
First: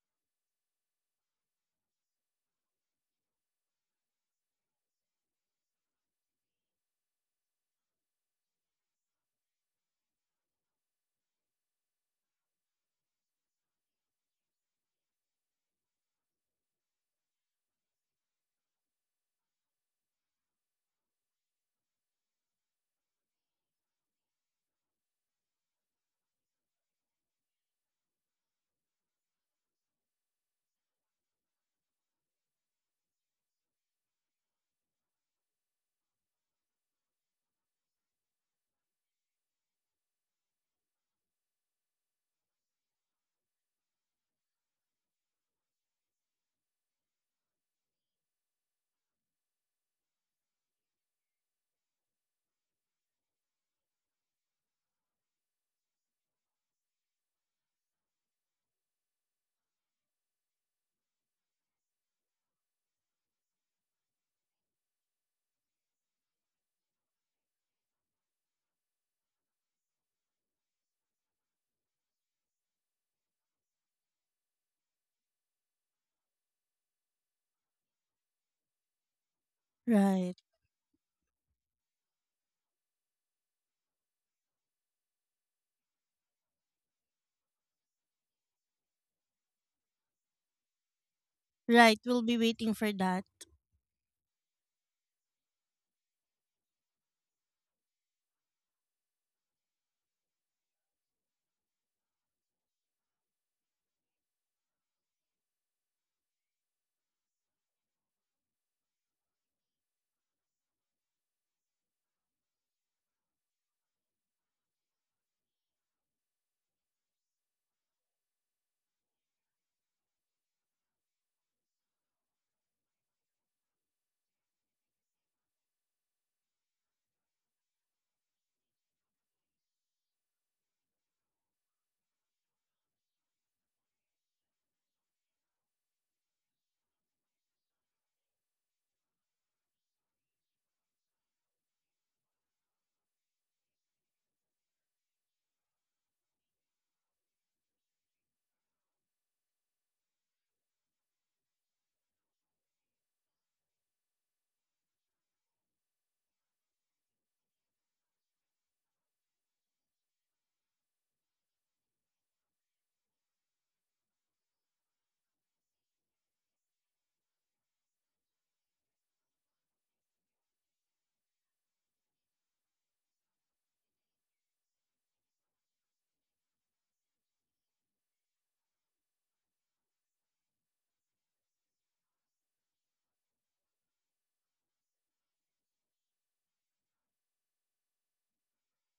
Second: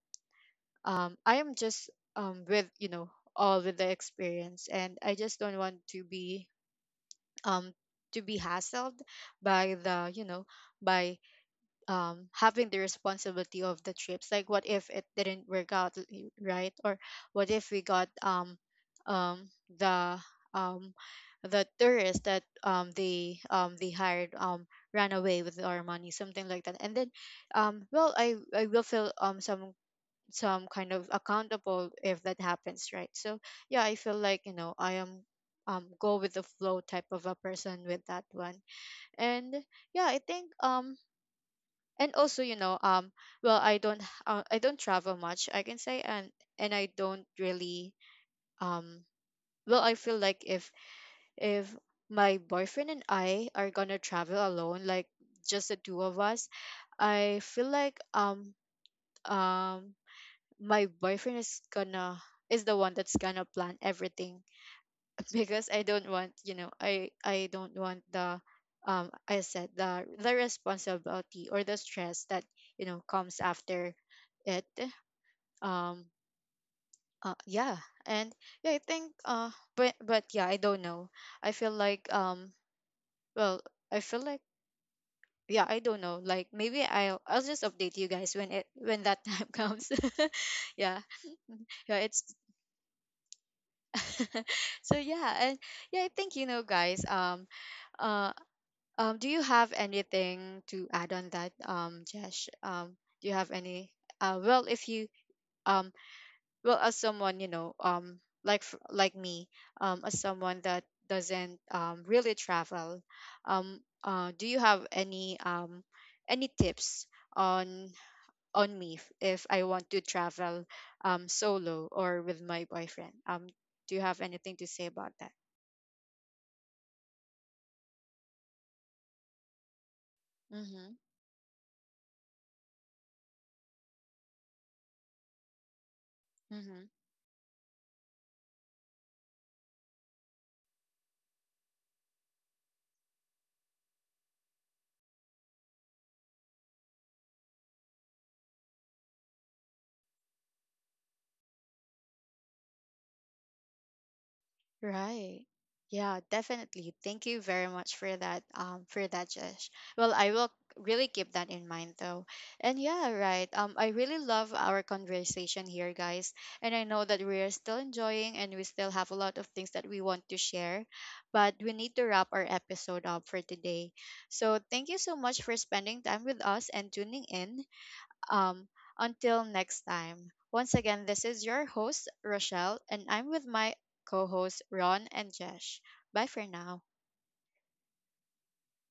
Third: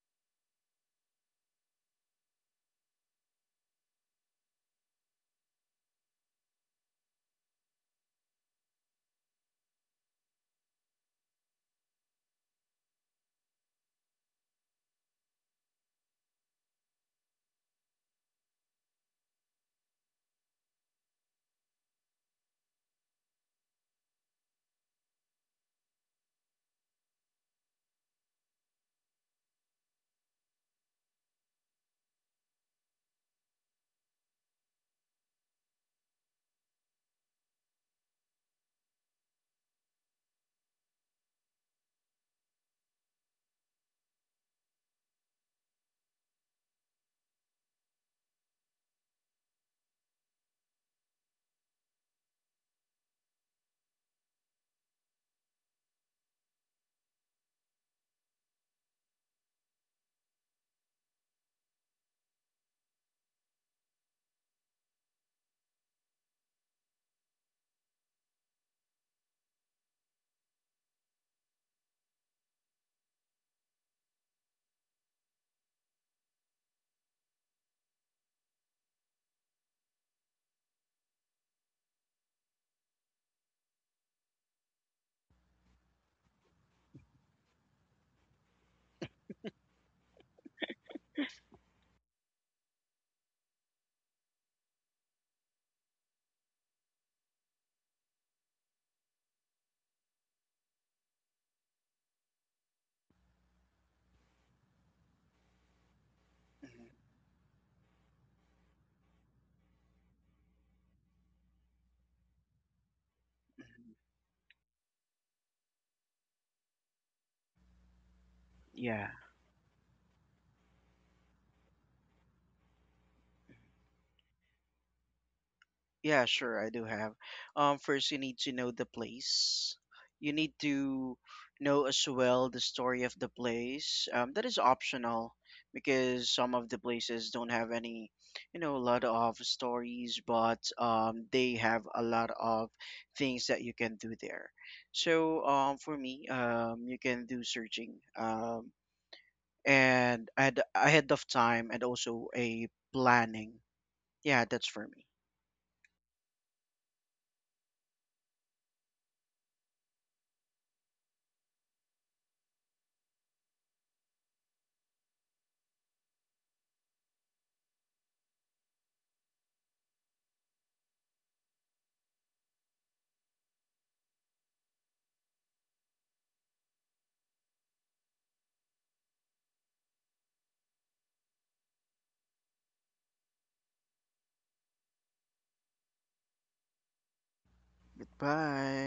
um I am just, um with, you know, all with the experience, and I just don't want to be, um to be hassled by the, you know, by, um having the responsibility of the trips, like what if it didn't work out, l- y- right, or what if we got, um um the um the tourists that, um they um they hired, um ran away with our money, something like that. And then, um well, i i will feel, um some some kind of accountable if that happens, right? So yeah, I feel like, you know, I am, um go with the flow type of a person with that one. And yeah, I think, um and also, you know, um well, i don't h- uh, I don't travel much, I can say. and and I don't really, um well, I feel like, if if my boyfriend and I are gonna travel alone, like just the two of us. I feel like, um um my boyfriend is gonna is the one that's gonna plan everything. Because I don't want, you know, I I don't want the, um I said the, the responsibility, or the stress that, you know, comes after it. um uh, yeah. And yeah, I think, uh but but Right. yeah, I don't know. I feel like, um well, I feel like, yeah, I don't know, like maybe I'll I'll just update you guys, when it when that time comes, yeah. Yeah, Right. We'll it's, be waiting for that. so yeah, and yeah, I think, you know, guys, um uh um do you have anything to add on that, um Jesh? Um do you have any, uh well, if you, um well, Mhm, as someone, you know, um like f- like me, um as someone that doesn't, um really travel, um mhm. uh do you have any, um any tips on on me, Yeah. if, if I want to travel, um solo or with my boyfriend, um do you have anything to say about that? Yeah, sure, I do have. Um, first you need to know the place. You need Mm-hmm. to know as well the story of the place. Um, that is optional, because some of the Mm-hmm. places don't have any, you know, a lot of stories, but um, they have a lot of things that you can do there. So, um, for me, um, you can do searching. Um, and I had ahead of time, and also a planning. Yeah, that's for me. Right. Yeah, definitely. Thank you very much for that, um, for that, Josh. Well, I will really keep that in mind though. And yeah, right. Um, I really love our conversation here, guys. And I know that we are still enjoying and we still have a lot of things that we want to share, but we need to wrap our episode up for today. So thank you so much for spending time with us and tuning in. Um, until next time. Once again, this is your host, Rochelle, and I'm with my co hosts, Ron and Jesh. Bye for now. Bye.